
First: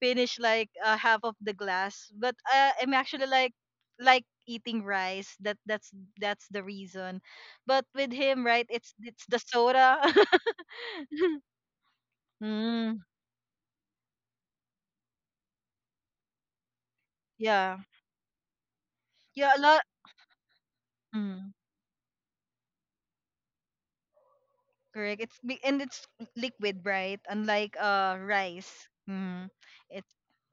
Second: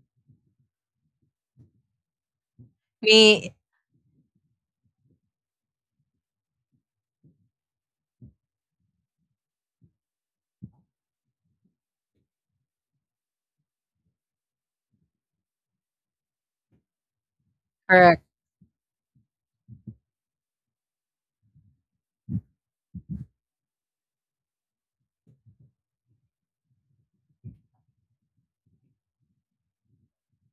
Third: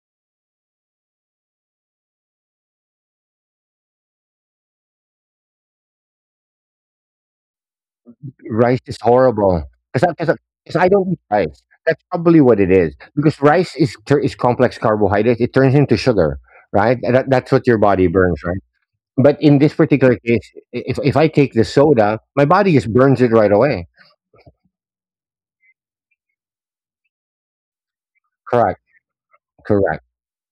Speaker 1: finish like half of the glass. But I'm actually
Speaker 3: Me
Speaker 1: like eating rice. That's the reason. But with him, right?
Speaker 2: Rice
Speaker 1: It's
Speaker 2: is
Speaker 1: it's the
Speaker 2: horrible
Speaker 1: soda.
Speaker 2: because
Speaker 1: [LAUGHS]
Speaker 2: I, 'cause I 'cause I don't eat rice. That's probably what it is
Speaker 1: mm,
Speaker 2: because is complex carbohydrates. It turns into sugar, right? And that, that's what
Speaker 1: yeah,
Speaker 2: your body
Speaker 3: correct.
Speaker 2: burns, right? But
Speaker 1: yeah, a
Speaker 2: in this
Speaker 1: lot.
Speaker 2: particular case, if I
Speaker 1: mm.
Speaker 2: take the soda, my body just burns it right away.
Speaker 1: Correct. It's big and it's liquid, right? Unlike rice.
Speaker 2: Correct.
Speaker 1: Mm. It
Speaker 2: Correct.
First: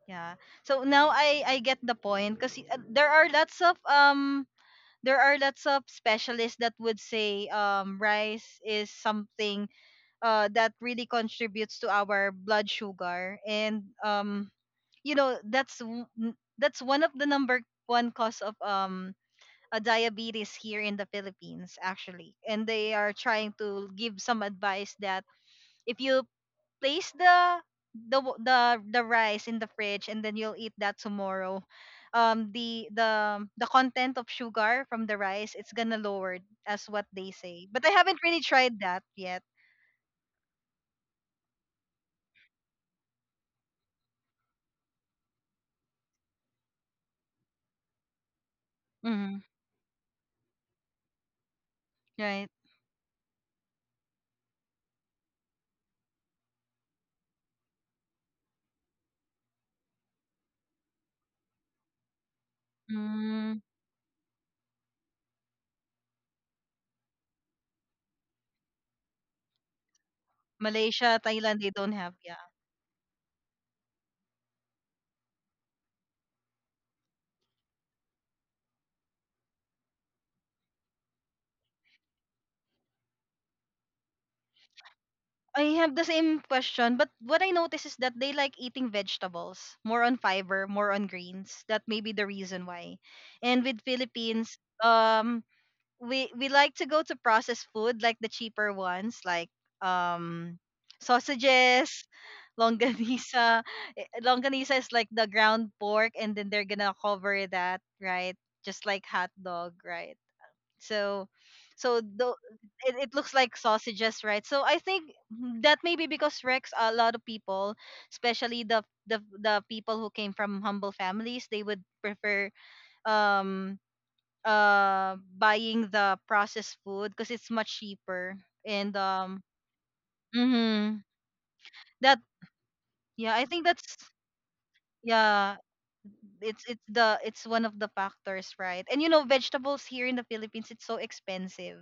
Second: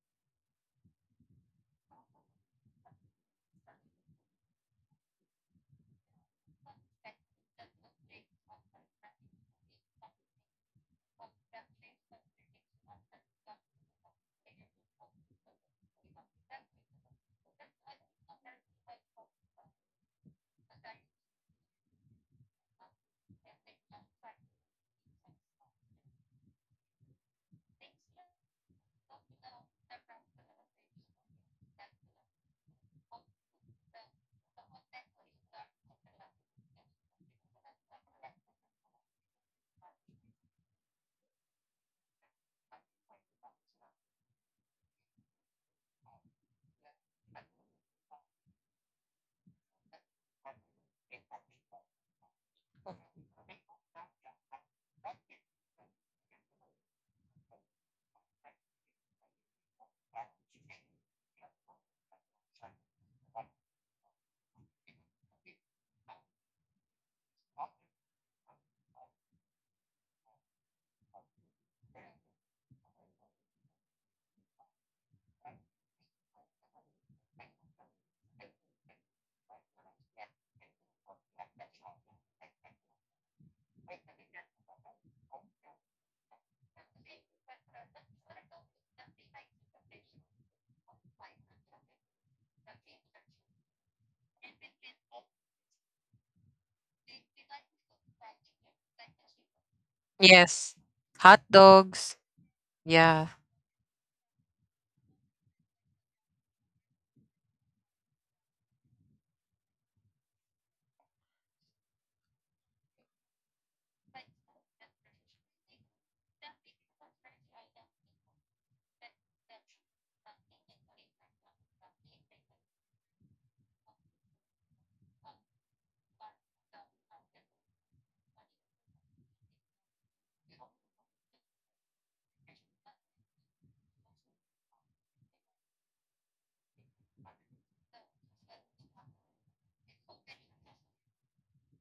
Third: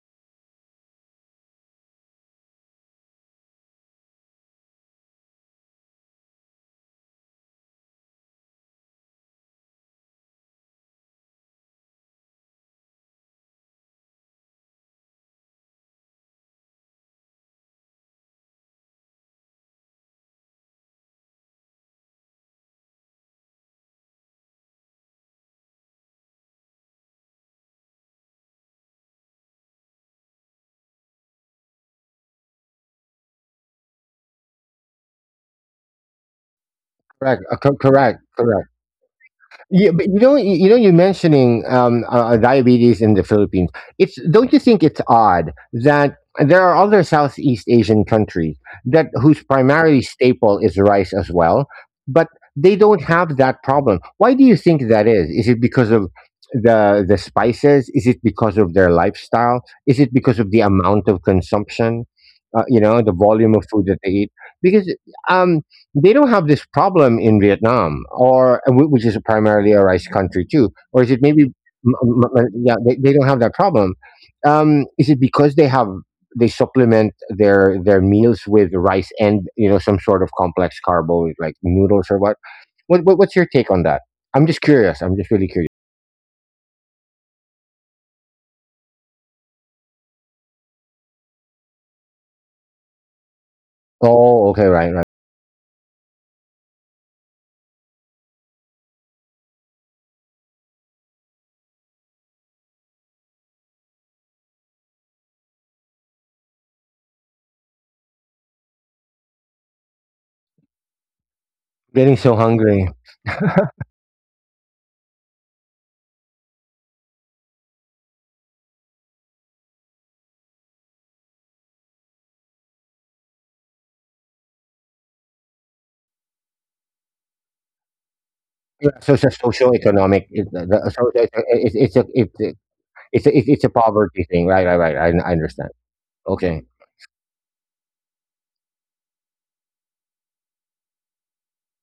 Speaker 1: Yeah. So now I get the point because there are lots of specialists that would say rice is something that really contributes to our blood sugar, and you know, that's one of the number one cause of a diabetes here in the Philippines actually. And they are trying to give some advice that if you place the rice in the fridge and then you'll eat that tomorrow, the content of sugar from the rice, it's gonna lower, as what they
Speaker 2: Correct.
Speaker 1: say, but I
Speaker 2: Correct.
Speaker 1: haven't really
Speaker 2: Correct.
Speaker 1: tried that yet.
Speaker 2: Yeah, but you know, you know, you're mentioning diabetes in the Philippines. It's don't you think it's odd that there are other Southeast Asian countries that
Speaker 1: hmm
Speaker 2: whose primary staple is rice as well, but
Speaker 1: right
Speaker 2: they don't have that problem. Why do you think that is? Is it because of the spices? Is it because of their lifestyle? Is it because of the amount of consumption? You know, the volume
Speaker 1: mm,
Speaker 2: of food that they eat. Because um, they don't have this problem in Vietnam, or which is primarily a rice country too, or is
Speaker 1: Malaysia,
Speaker 2: it maybe?
Speaker 1: Thailand, they don't have, yeah.
Speaker 2: Yeah, they don't have that problem. Is it because they have they supplement their meals with rice and you know some sort of complex carbo like noodles or what? What's your take on that? I'm just curious. I'm just really
Speaker 1: I
Speaker 2: curious.
Speaker 1: have the same question, but what I notice is that they like eating vegetables, more on fiber, more on greens. That may be the reason why. And with
Speaker 2: Oh,
Speaker 1: Philippines,
Speaker 2: okay, right, right.
Speaker 1: we like to go to processed food, like the cheaper ones, like um
Speaker 3: Yes. Hot
Speaker 1: sausages,
Speaker 3: dogs.
Speaker 1: [LAUGHS]
Speaker 3: Yeah.
Speaker 1: longanisa. Longanisa is like the ground pork and then they're gonna cover that, right? Just like hot dog, right? so so
Speaker 2: Getting so
Speaker 1: though
Speaker 2: hungry.
Speaker 1: It looks like sausages, right? So I think that maybe because, Rex, a lot of people, especially the people who came from humble families, they would prefer, um buying the processed food because it's much cheaper.
Speaker 2: Yeah,
Speaker 1: and
Speaker 2: so it's a
Speaker 1: um
Speaker 2: social economic.
Speaker 1: mhm.
Speaker 2: It's a
Speaker 1: that yeah, I
Speaker 2: it's
Speaker 1: think
Speaker 2: a
Speaker 1: that's,
Speaker 2: poverty thing, right? Right? Right? I
Speaker 1: yeah,
Speaker 2: understand. Okay.
Speaker 1: it's the it's one of the factors, right? And you know, vegetables here in the Philippines, it's so expensive,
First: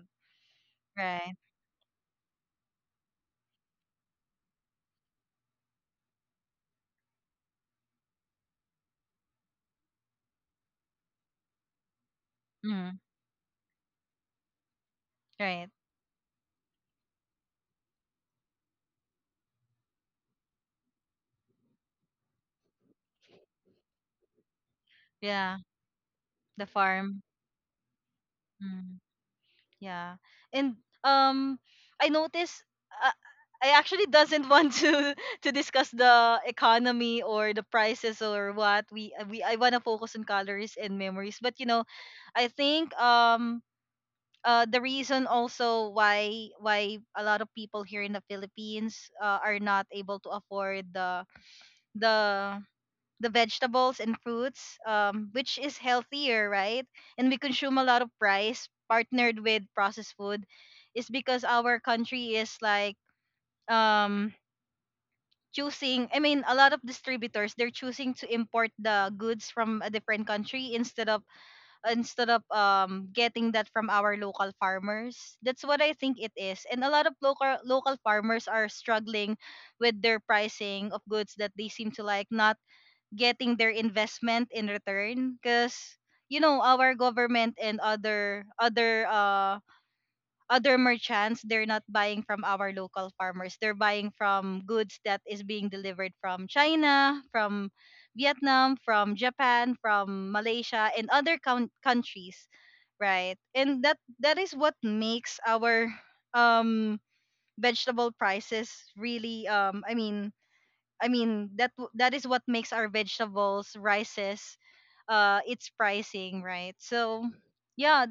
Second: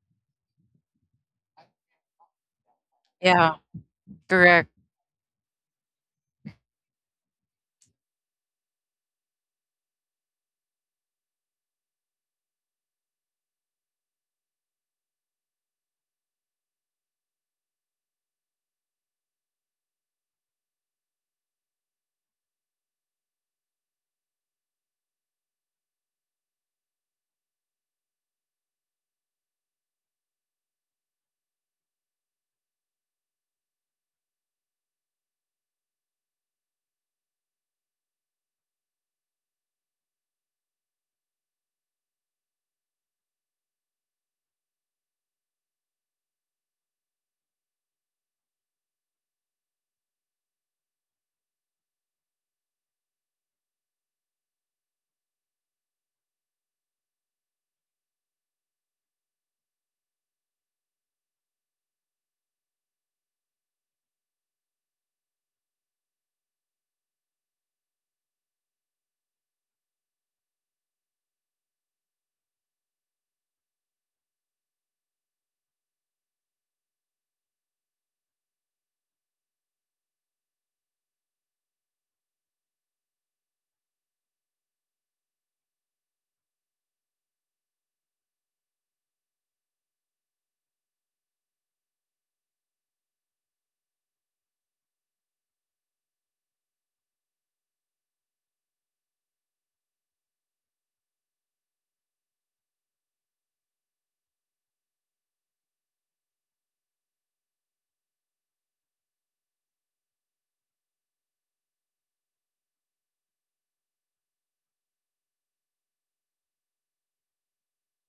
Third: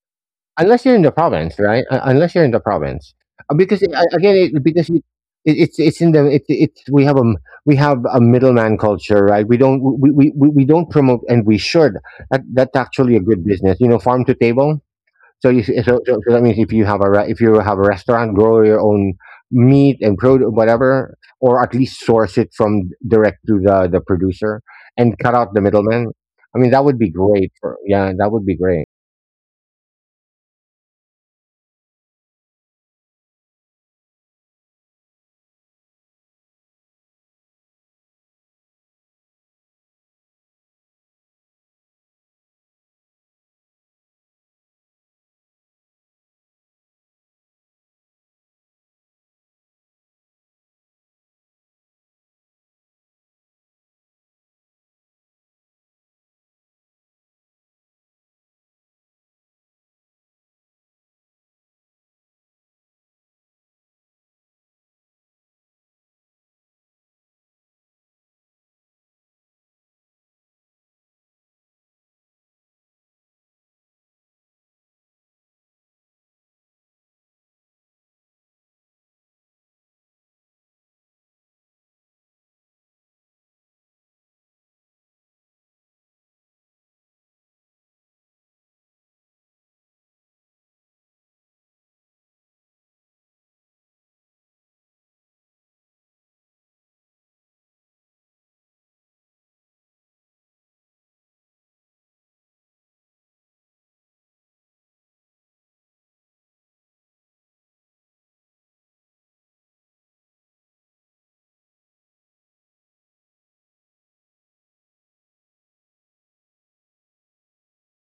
Speaker 2: Unless you're in the
Speaker 1: right?
Speaker 2: province, right? Unless you're in the province,
Speaker 3: Yeah.
Speaker 2: because it, again, it,
Speaker 3: Correct.
Speaker 2: because you, it, it's in the it's we have we have a middleman culture, right? We don't promote, and we should. That's
Speaker 1: mm,
Speaker 2: actually a good business, you know, farm to table. So
Speaker 1: right
Speaker 2: so that means if you have if you have a restaurant, grow your own meat and produce, whatever, or at least source it from direct to the producer and cut out
Speaker 1: yeah,
Speaker 2: the middleman. I
Speaker 1: the
Speaker 2: mean, that would be
Speaker 1: farm.
Speaker 2: great. Yeah, that would be great
Speaker 1: mm. Yeah. And um I noticed uh, I actually doesn't want to [LAUGHS] to discuss the economy or the prices or what we I want to focus on calories and memories. But you know, I think the reason also why a lot of people here in the Philippines are not able to afford the the vegetables and fruits, which is healthier, right? And we consume a lot of rice partnered with processed food, is because our country is like, um, choosing. I mean, a lot of distributors, they're choosing to import the goods from a different country instead of getting that from our local farmers. That's what I think it is, and a lot of local farmers are struggling with their pricing of goods, that they seem to like not getting their investment in return, because you know, our government and other merchants, they're not buying from our local farmers, they're buying from goods that is being delivered from China, from Vietnam, from Japan, from Malaysia, and other countries, right? And that, that is what makes our um vegetable prices really, I mean, that is what makes our vegetables, rices, its pricing, right? So yeah,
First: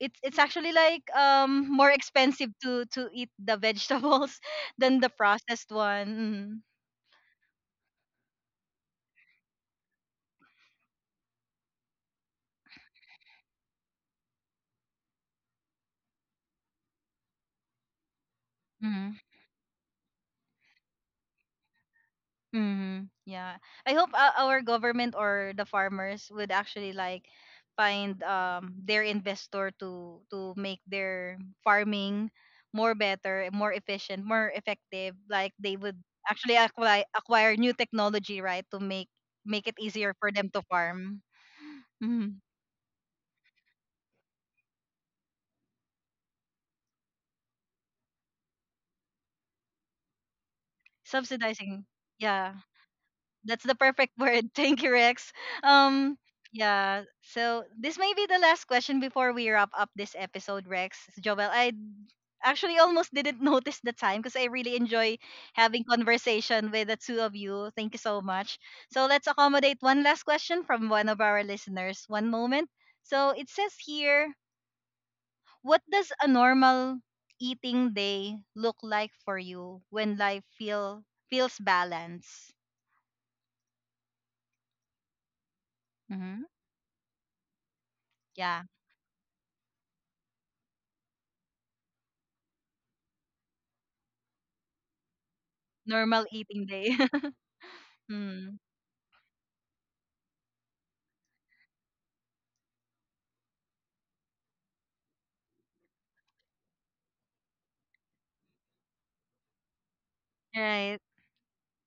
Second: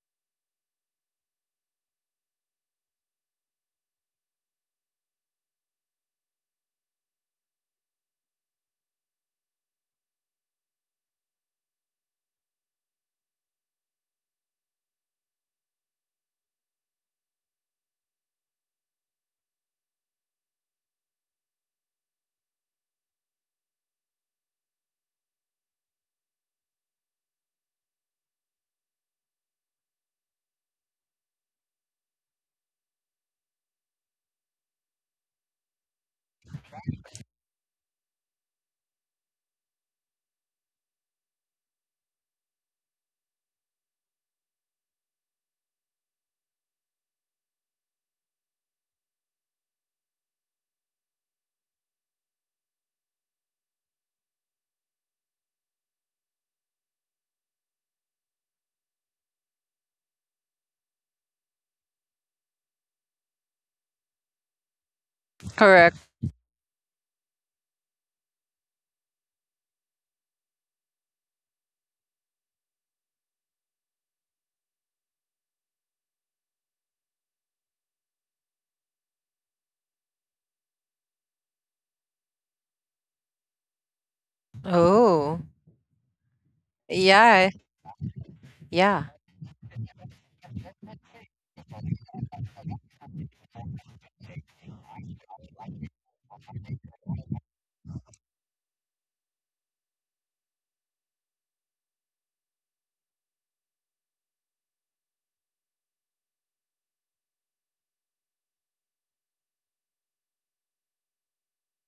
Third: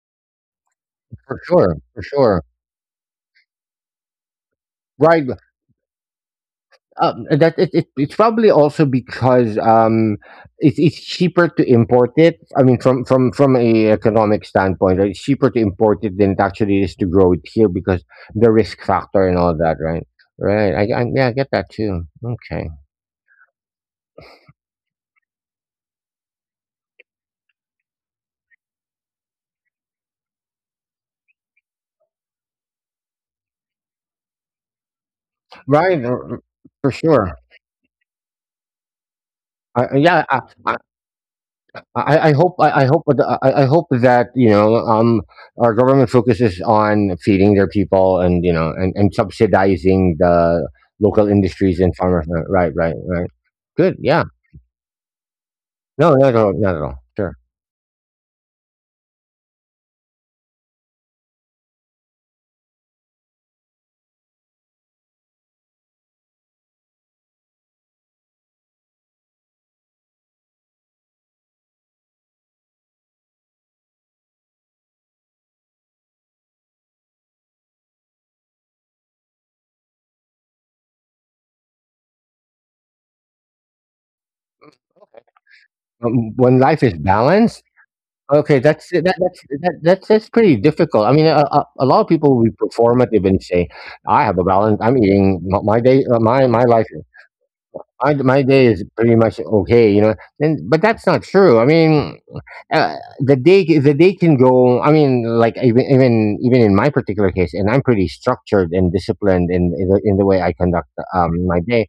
Speaker 1: it's actually like
Speaker 2: for sure,
Speaker 1: more
Speaker 2: for sure.
Speaker 1: expensive to eat the vegetables [LAUGHS] than the
Speaker 2: Right.
Speaker 1: processed one.
Speaker 2: It's probably also because it's cheaper to import it. I mean, from from a economic standpoint, right? It's cheaper to import it than it actually is to grow it here because the risk
Speaker 1: Mm-hmm. Mm-hmm.
Speaker 2: factor and all that, right? Right. I yeah, I get that too. Okay.
Speaker 1: Mm-hmm. Yeah. I hope our government or the farmers would actually like find their investor to make their farming more better, more efficient, more effective. Like they would
Speaker 2: Right.
Speaker 1: actually
Speaker 2: For sure.
Speaker 1: acquire new technology, right, to make it easier
Speaker 2: Yeah.
Speaker 1: for
Speaker 2: I,
Speaker 1: them to farm. hmm
Speaker 2: I hope I hope that you know our government focuses on feeding their people and you know and subsidizing the local industries
Speaker 1: Subsidizing.
Speaker 2: and farmers.
Speaker 1: Yeah.
Speaker 2: Right, right, right.
Speaker 1: That's the
Speaker 2: Good.
Speaker 1: perfect
Speaker 2: Yeah.
Speaker 1: word. [LAUGHS] Thank you, Rex.
Speaker 2: No,
Speaker 1: Um
Speaker 2: not at all. Not at all.
Speaker 1: yeah.
Speaker 2: Sure.
Speaker 1: So this may be the last question before we wrap up this episode, Rex. Joel, I actually almost didn't [LAUGHS] notice the time because I really enjoy having
Speaker 3: Correct.
Speaker 1: conversation with the two of you. Thank you so much. So let's accommodate one last question from one of our listeners. One moment. So it says here, what does a normal eating day look like for you when life feel feels balanced?
Speaker 3: Oh.
Speaker 1: Hmm.
Speaker 2: When life is
Speaker 3: Yeah.
Speaker 2: balanced, okay,
Speaker 1: Yeah,
Speaker 2: that's that,
Speaker 3: Yeah.
Speaker 2: that's that, that's pretty difficult. I mean, a lot of people will be performative and say, "I have a balance. I'm eating my, my day.
Speaker 1: normal
Speaker 2: My my
Speaker 1: eating
Speaker 2: life.
Speaker 1: day. [LAUGHS]
Speaker 2: My
Speaker 1: mm,
Speaker 2: day is pretty much okay, you know, and but that's not true. I mean, the day can go. I mean, like even in my particular case, and I'm pretty structured and disciplined in the way I conduct
Speaker 1: right.
Speaker 2: my day.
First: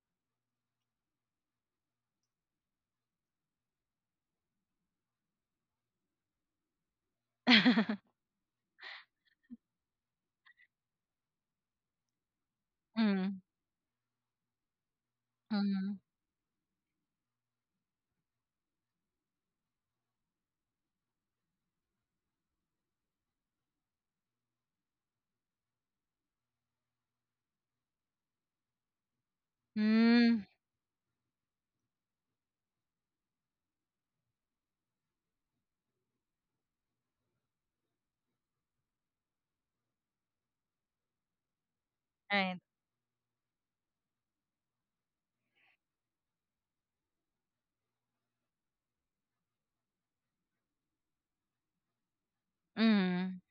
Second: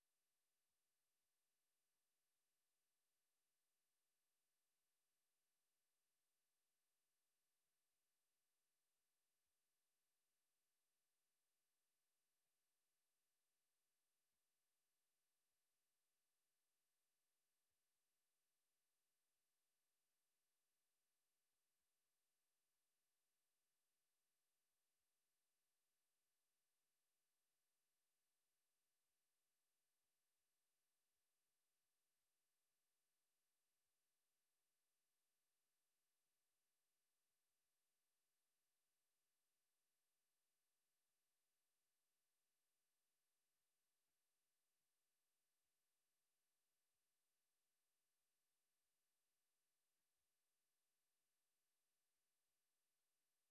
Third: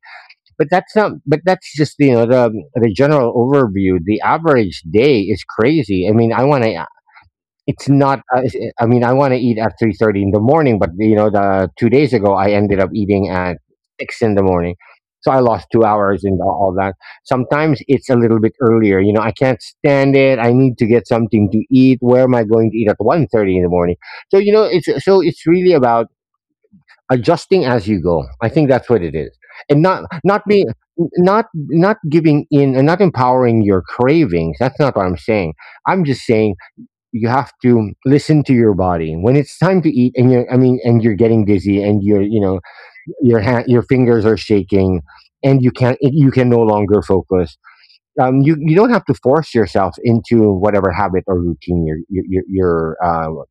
Speaker 2: But that's not. But that's just you know the general overview. The average day is crazy. I mean, I want to it's not.
Speaker 1: [LAUGHS]
Speaker 2: Is- I mean, I want to eat at 3:30 in the morning, but you know, the 2 days ago I ended up eating
Speaker 1: mm,
Speaker 2: at six in the morning, so I lost two
Speaker 1: mm,
Speaker 2: hours and all that. Sometimes it's a little bit earlier. You know, I can't stand it. I need to get something to eat. Where am I going to eat at 1:30 in the morning? So you know, it's so it's really about adjusting as you go. I think that's what it is, and not not
Speaker 1: mm,
Speaker 2: being not not giving in and not empowering your cravings. That's not what I'm saying. I'm just saying you have to listen to your body when it's time to eat and you're getting dizzy and you're you
Speaker 1: right.
Speaker 2: know your hand your fingers are shaking and you can no longer focus. You don't have to force yourself into whatever habit or routine
Speaker 1: Mm,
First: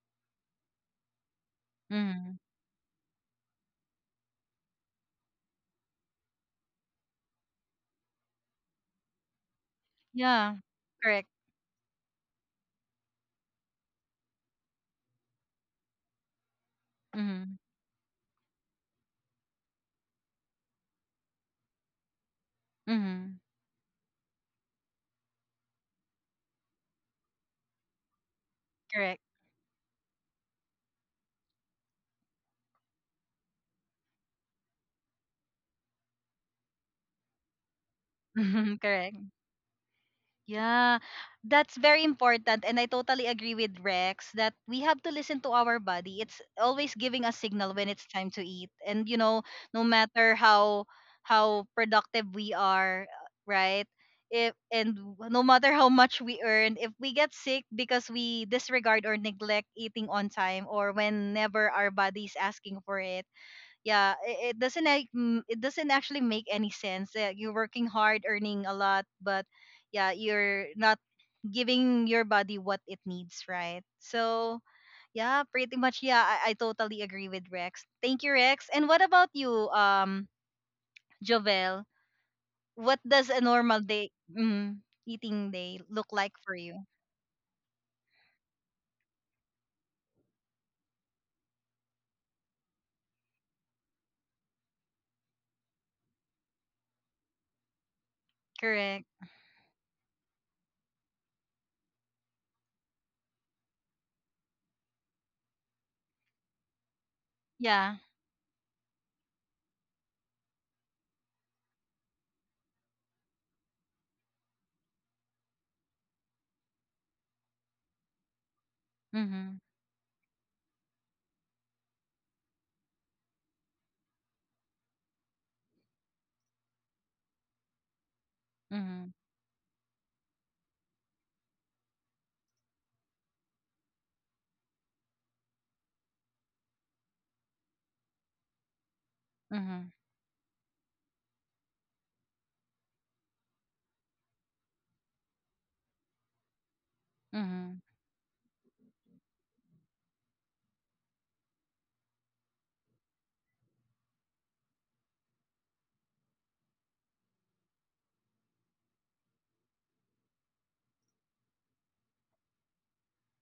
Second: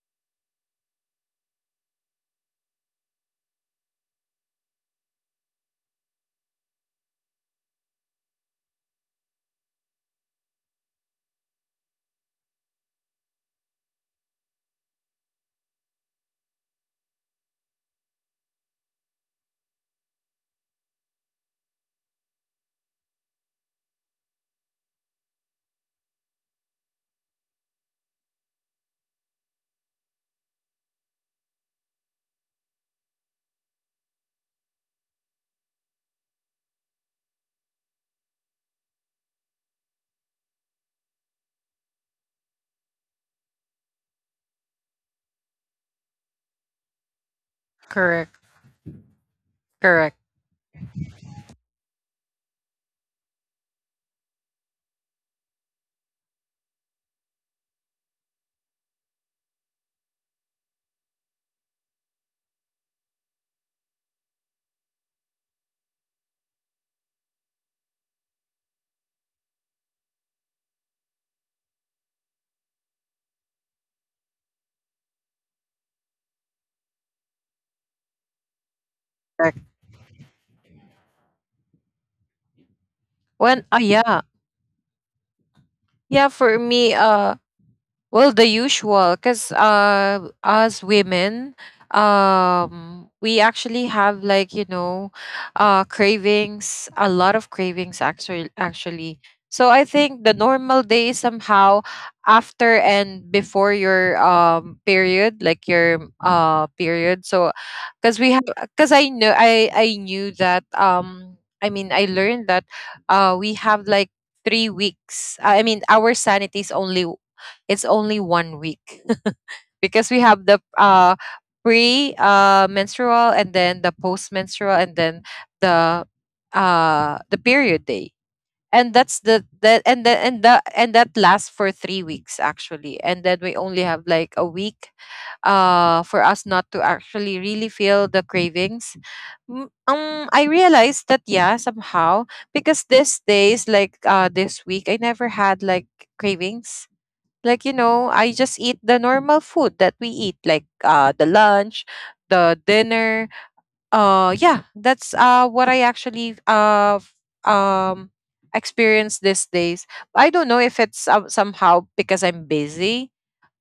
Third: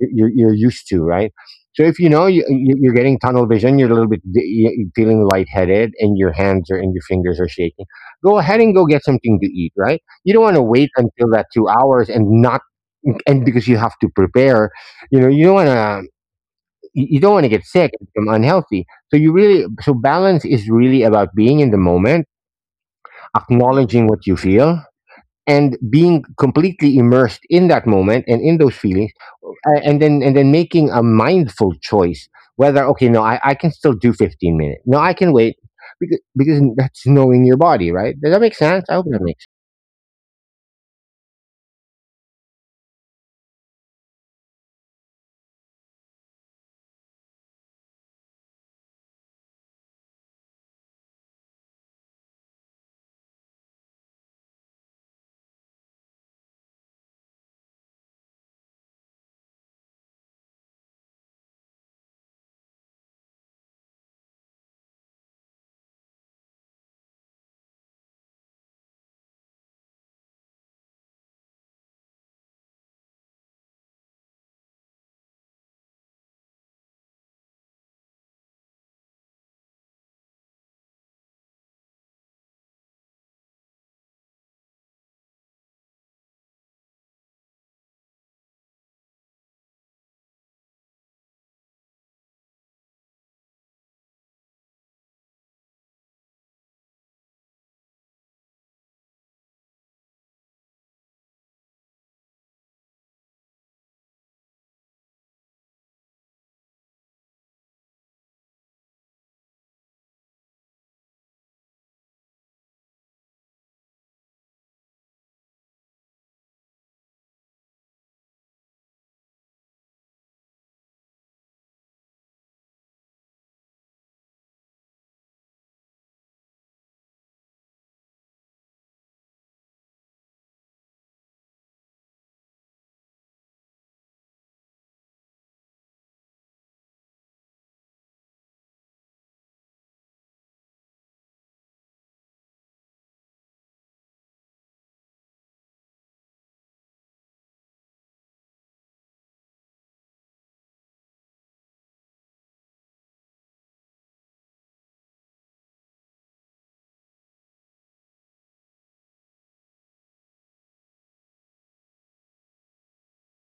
Speaker 2: you're used to, right? So if you know
Speaker 1: mm.
Speaker 2: you're getting tunnel vision, you're a little bit di- you feeling lightheaded and your hands are and your fingers are shaking, go ahead and go get something to eat. Right, you don't
Speaker 1: Yeah.
Speaker 2: want to wait
Speaker 1: Correct.
Speaker 2: until that 2 hours and not, and because you have to prepare. You know, you don't want to, you don't want to
Speaker 1: Mhm.
Speaker 2: get sick and become unhealthy. So you really, so balance is really about being in the moment,
Speaker 1: Mhm.
Speaker 2: acknowledging what you feel and being completely immersed in that moment and in those feelings,
Speaker 1: Correct.
Speaker 2: and then making a mindful choice, whether okay, no, I can still do 15 minutes, no, I can wait because that's knowing your body, right? Does that make
Speaker 1: [LAUGHS]
Speaker 2: sense? I hope
Speaker 1: Correct.
Speaker 2: that makes.
Speaker 1: Yeah, that's very important. And I totally agree with Rex that we have to listen to our body. It's always giving us signal when it's time
Speaker 3: Correct.
Speaker 1: to eat. And you know, no
Speaker 3: Correct.
Speaker 1: matter how productive we are, right? If and w- no matter how much we earn, if we get sick because we disregard or neglect eating on time or whenever our body's asking for it, yeah, it doesn't it doesn't actually make any sense that you're working hard earning a lot, but yeah, you're not giving your body what it needs, right? So yeah, pretty much, yeah, I totally agree with Rex. Thank you, Rex. And what about you,
Speaker 3: Correct.
Speaker 1: Jovel? What does a
Speaker 3: When oh
Speaker 1: normal day,
Speaker 3: yeah.
Speaker 1: mm, eating day look
Speaker 3: Yeah,
Speaker 1: like for
Speaker 3: for
Speaker 1: you?
Speaker 3: me, well, the usual, because as women, we actually have like, you know, cravings, a lot of cravings actually. Actually,
Speaker 1: Correct.
Speaker 3: so I think the normal day somehow after and before your period, like your period. So,
Speaker 1: Yeah.
Speaker 3: because we have, because I know I knew that I mean I learned that we have like 3 weeks. I mean our sanity is only it's only 1 week
Speaker 1: mm-hmm
Speaker 3: [LAUGHS] because we have the pre menstrual and then the post menstrual and then the the period day, and
Speaker 1: mm-hmm
Speaker 3: that's the that and the and the and that lasts for 3 weeks actually. And then we only have like a week for us not to actually really feel the cravings. Mm,
Speaker 1: mm-hmm
Speaker 3: I realized that, yeah, somehow because these days, like this week, I never had like cravings, like, you
Speaker 1: mm-hmm
Speaker 3: know. I just eat the normal food that we eat, like the lunch, the dinner. Yeah, that's what I actually um experience these days. I don't know if it's somehow because I'm busy,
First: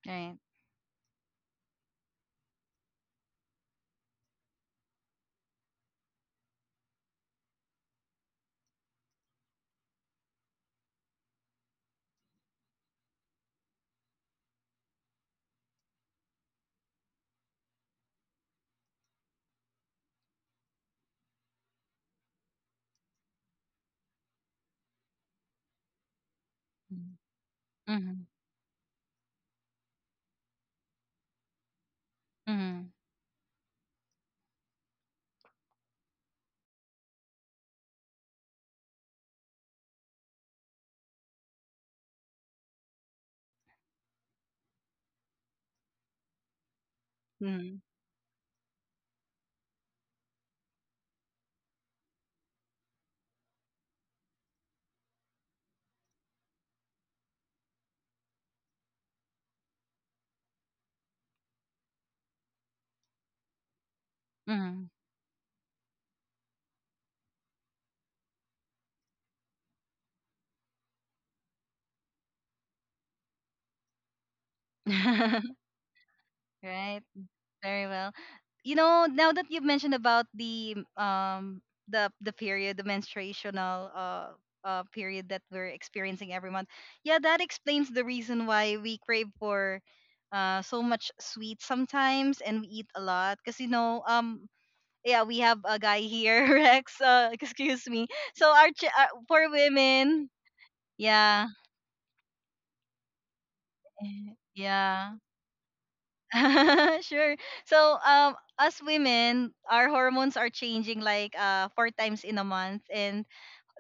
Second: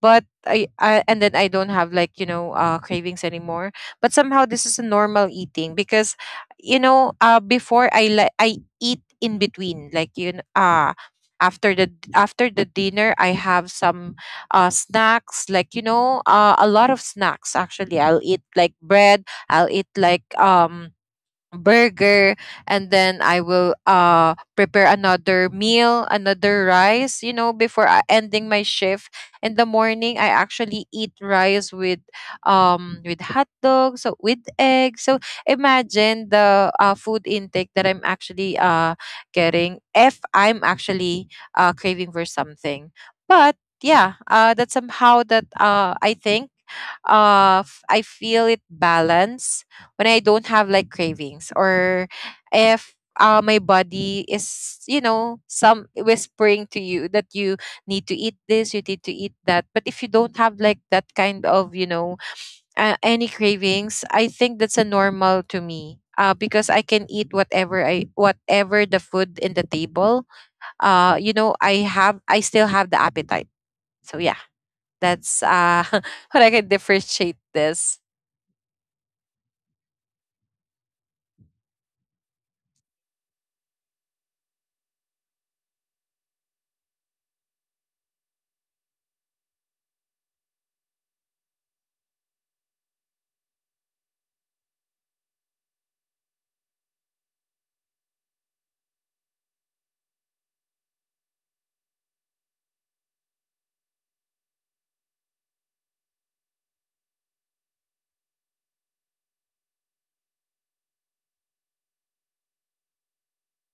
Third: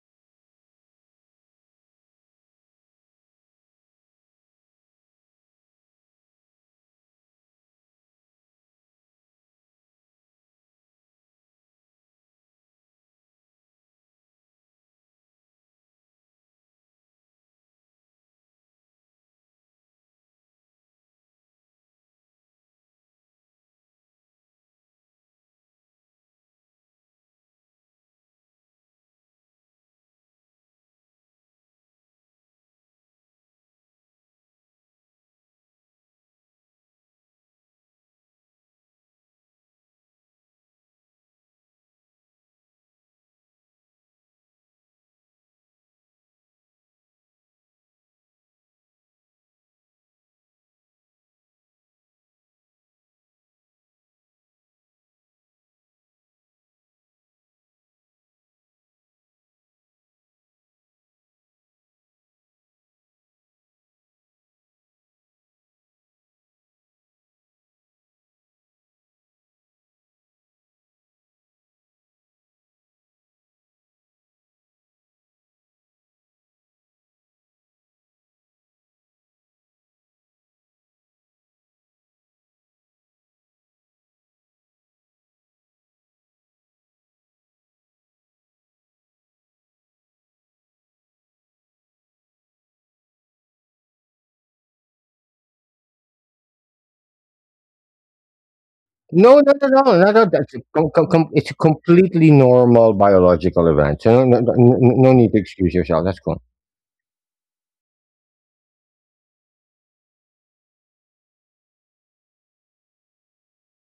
Speaker 3: but
Speaker 1: right.
Speaker 3: I and then I don't have like, you know, cravings anymore. But somehow this is a normal eating because, you know, before I like, I eat in between, like, you know. After the, after the dinner, I have some snacks, like, you know, a lot of snacks actually. I'll eat like bread, I'll eat like burger, and then I will prepare another meal, another rice, you know, before
Speaker 1: mm-hmm
Speaker 3: ending my shift. In the morning, I actually eat rice
Speaker 1: mm-hmm
Speaker 3: with hot dogs, so with eggs. So imagine the food intake that I'm actually getting if I'm actually craving for something. But yeah, that's somehow that I think I feel it balance when I don't have like cravings. Or if my body is, you know, some whispering to you that you need to eat this, you need to eat that. But if you don't have like that kind of, you know, any cravings, I think that's
Speaker 1: mm-hmm
Speaker 3: a normal to me. Because I can eat whatever I whatever the food in the table. You know, I have, I still have the appetite. So yeah, that's
Speaker 1: [LAUGHS]
Speaker 3: [LAUGHS] what I can
Speaker 1: Right.
Speaker 3: differentiate
Speaker 1: Very
Speaker 3: this.
Speaker 1: well. You know, now that you've mentioned about the the period, the menstruational period that we're experiencing every month. Yeah, that explains the reason why we crave for so much sweet sometimes and we eat a lot, because you know, yeah, we have a guy here, [LAUGHS] Rex, uh, excuse me.
Speaker 2: No,
Speaker 1: For
Speaker 2: no, no, no, no, no.
Speaker 1: women.
Speaker 2: That's a com- com- com-
Speaker 1: Yeah.
Speaker 2: It's a completely normal biological event. So
Speaker 1: [LAUGHS]
Speaker 2: no, no, no, no
Speaker 1: Yeah.
Speaker 2: need to excuse yourself. That's cool.
Speaker 1: [LAUGHS] Sure. So, as women, our hormones are changing like four times in a month, and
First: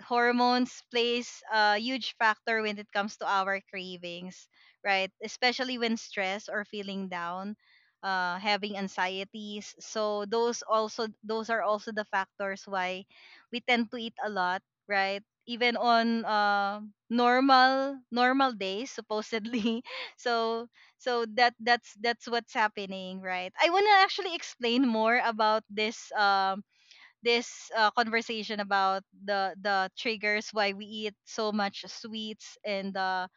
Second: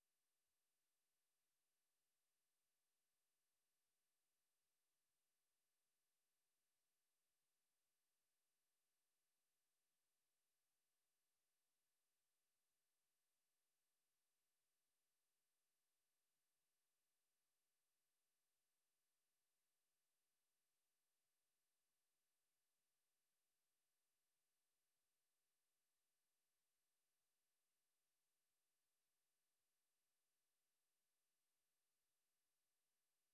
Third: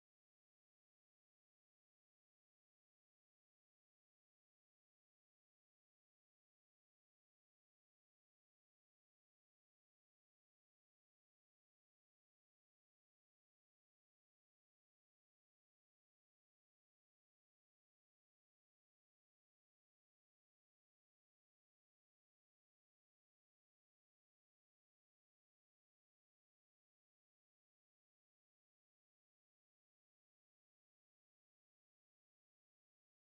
Speaker 1: hormones plays a huge factor when it comes to our cravings, right? Especially when stressed or feeling down, having anxieties. So those also, those are also the factors why we tend to eat a lot, right? Even on, normal days supposedly. [LAUGHS] So that's what's happening, right? I want to actually explain more about this, conversation about the triggers why we eat so much sweets and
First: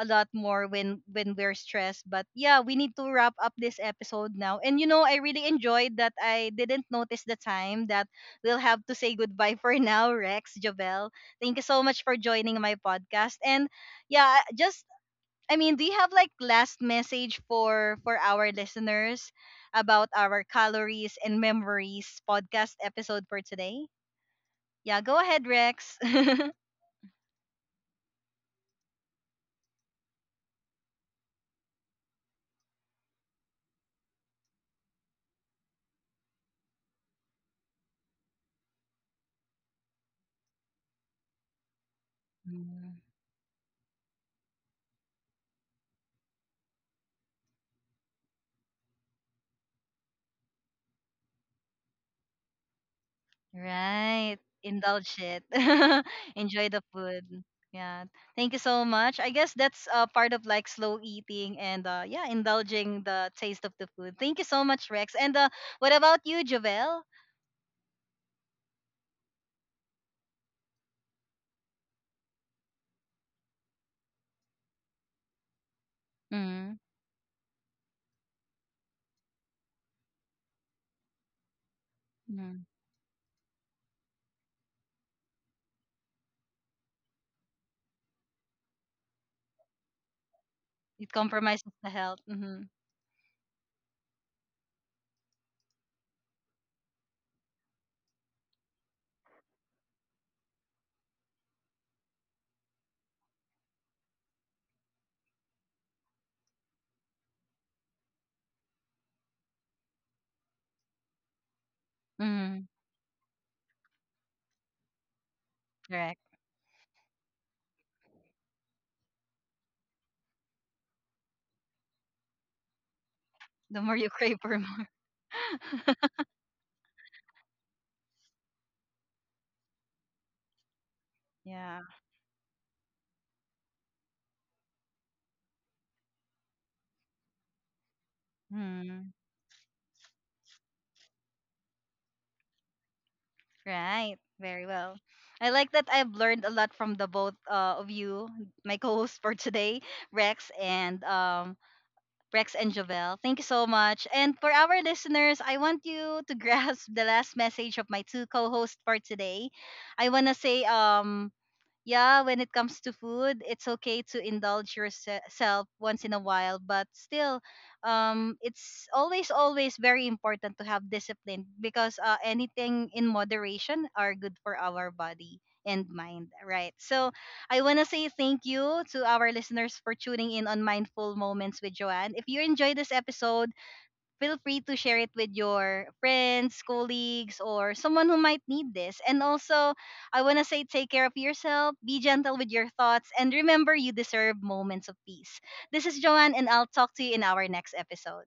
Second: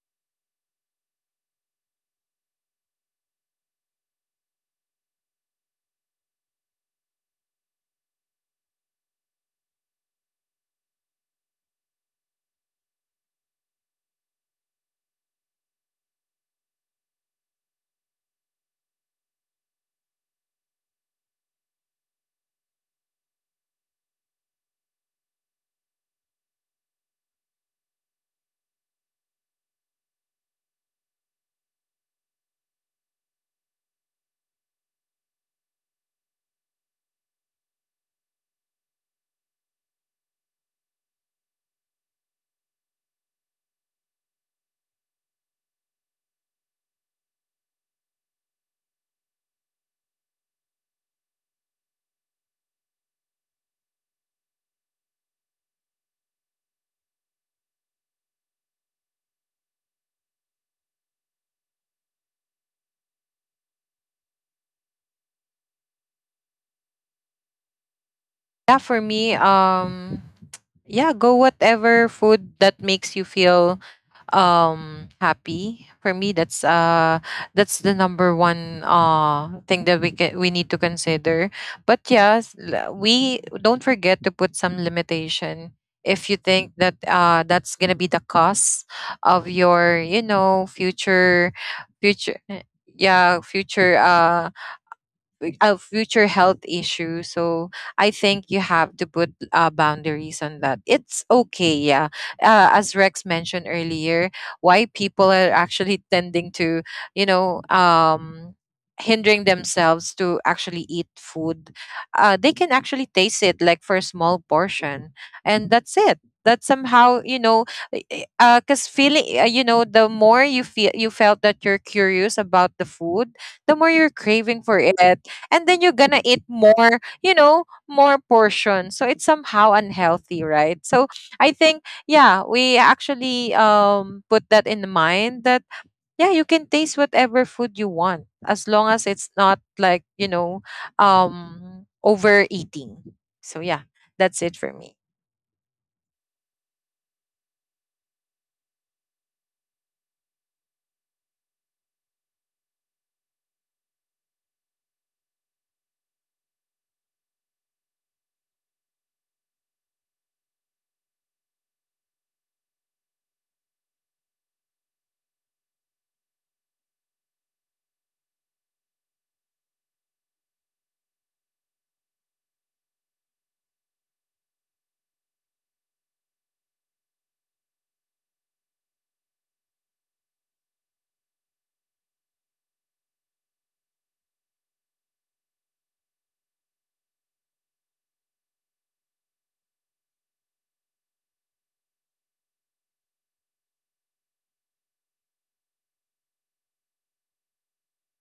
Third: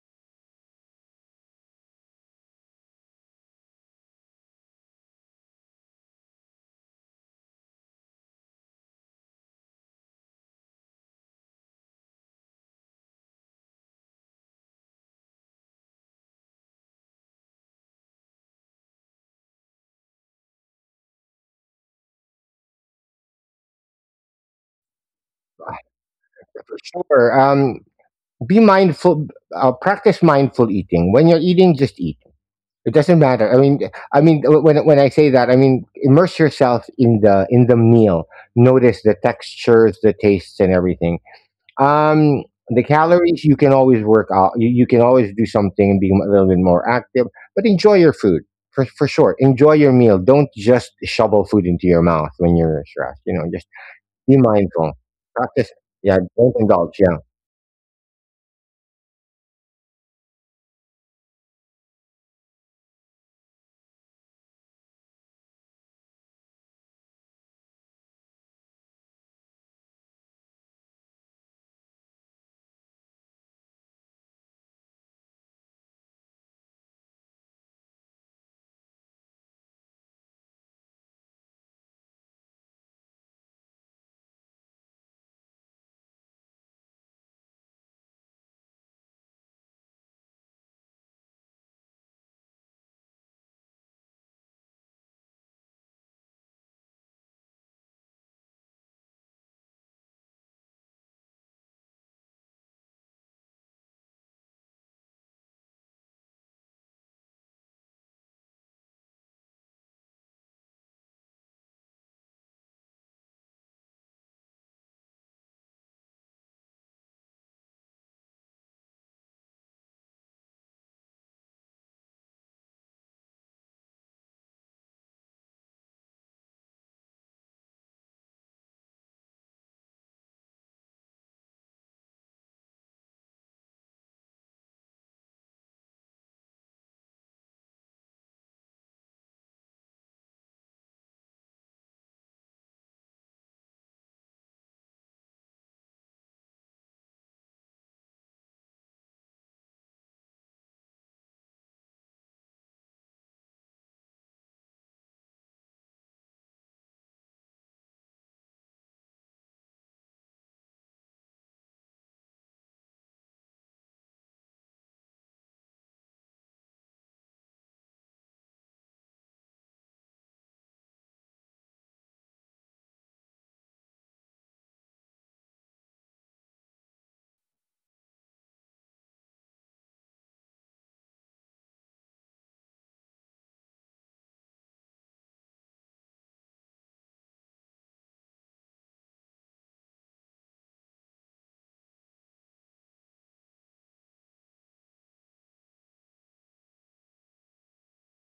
Speaker 1: a lot more when we're stressed. But yeah, we need to wrap up this episode now, and you know, I really enjoyed that. I didn't notice the time, that we'll have to say goodbye for [LAUGHS] now. Rex, Javel, thank you so much for joining my podcast. And yeah, just I mean, do you have like last message for our listeners about our calories and memories podcast episode for today? Yeah, go ahead, Rex. [LAUGHS]
Speaker 2: Sure. Be mindful. Practice mindful eating. When you're eating, just eat. It doesn't matter. I mean, when I say that, I mean immerse yourself in the meal. Notice the textures, the tastes, and everything. Um, the
Speaker 1: Mm,
Speaker 2: calories you can always work out. You can always do something and be a little bit more active, but enjoy your food for sure. Enjoy your meal. Don't just shovel food into your mouth when you're stressed. You know, just be
Speaker 1: Right.
Speaker 2: mindful.
Speaker 1: Indulge it.
Speaker 2: Practice.
Speaker 1: [LAUGHS]
Speaker 2: Yeah, don't
Speaker 1: Enjoy the
Speaker 2: indulge. Yeah.
Speaker 1: food. Yeah. Thank you so much. I guess that's part of like slow eating and yeah, indulging the taste of the food. Thank you so much, Rex. And what about you, Javel?
Speaker 3: Yeah, for me, yeah, go whatever food that makes you feel happy. For me,
Speaker 1: Mm-hmm.
Speaker 3: that's the number one thing that we can, we need to consider. But yes,
Speaker 1: Mm-hmm.
Speaker 3: we don't forget to put some limitation if you think that that's gonna be the cost of your, you know,
Speaker 1: It compromises the health.
Speaker 3: future
Speaker 1: Mm-hmm.
Speaker 3: yeah, future health issue. So I think you have to put boundaries on that. It's okay, yeah. As Rex mentioned earlier, why people are actually tending to, you know, hindering themselves to actually eat food, they
Speaker 1: Mm-hmm.
Speaker 3: can actually taste it like for a small portion, and that's it. That somehow, you know, because feeling, you know, the more you feel, you felt that you're curious about the food,
Speaker 1: The
Speaker 3: the more
Speaker 1: more you
Speaker 3: you're
Speaker 1: crave for
Speaker 3: craving for
Speaker 1: more.
Speaker 3: it, and then you're
Speaker 1: [LAUGHS]
Speaker 3: gonna eat more, you know, more portions. So it's somehow unhealthy, right? So I
Speaker 1: Yeah.
Speaker 3: think, yeah, we actually put that in mind that yeah, you can taste whatever food you want as long as
Speaker 1: Hmm.
Speaker 3: it's not like, you know, overeating. So yeah,
Speaker 1: Right.
Speaker 3: that's it
Speaker 1: Very
Speaker 3: for
Speaker 1: well.
Speaker 3: me.
Speaker 1: I like that. I've learned a lot from the both of you, my co-host for today, Rex and Jovel. Thank you so much. And for our listeners, I want you to [LAUGHS] grasp the last message of my two co-hosts for today. I wanna say yeah, when it comes to food, it's okay to indulge yourself once in a while, but still, it's always, always very important to have discipline, because anything in moderation are good for our body and mind, right? So I want to say thank you to our listeners for tuning in on Mindful Moments with Joanne. If you enjoyed this episode, feel free to share it with your friends, colleagues, or someone who might need this. And also, I want to say take care of yourself, be gentle with your thoughts, and remember you deserve moments of peace. This is Joanne, and I'll talk to you in our next episode.